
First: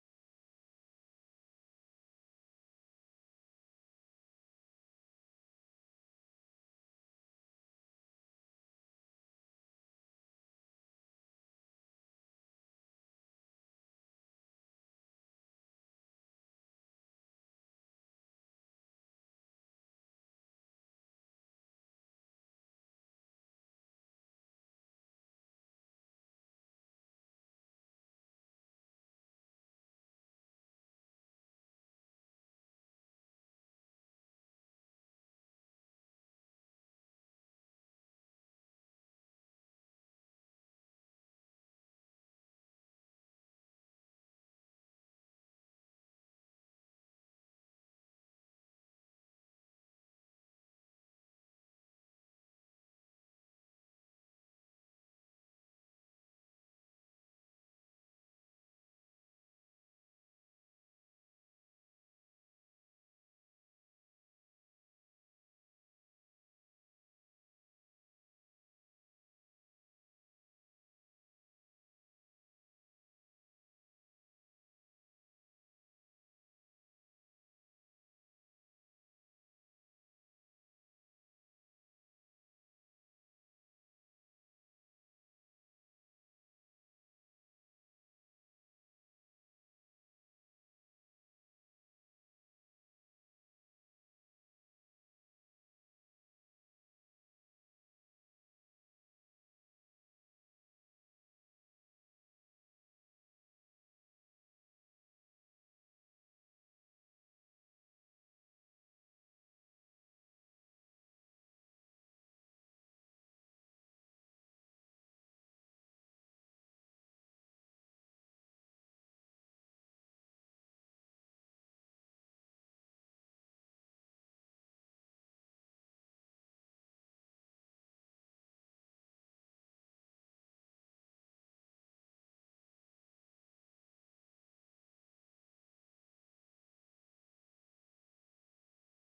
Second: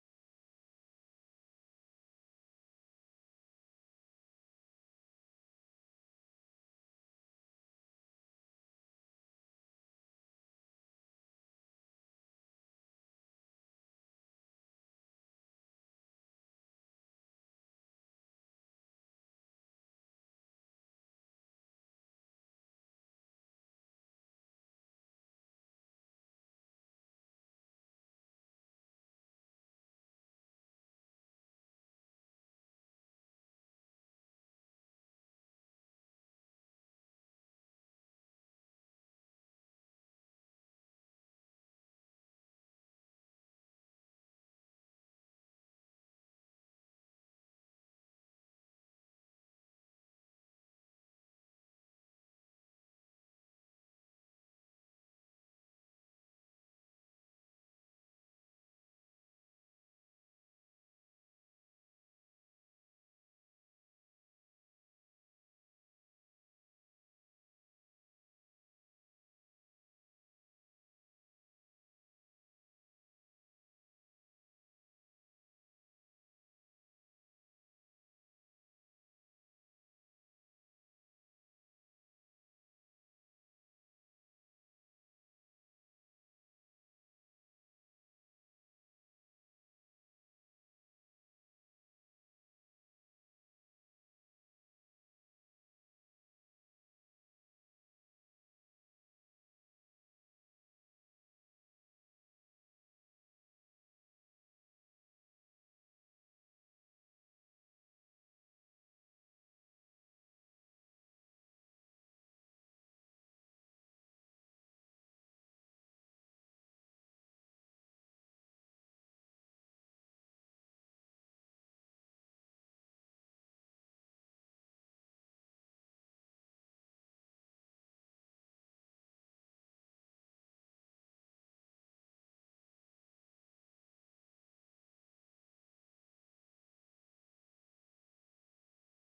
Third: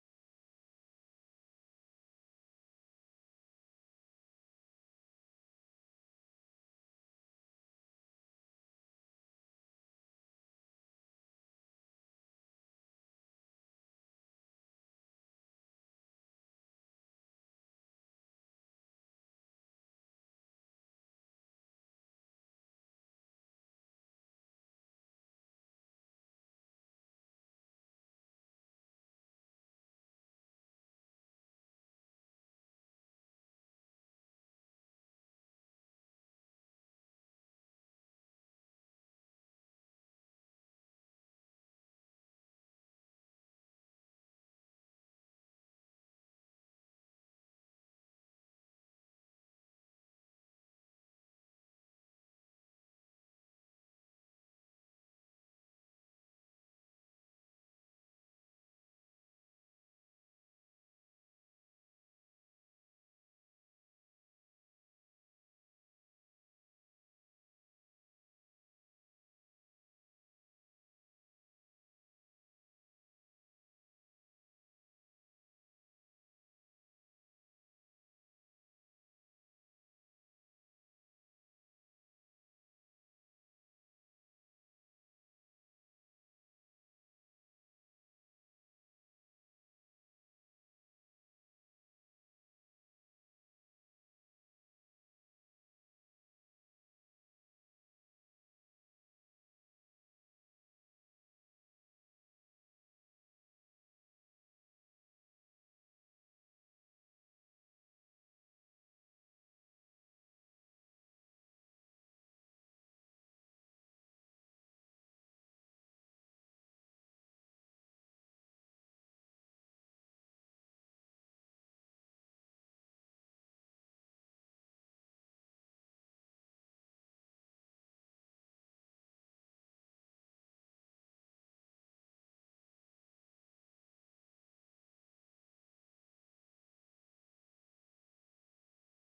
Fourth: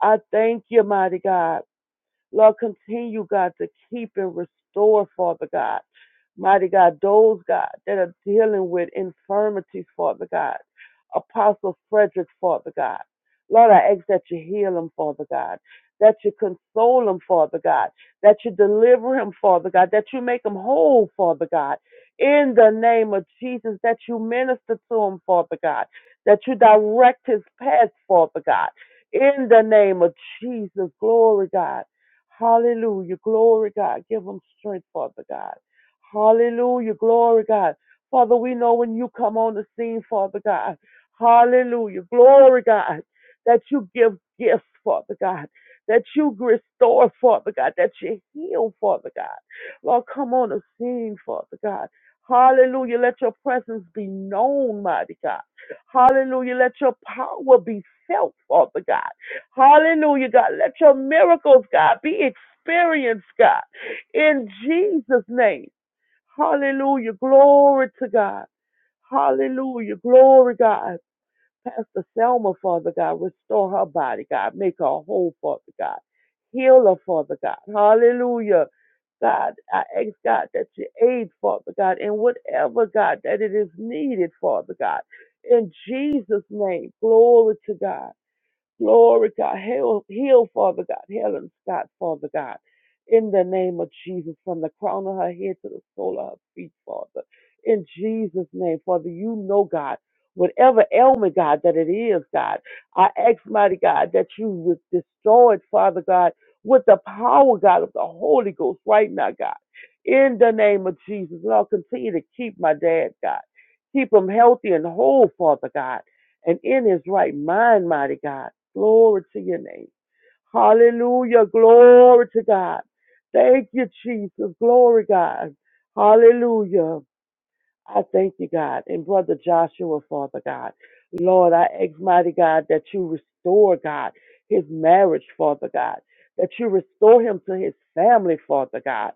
Speaker 3: I thank you, mighty God. Lord, continue, God, to keep and restore, Father God. Mighty God, those, God, that are dealing with infirmities, Father God. Apostle Frederick, Father God. Lord, I ask that you heal him, Father God. That you console him, Father God. That you deliver him, Father God. That you make him whole, Father God. In the name of Jesus, that you minister to him, Father God. That you direct his path, Father God. In the name of Jesus, glory, God. Hallelujah. Glory, God. Give them strength, Father God. Hallelujah. Glory, God. Father, we know when you come on the scene, Father God. Hallelujah. Glory, God. That you give gifts, Father God. That you restore, Father God. That you heal, Father God. Lord, come on the scene, Father God. Hallelujah. Let your presence be known, mighty God. Hallelujah. Let your power be felt, Father God. Hallelujah, God. Let your miracles, God, be experienced, God, in Jesus' name. Hallelujah. Glory to God. Hallelujah. Glory, God. Pastor Selma, Father God, restore her body, God. Make her whole, Father God. Heal her, Father God. Hallelujah. God, I ask God that you aid, Father God, in whatever, God, that it is needed, Father God. In Jesus' name, glory to God. Glory, God. Heal, heal, Father God. Helen Scott, Father God. In the name of Jesus, from the crown of her head to the sole of her feet, Father. In Jesus' name, Father, you know, God, whatever ailment, God, that it is, God, I ask, mighty God, that you would destroy it, Father God, with the power, God, of the Holy Ghost right now, God. In the name of Jesus, Lord, continue to keep my dad, God. Keep him healthy and whole, Father God and in his right mind, mighty God. Glory to your name. Hallelujah. Glory to God. Thank you, Jesus. Glory, God. Hallelujah. I thank you, God. And Brother Joshua, Father God. Lord, I ask, mighty God, that you restore, God, his marriage, Father God. That you restore him to his family, Father God.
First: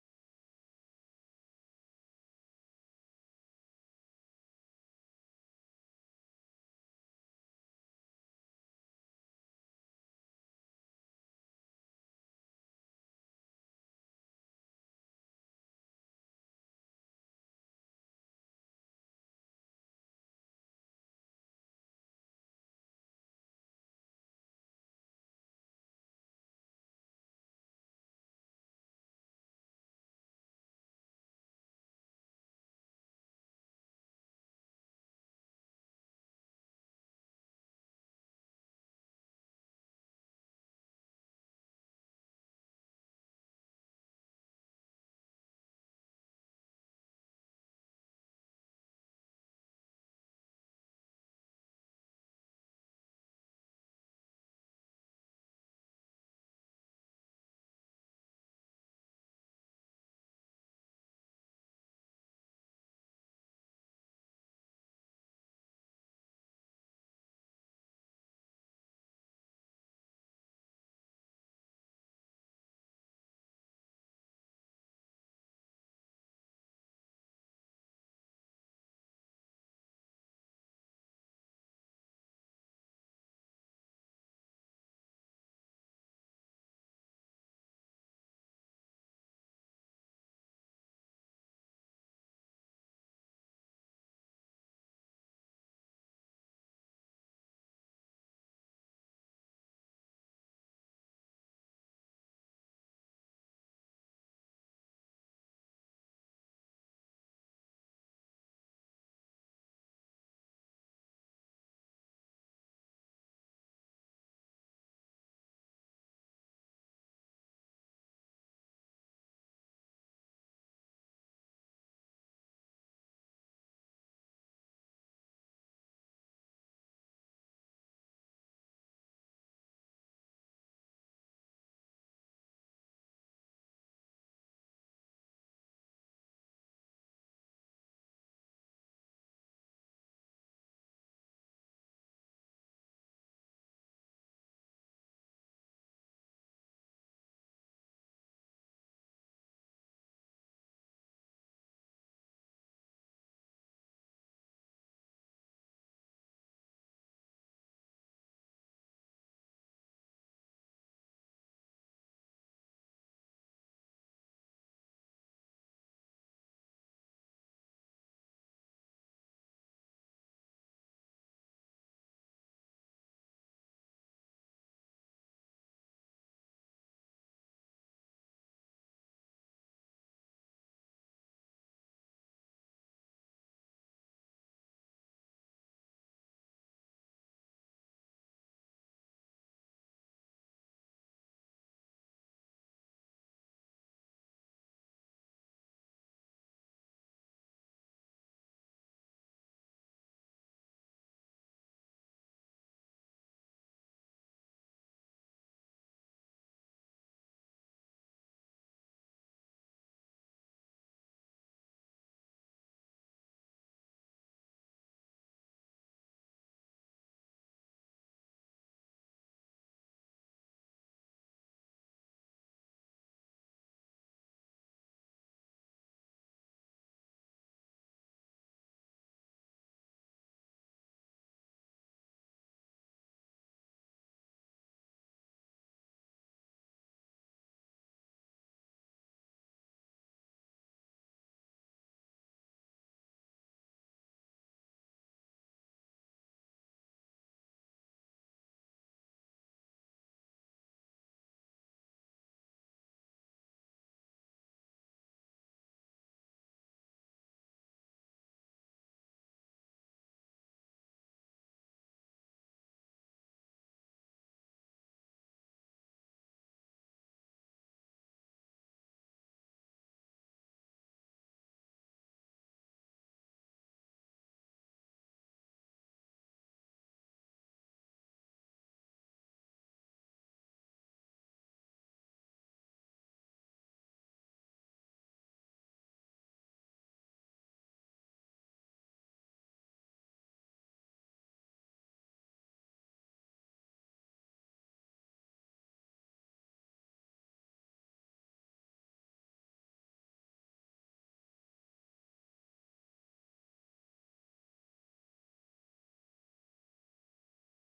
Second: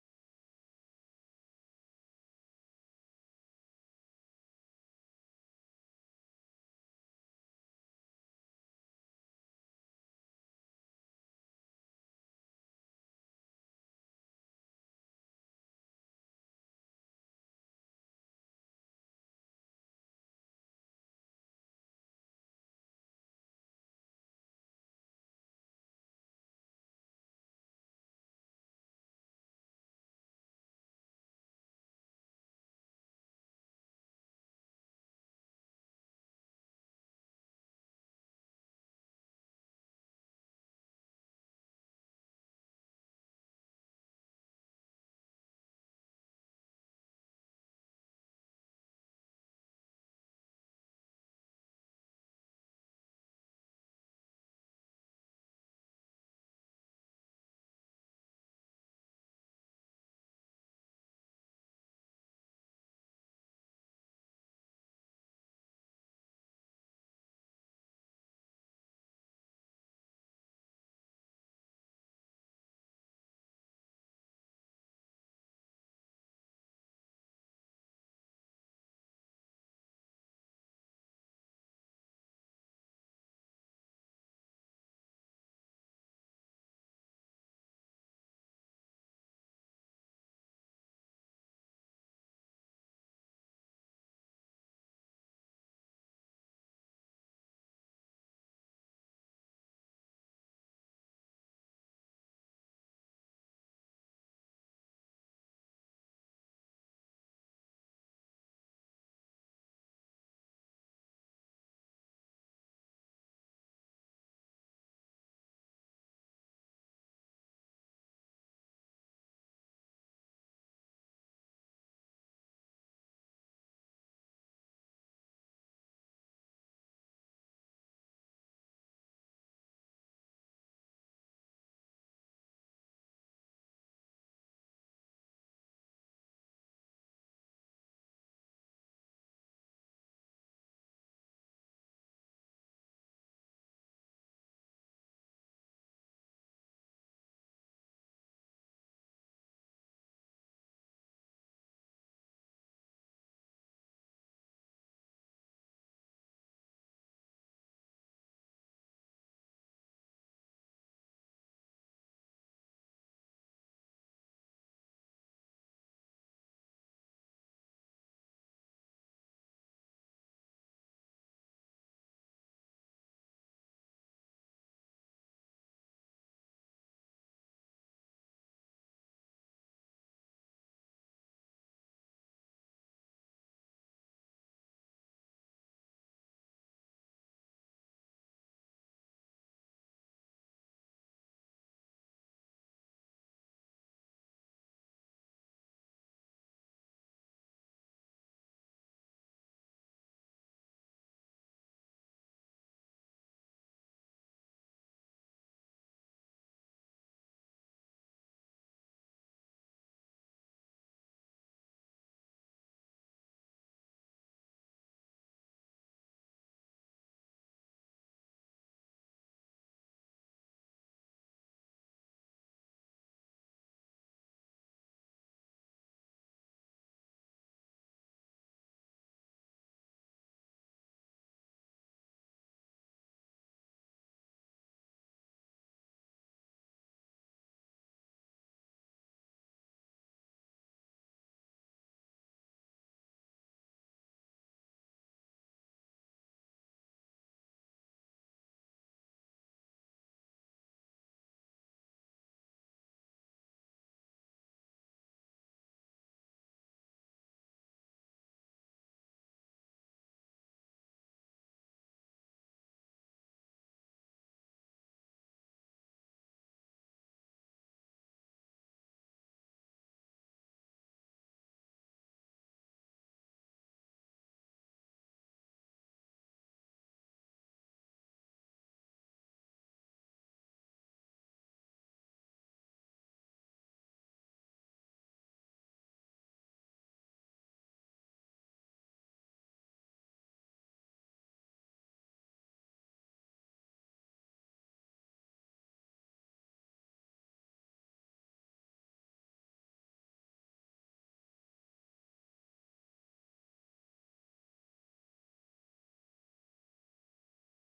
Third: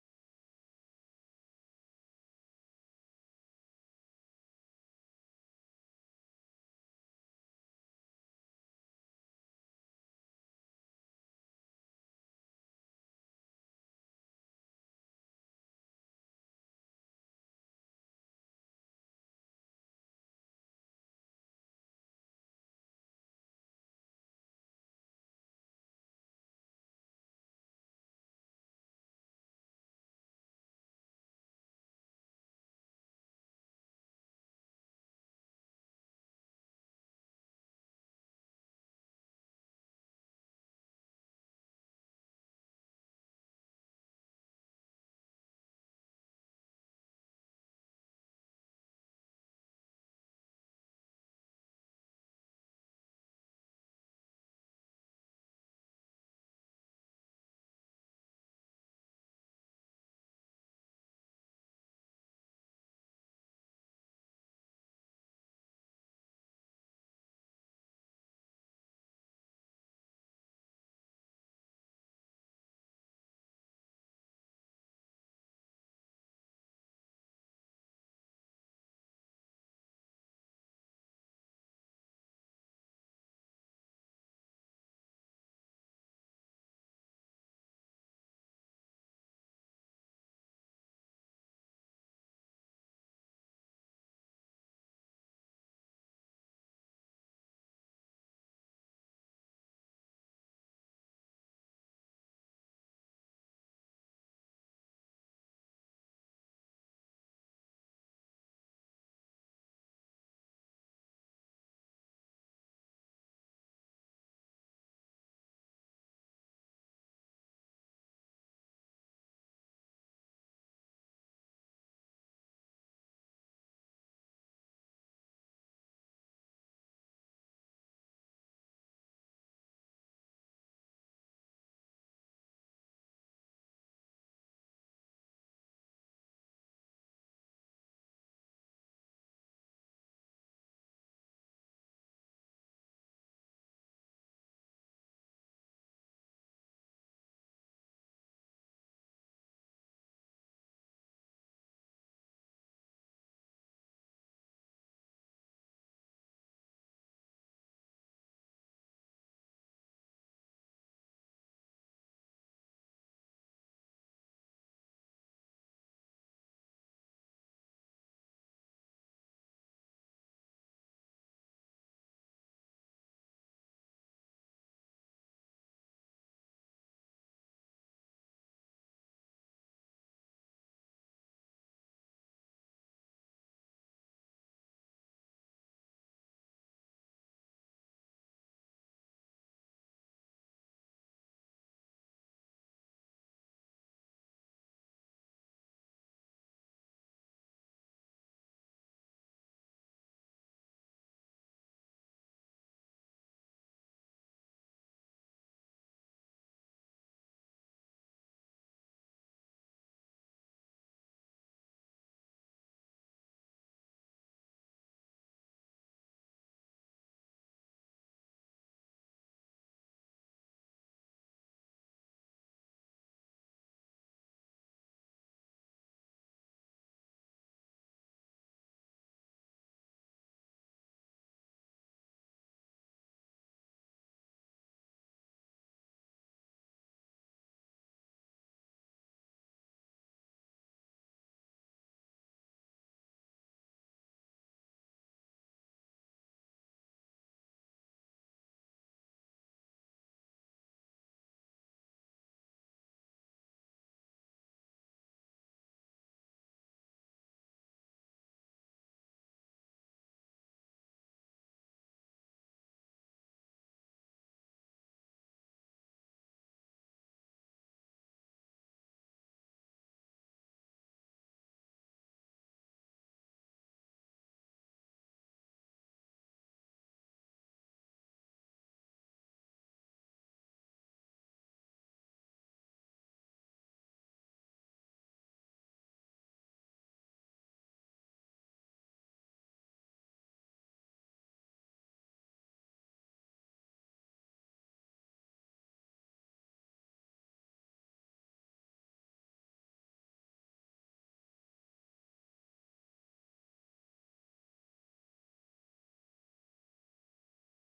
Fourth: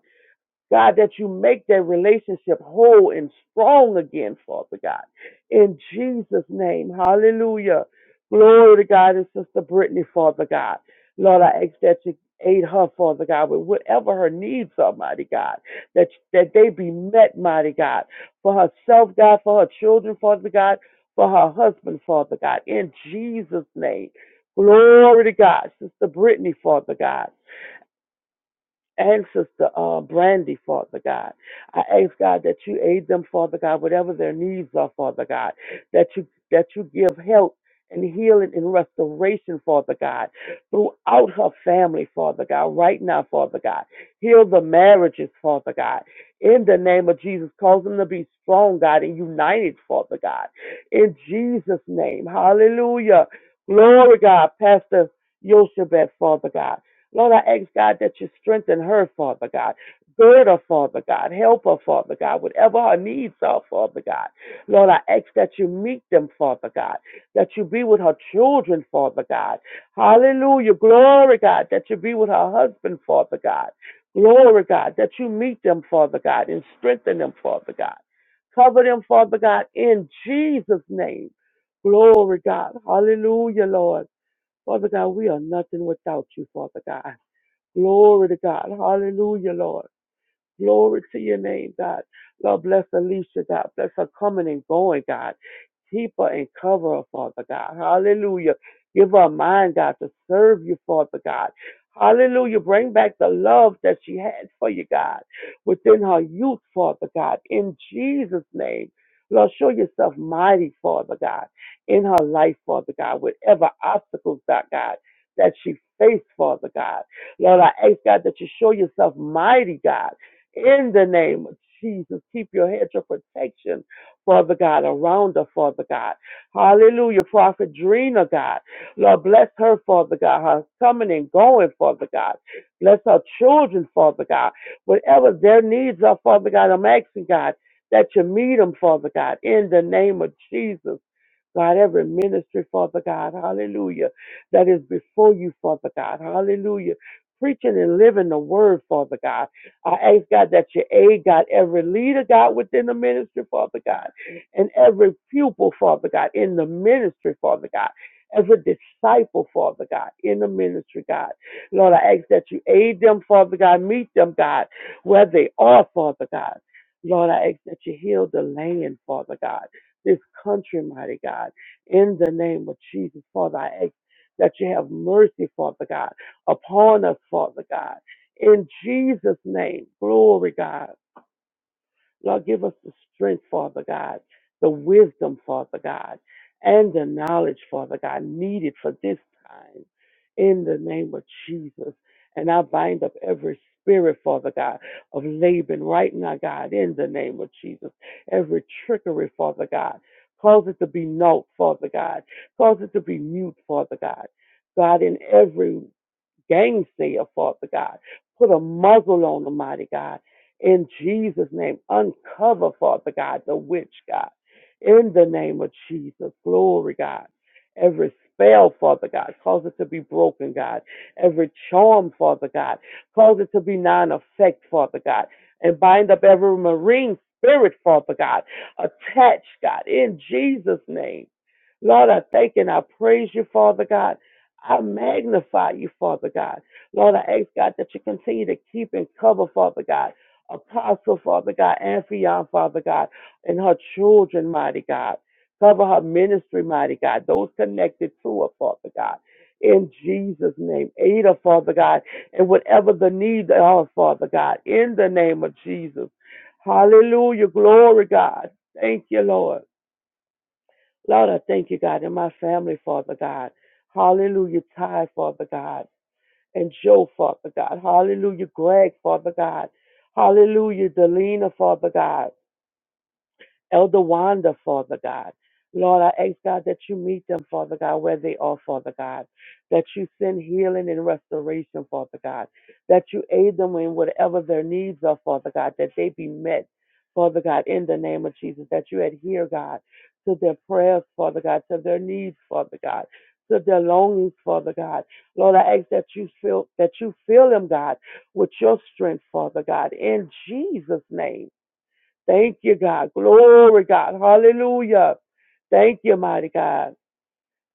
Speaker 3: God, that you make that relationship whole and strong again, Father God. In Jesus' name, hallelujah. Glory to God and Sister Brittany, Father God. Lord, I ask that you aid her, Father God, with whatever her needs are, mighty God, that, that they be met, mighty God, for herself, God, for her children, Father God, for her husband, Father God, in Jesus' name. Glory to God, Sister Brittany, Father God and Sister uh, Brandy, Father God. I ask God that you aid them, Father God, whatever their needs are, Father God, that you that you give help and healing and restoration, Father God, throughout her family, Father God, right now, Father God. Heal the marriages, Father God. In the name of Jesus, cause them to be strong, God, and united, Father God. In Jesus' name, hallelujah. Glory, God, Pastor Yoshebet, Father God. Lord, I ask God that you strengthen her, Father God. Gird her, Father God. Help her, Father God. Whatever her needs are, Father God. Lord, I ask that you meet them, Father God. That you be with her children, Father God. Hallelujah. Glory, God. That you be with her husband, Father God. Glory, God. That you meet them, Father God, and strengthen them, Father God. Cover them, Father God, in Jesus' name. Glory, God. Hallelujah, Lord. Father God, we are nothing without you, Father God. Glory to God. Hallelujah, Lord. Glory to your name, God. Lord, bless Alicia, God. Bless her coming and going, God. Keep her and cover her, Father God. Hallelujah. Give her a mind, God, to serve you, Father God. Hallelujah. Bring back the love that she had for you, God, within her youth, Father God. In Jesus' name. Lord, show yourself mighty, Father God, in her life, Father God, whatever obstacles, God, God, that she faced, Father God. Lord, I ask, God, that you show yourself mighty, God in the name of Jesus. Keep your hedge of protection, Father God, around her, Father God. Hallelujah. Prophet Drina, God. Lord, bless her, Father God. Her coming and going, Father God. Bless her children, Father God. Whatever their needs are, Father God, I'm asking, God, that you meet them, Father God, in the name of Jesus. God, every ministry, Father God, hallelujah, that is before you, Father God, hallelujah. Preaching and living the word, Father God. I ask God that you aid God, every leader, God, within the ministry, Father God, and every pupil, Father God, in the ministry, Father God, every disciple, Father God, in the ministry, God. Lord, I ask that you aid them, Father God, meet them, God, where they are, Father God. Lord, I ask that you heal the land, Father God this country, mighty God, in the name of Jesus, Father, I ask that you have mercy, Father God, upon us, Father God. In Jesus' name, glory, God. Lord, give us the strength, Father God, the wisdom, Father God, and the knowledge, Father God, needed for this time in the name of Jesus. And I bind up every spirit, Father God, of Laban right now, God, in the name of Jesus. Every trickery, Father God. Cause it to be null, Father God. Cause it to be mute, Father God. God, in every gang Father God. Put a muzzle on them, mighty God. In Jesus' name, uncover, Father God, the witch, God. In the name of Jesus, glory, God. Every spell, Father God, cause it to be broken, God. Every charm, Father God, cause it to be non effect, Father God. And bind up every marine spirit, Father God, Attach God, in Jesus' name. Lord, I thank and I praise you, Father God. I magnify you, Father God. Lord, I ask God that you continue to keep and cover, Father God. Apostle, Father God, and Fion, Father God, and her children, mighty God. Cover her ministry, mighty God. Those connected to her, Father God. In Jesus' name. Aid her, Father God, and whatever the need they are, Father God. In the name of Jesus. Hallelujah. Glory, God. Thank you, Lord. Lord, I thank you, God, and my family, Father God. Hallelujah, Ty, Father God, and Joe, Father God. Hallelujah, Greg, Father God. Hallelujah, Delina, Father God. Elder Wanda, Father God. Lord, I ask God that you meet them, Father God, where they are, Father God, that you send healing and restoration, Father God, that you aid them in whatever their needs are, Father God, that they be met, Father God, in the name of Jesus, that you adhere, God, to their prayers, Father God, to their needs, Father God, to their longings, Father God. Lord, I ask that you fill that you fill them, God, with your strength, Father God, in Jesus' name. Thank you, God. Glory, God. Hallelujah. Thank you, mighty God.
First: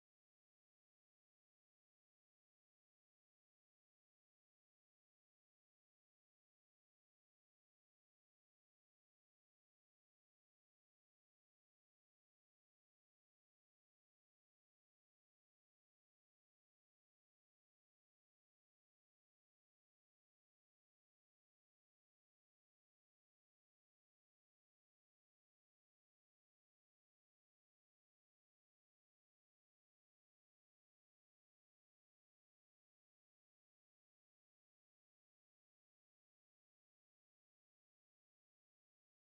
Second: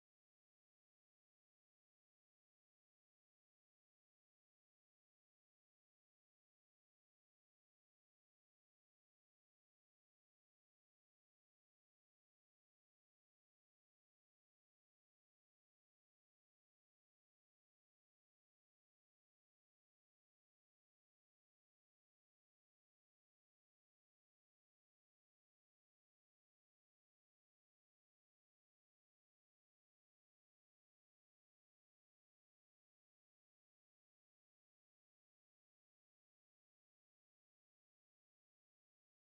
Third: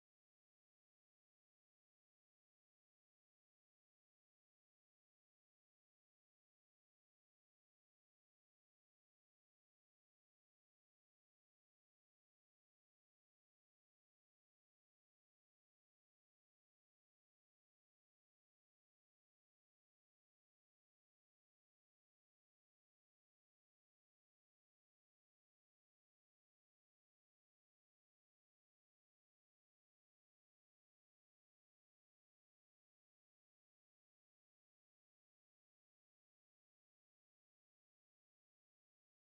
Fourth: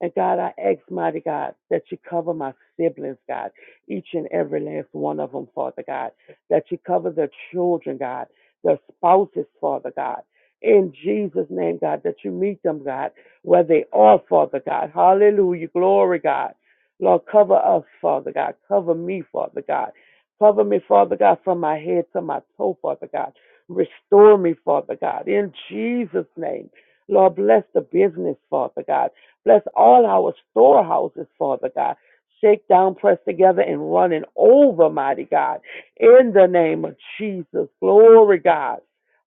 Speaker 3: And God, I ask, mighty God, that you cover my siblings, God, each and every last one of them, Father God, that you cover their children, God, their spouses, Father God. In Jesus' name, God, that you meet them, God, where they are, Father God. Hallelujah. Glory, God. Lord, cover us, Father God. Cover me, Father God. Cover me, Father God, from my head to my toe, Father God. Restore me, Father God. In Jesus' name. Lord, bless the business, Father God. Bless all our storehouses, Father God. Shake down, press together, and running over, mighty God. In the name of Jesus. Glory, God.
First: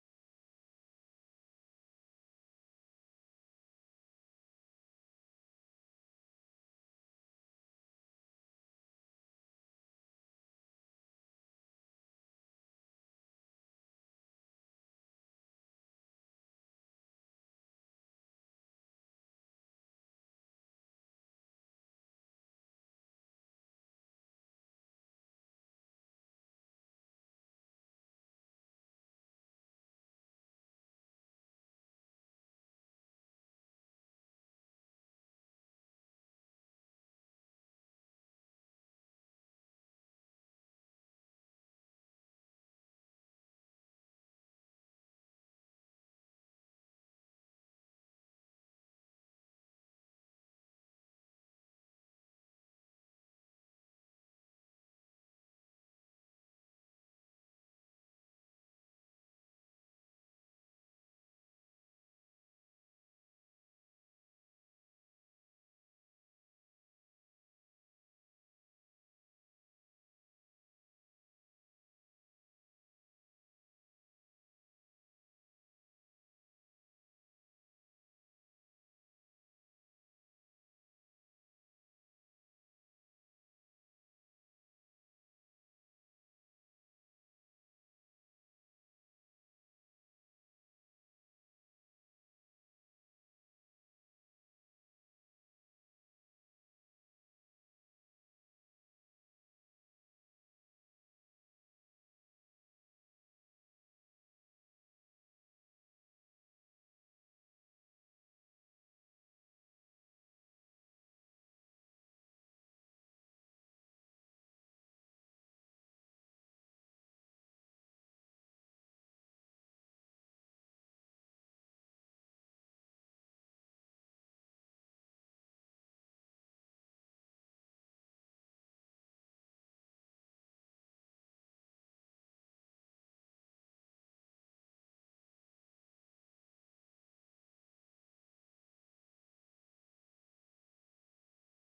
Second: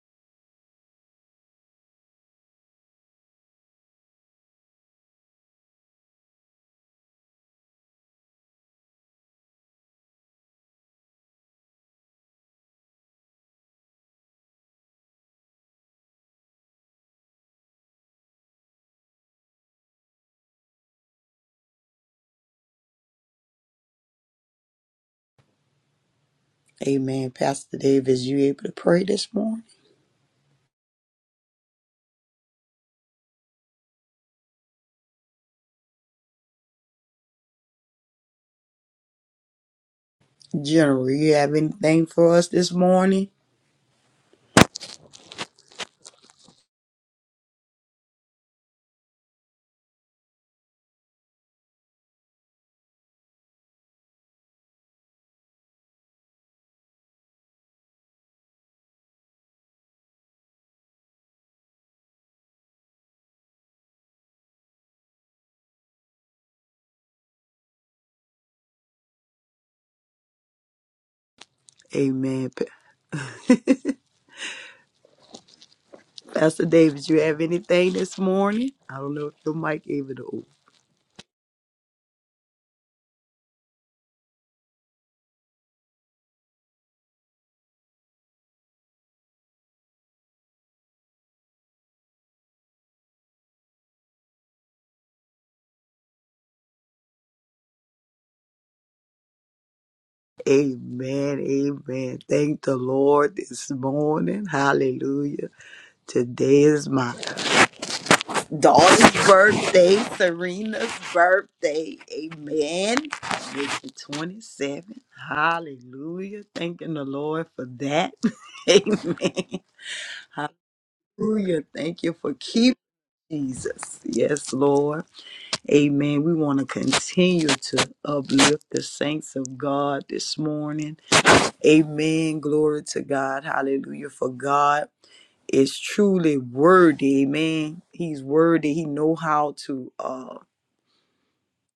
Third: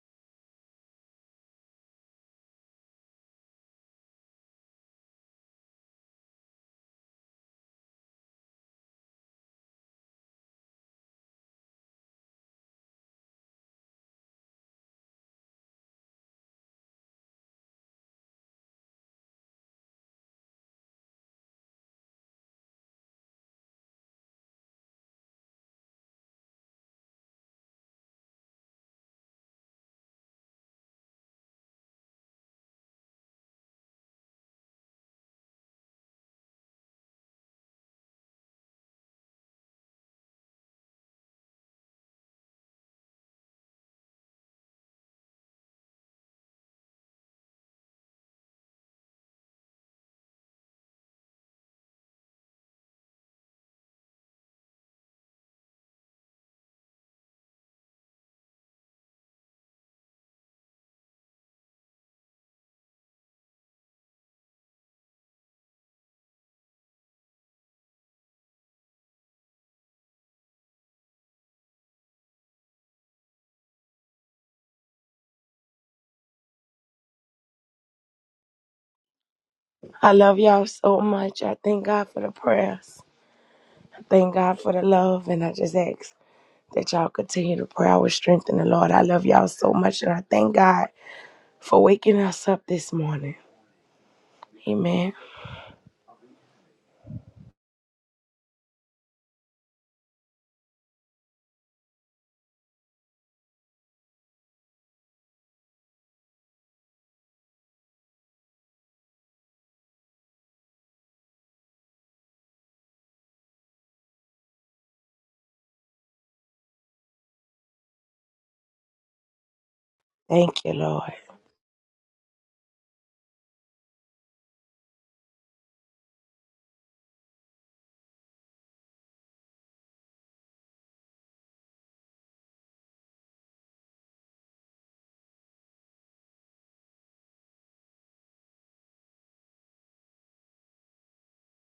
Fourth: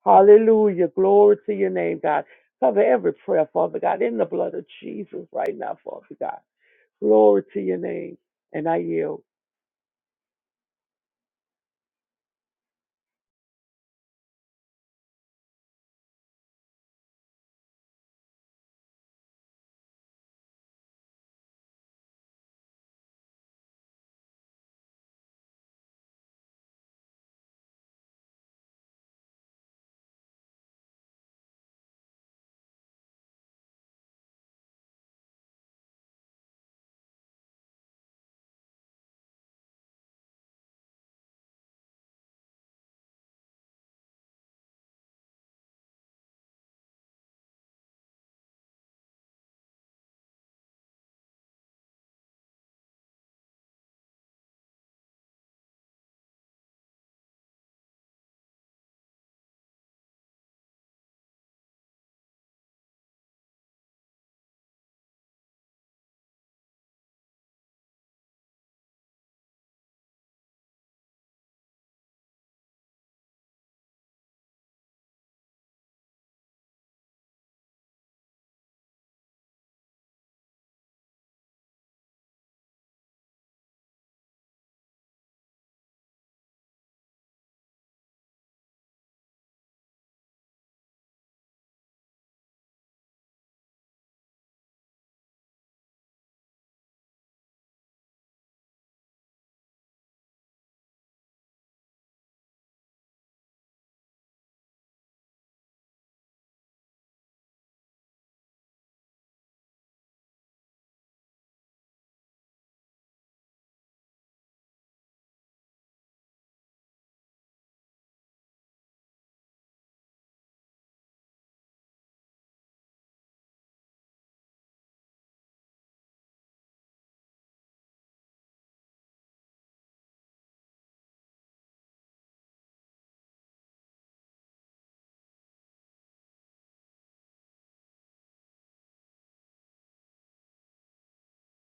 Speaker 3: Hallelujah. Glory to your name, God. Cover every prayer, Father God, in the blood of Jesus right now, Father God. Glory to your name. And I yield.
Speaker 2: Amen. Pastor Davis, you able to pray this morning? General, you have anything for us this morning? Amen. Pa- Pastor Davis, you have anything this morning? I don't know if your mic
Speaker 4: I
Speaker 2: able to
Speaker 4: love
Speaker 2: open.
Speaker 4: y'all so much. I thank God for the prayers. I thank God for the love. And I just ask that y'all continue to pray our strength in the Lord. I love y'all so much. And I thank God for waking us up this morning. Amen.
Speaker 2: Amen. Amen. Thank the Lord this morning. Hallelujah. Today is mine. Dawn's birthday, Serena's birthday. Amen. Make it 27. Hallelujah. Thanking the Lord for that. Amen.
Speaker 4: Thank you, Lord.
Speaker 2: Hallelujah. Thank you for keeping Jesus. Yes, Lord. Amen. We want to continue to uplift the saints of God this morning. Amen. Glory to God. Hallelujah. For God is truly worthy. Amen. He's worthy. He know how to. uh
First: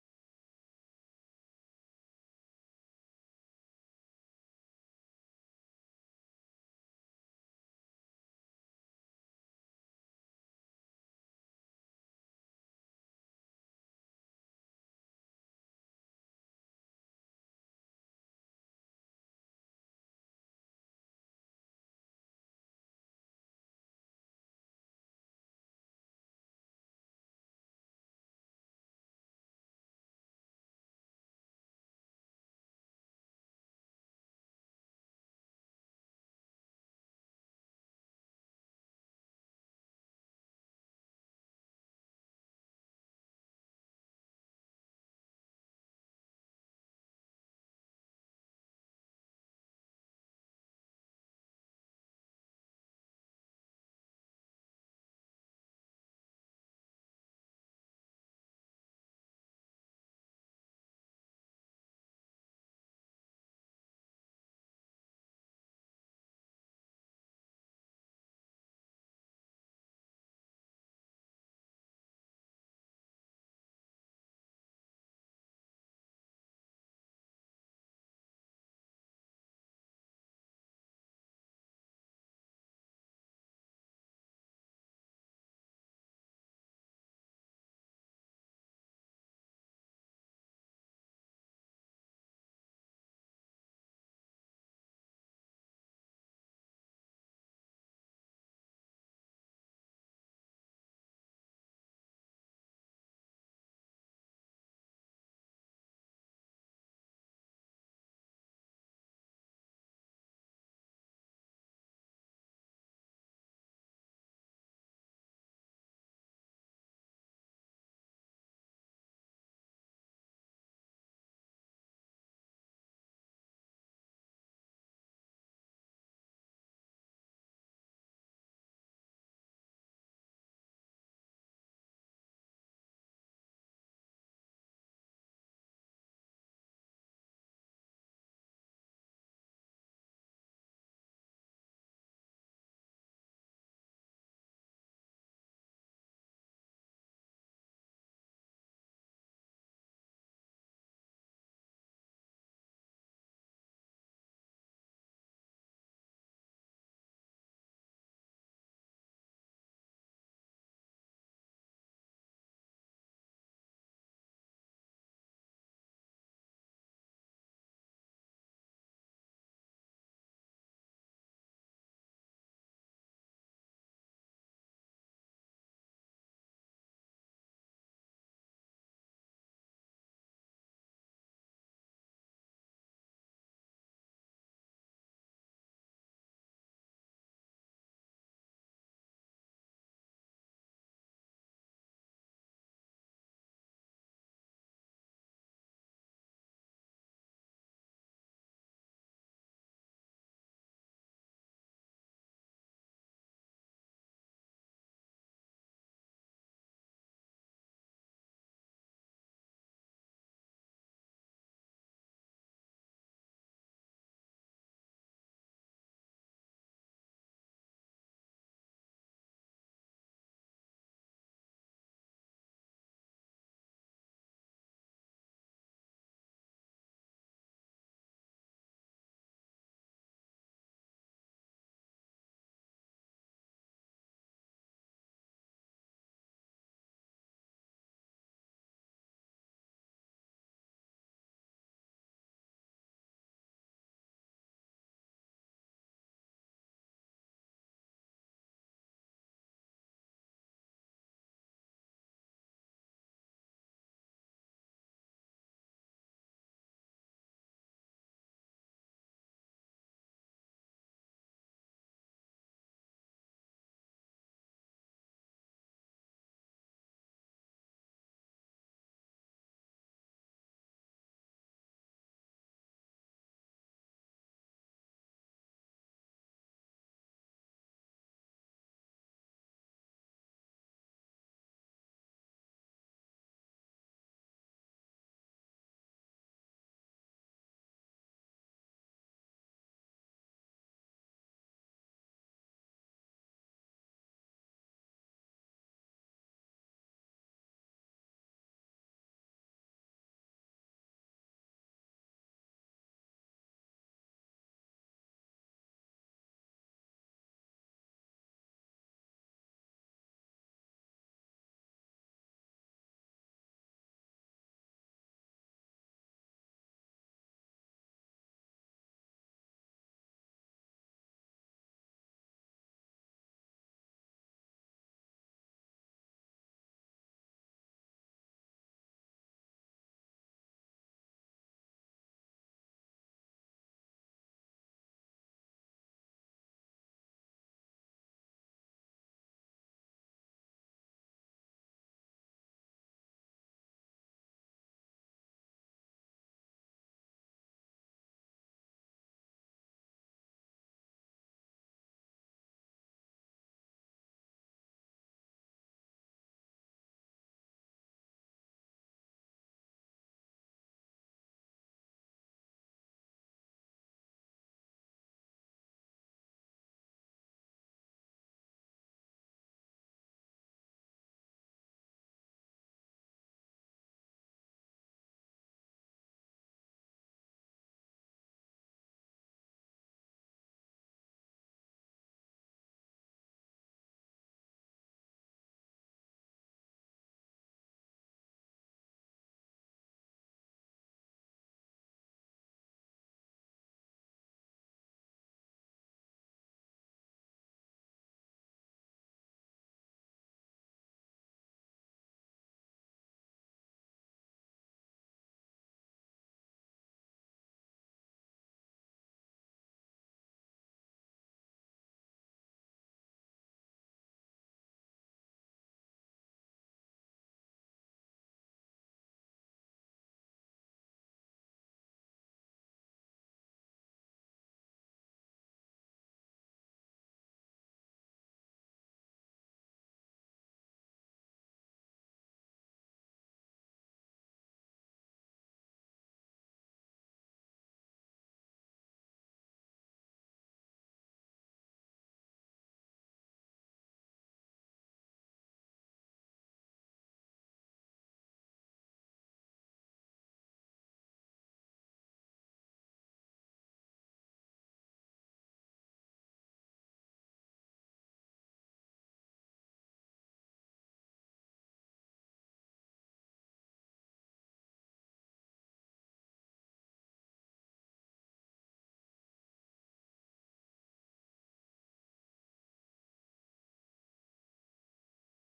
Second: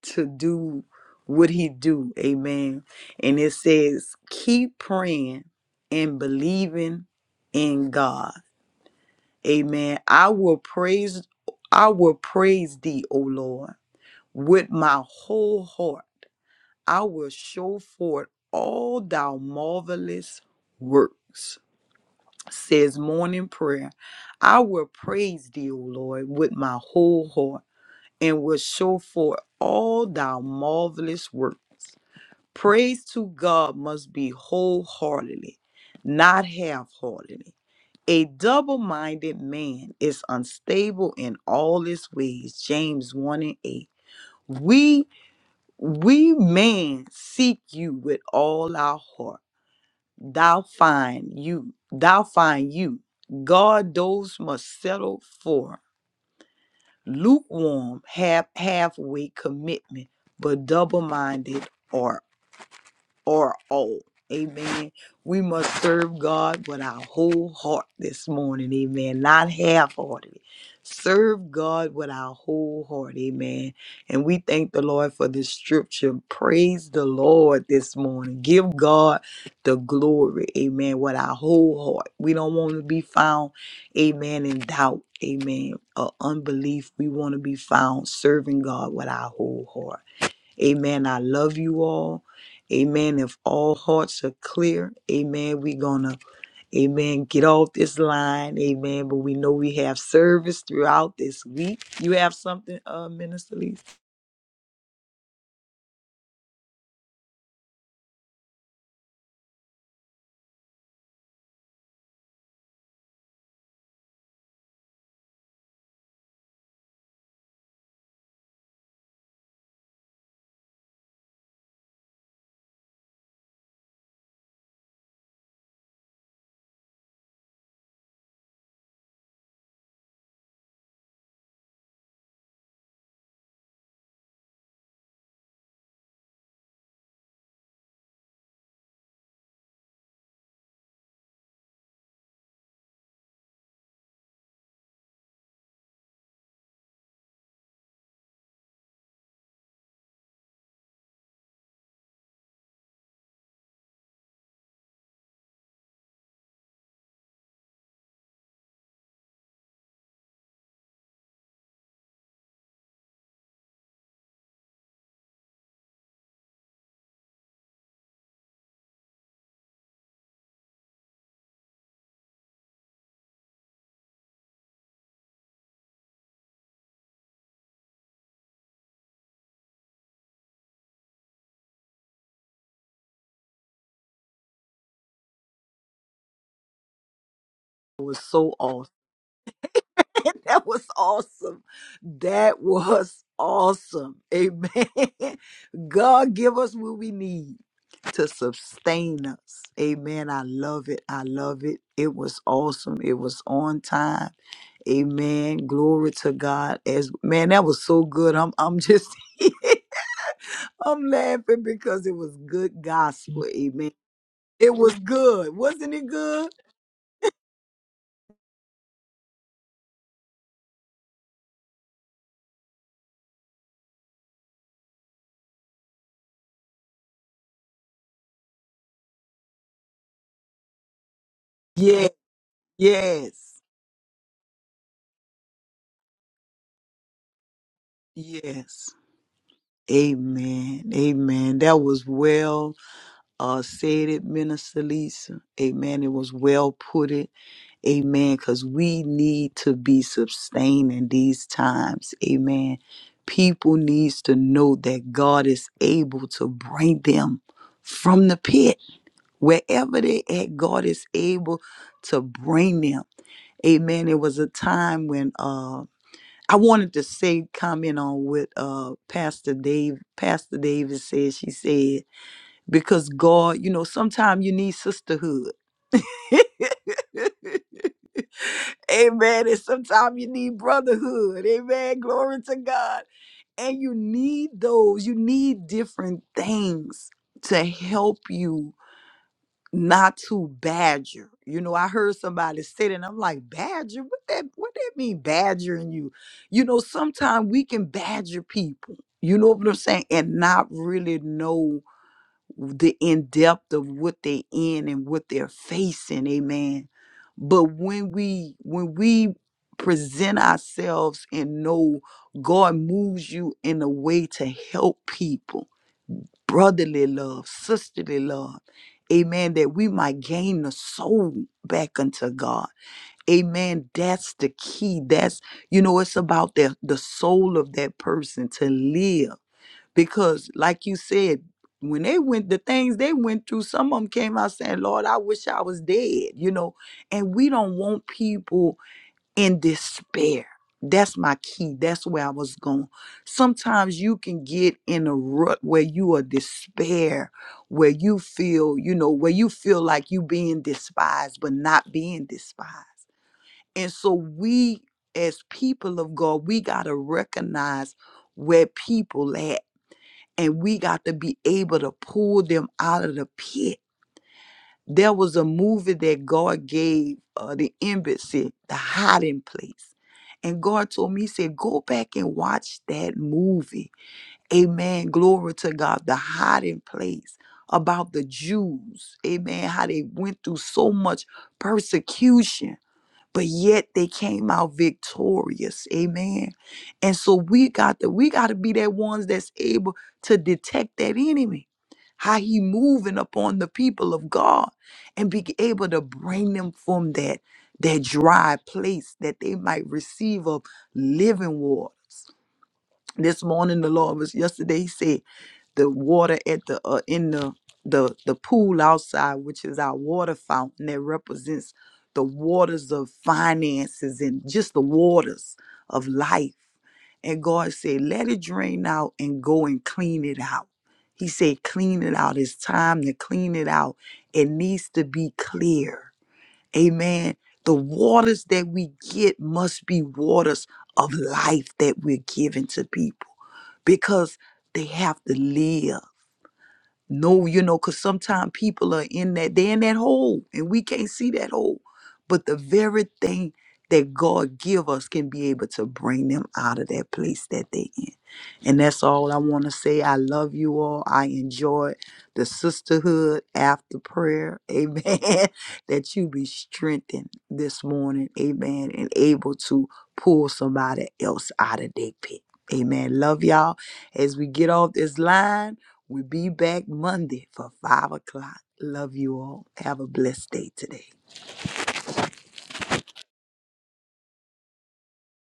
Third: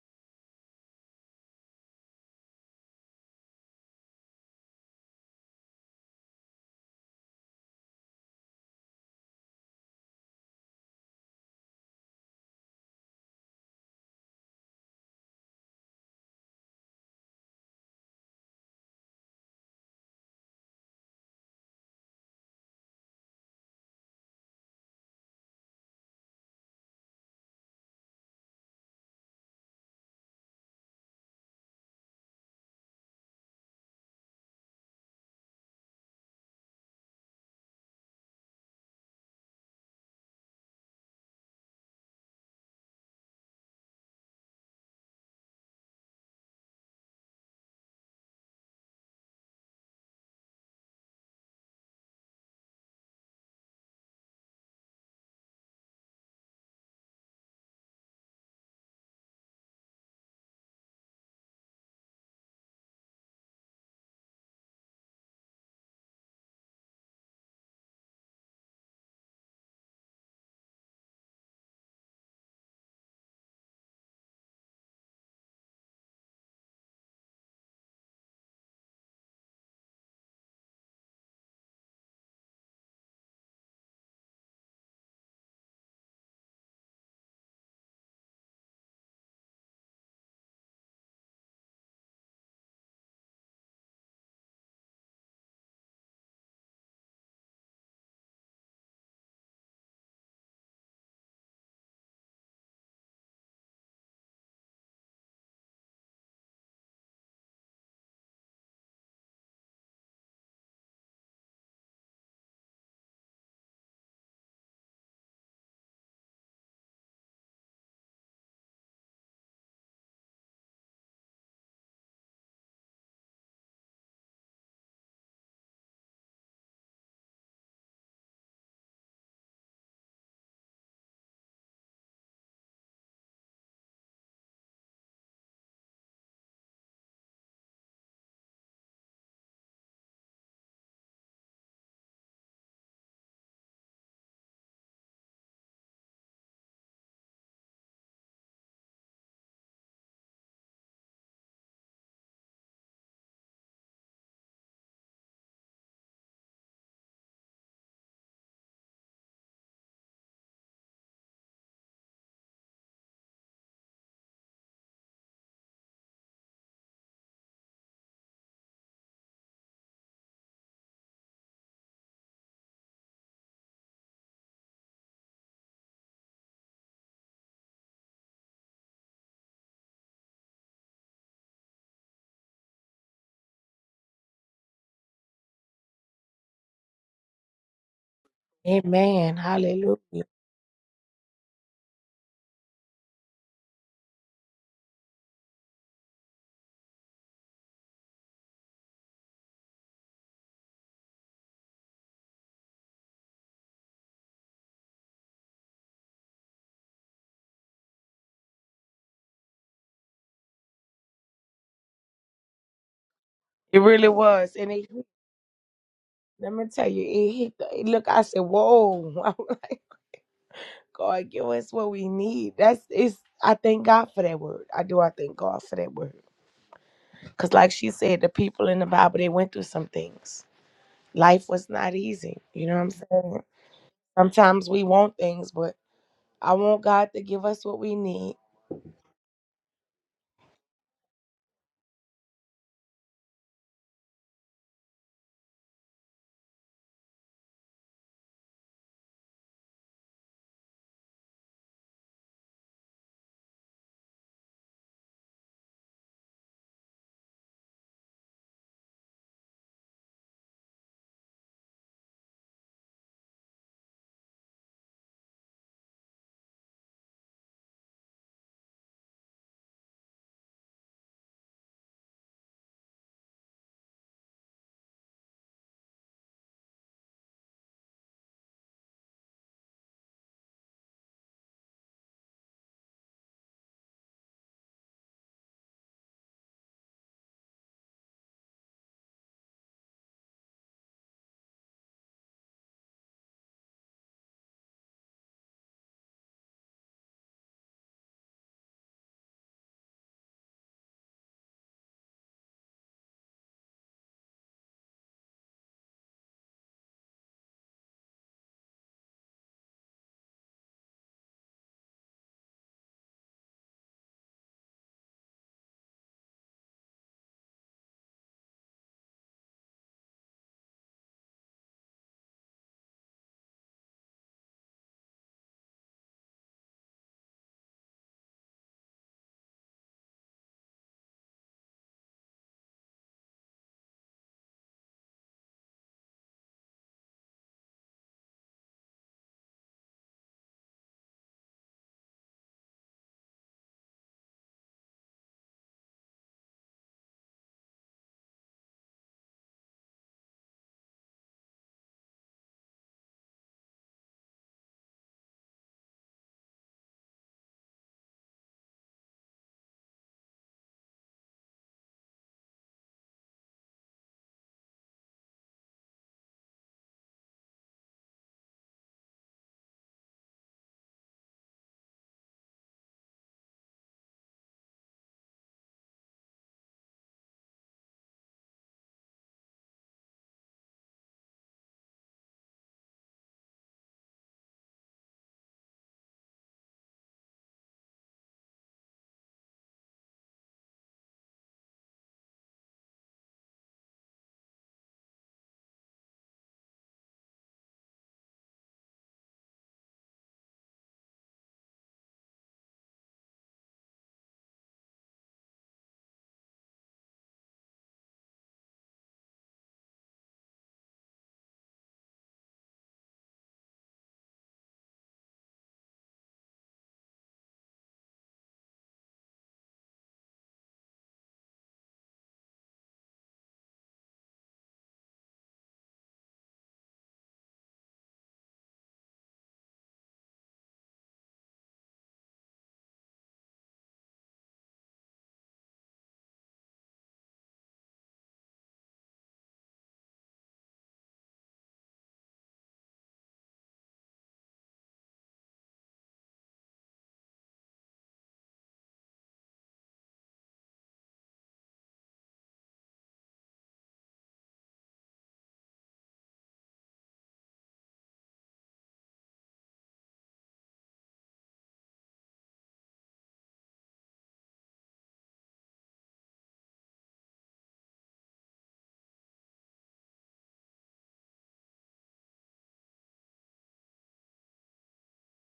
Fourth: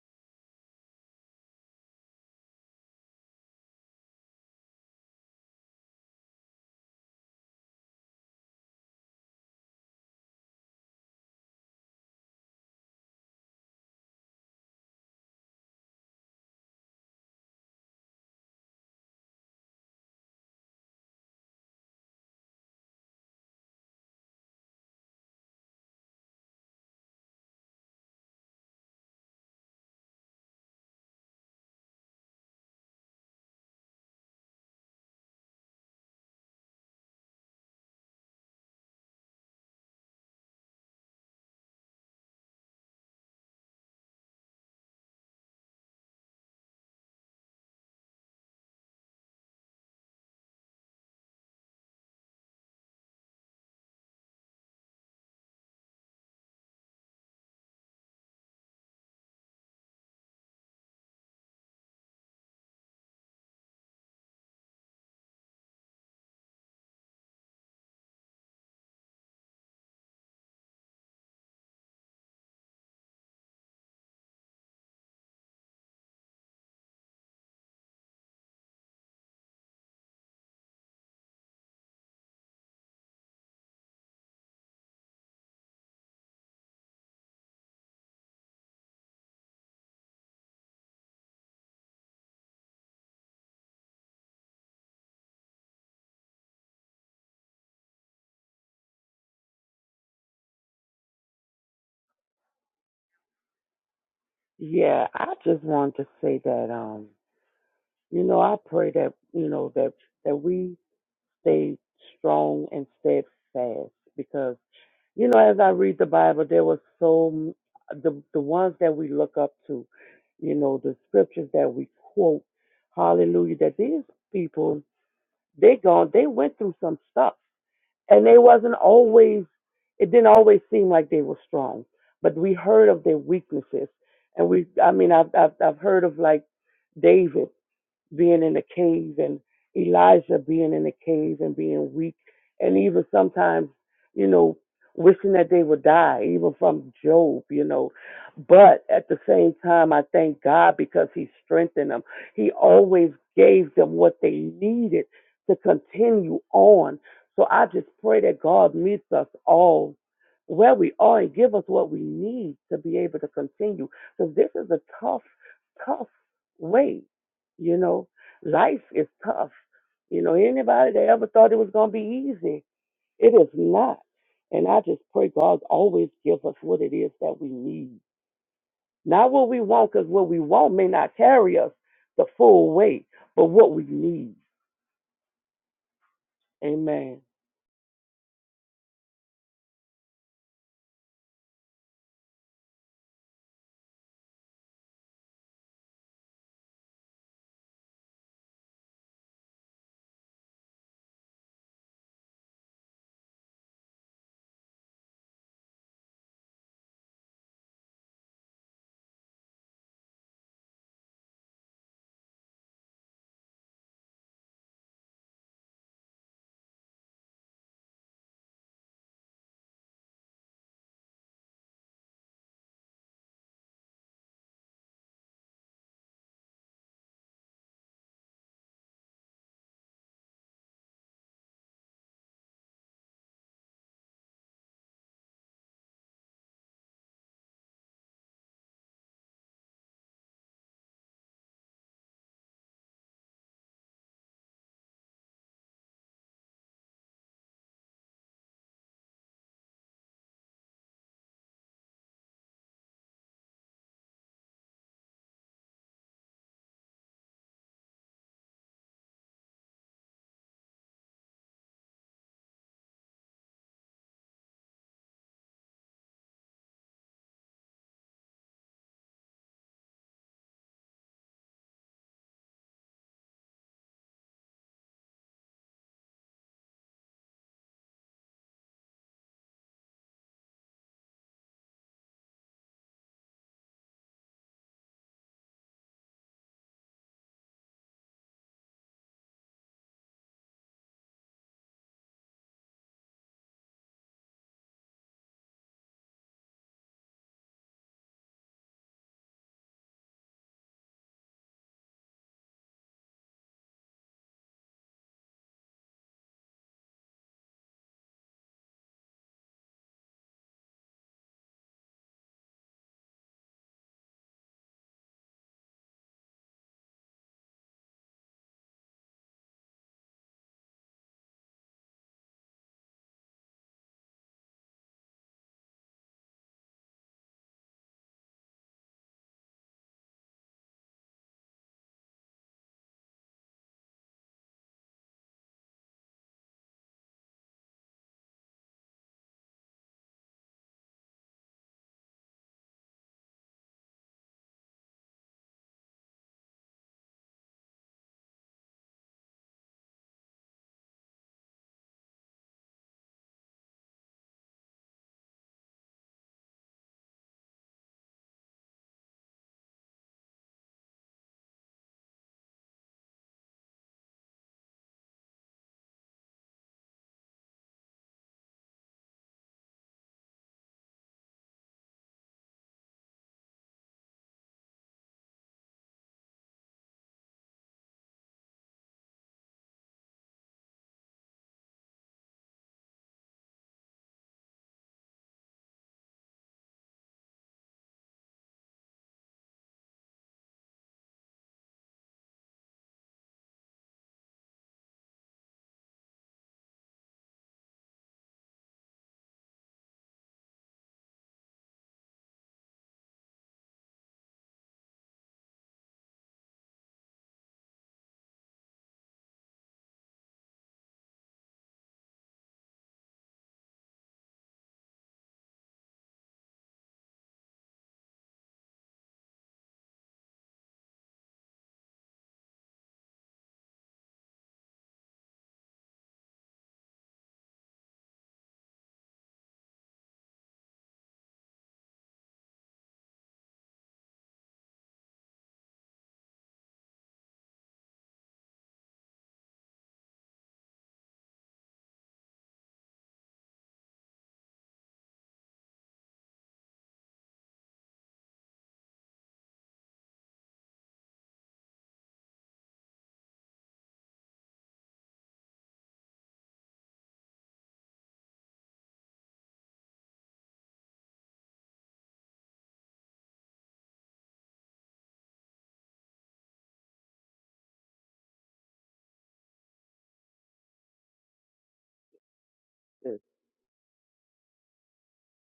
Speaker 2: to do what he do. Amen. And it says, keep praying and believing in God. Amen. I will praise I will praise thee, O Lord, with my whole heart. I will show forth all thy marvelous works. Says morning prayer. I will praise thee, O Lord, with my whole heart, and will show forth all thy marvelous works. Praise to God must be wholeheartedly, not half heartedly. A double minded man is unstable in all his ways. James 1 and 8. We, we man seek you with all our heart. Thou find you, thou find you. God, those must settle for lukewarm, half halfway commitment, but double minded art. or all. Amen. We must serve God with our whole heart this morning. Amen. Not half heartedly. Serve God with our whole heart. Amen. And we thank the Lord for this scripture. Praise the Lord this morning. Give God the glory. Amen. With our whole heart. We don't want to be found, amen, in doubt. Amen. Or unbelief. We want to be found serving God with our whole heart. Amen. I love you all. Amen. If all hearts are clear, amen, we're going to, amen, get off this line. Amen. But we know we have service throughout this week. You have something, uh, Minister Lee?
Speaker 3: Yeah, I just want to say that, um, you know, I pray that, you know, that, that we stay strong and steadfast because You know, as I read the Bible, there was so m- the the ones that we look up to, you know, the scriptures that we quote, Hallelujah. That these people, they gone, they went through some stuff, and they wasn't always. It didn't always seem like they were strong, but we heard of their weaknesses, and we. I mean, I've I've, I've heard of like David being in the cave and Elijah being in the cave and being weak and even sometimes, you know, wishing that they would die, even from Job, you know. But at the same time I thank God because he strengthened them. He always gave them what they needed to continue on. So I just pray that God meets us all where we are and give us what we need to be able to continue. Because this is a tough, tough way you know, life is tough. You know, anybody that ever thought it was going to be easy, it is not. And I just pray God always give us what it is that we need. Not what we want, because what we want may not carry us the full weight, but what we need. Amen.
Speaker 2: It was so awesome.
Speaker 4: Amen. Hallelujah.
Speaker 2: that was awesome. That was awesome. Amen. God give us what we need. to sustain us. Amen. I love it. I love it. It was awesome. It was on time. Amen. Glory to God. As man, that was so good. I'm I'm just I'm laughing because it was good gospel.
Speaker 4: It
Speaker 2: Amen.
Speaker 4: really was. And
Speaker 2: It
Speaker 4: it,
Speaker 2: was good. Wasn't it good?
Speaker 4: let me tell you, it hit the, look, I said, whoa. I'm like, God, give us what we need. That's, it's, I thank God for that word. I do. I thank God for that word. Because, like she said, the people in the Bible, they went through some things life was not
Speaker 2: Yeah.
Speaker 4: easy. You know what I'm saying?
Speaker 2: Yes.
Speaker 4: Sometimes we want things, but I want God to give us what we need
Speaker 2: Yes. Amen. Amen. That was well uh said it, Minister Lisa. Amen. It was well put it. Amen. Because we need to be sustaining these times. Amen. People needs to know that God is able to bring them from the pit. Wherever they at, God is able to bring them. Amen. It was a time when uh I wanted to say comment on what uh Pastor Dave Pastor Davis said. She said, because God, you know, sometimes you need sisterhood. Amen. And sometimes you need brotherhood. Amen. Glory to God. And you need those, you need different things to help you not to badger. You know, I heard somebody say that and I'm like, badger? What that what that mean badgering you? You know, sometimes we can badger people. You know what I'm saying? And not really know the in depth of what they're in and what they're facing amen but when we when we present ourselves and know god moves you in a way to help people brotherly love sisterly love amen that we might gain the soul back unto god amen that's the key that's you know it's about the the soul of that person to live because like you said when they went the things they went through some of them came out saying lord i wish i was dead you know and we don't want people in despair that's my key that's where i was going sometimes you can get in a rut where you are despair where you feel you know where you feel like you being despised but not being despised and so we as people of god we got to recognize where people at and we got to be able to pull them out of the pit. There was a movie that God gave uh, the embassy, the hiding place. And God told me, He said, go back and watch that movie. Amen. Glory to God, the hiding place about the Jews. Amen. How they went through so much persecution but yet they came out victorious amen and so we got to we got to be that ones that's able to detect that enemy how he moving upon the people of god and be able to bring them from that that dry place that they might receive of living waters this morning the lord was yesterday he said the water at the uh, in the the the pool outside which is our water fountain that represents the waters of finances and just the waters of life and god said let it drain out and go and clean it out he said clean it out it's time to clean it out it needs to be clear amen the waters that we get must be waters of life that we're giving to people because they have to live no, you know, because sometimes people are in that, they're in that hole and we can't see that hole. But the very thing that God give us can be able to bring them out of that place that they in. And that's all I want to say. I love you all. I enjoy the sisterhood after prayer. Amen. that you be strengthened this morning. Amen. And able to pull somebody else out of their pit. Amen. Love y'all. As we get off this line. We'll be back Monday for 5 o'clock. Love you all. Have a blessed day today.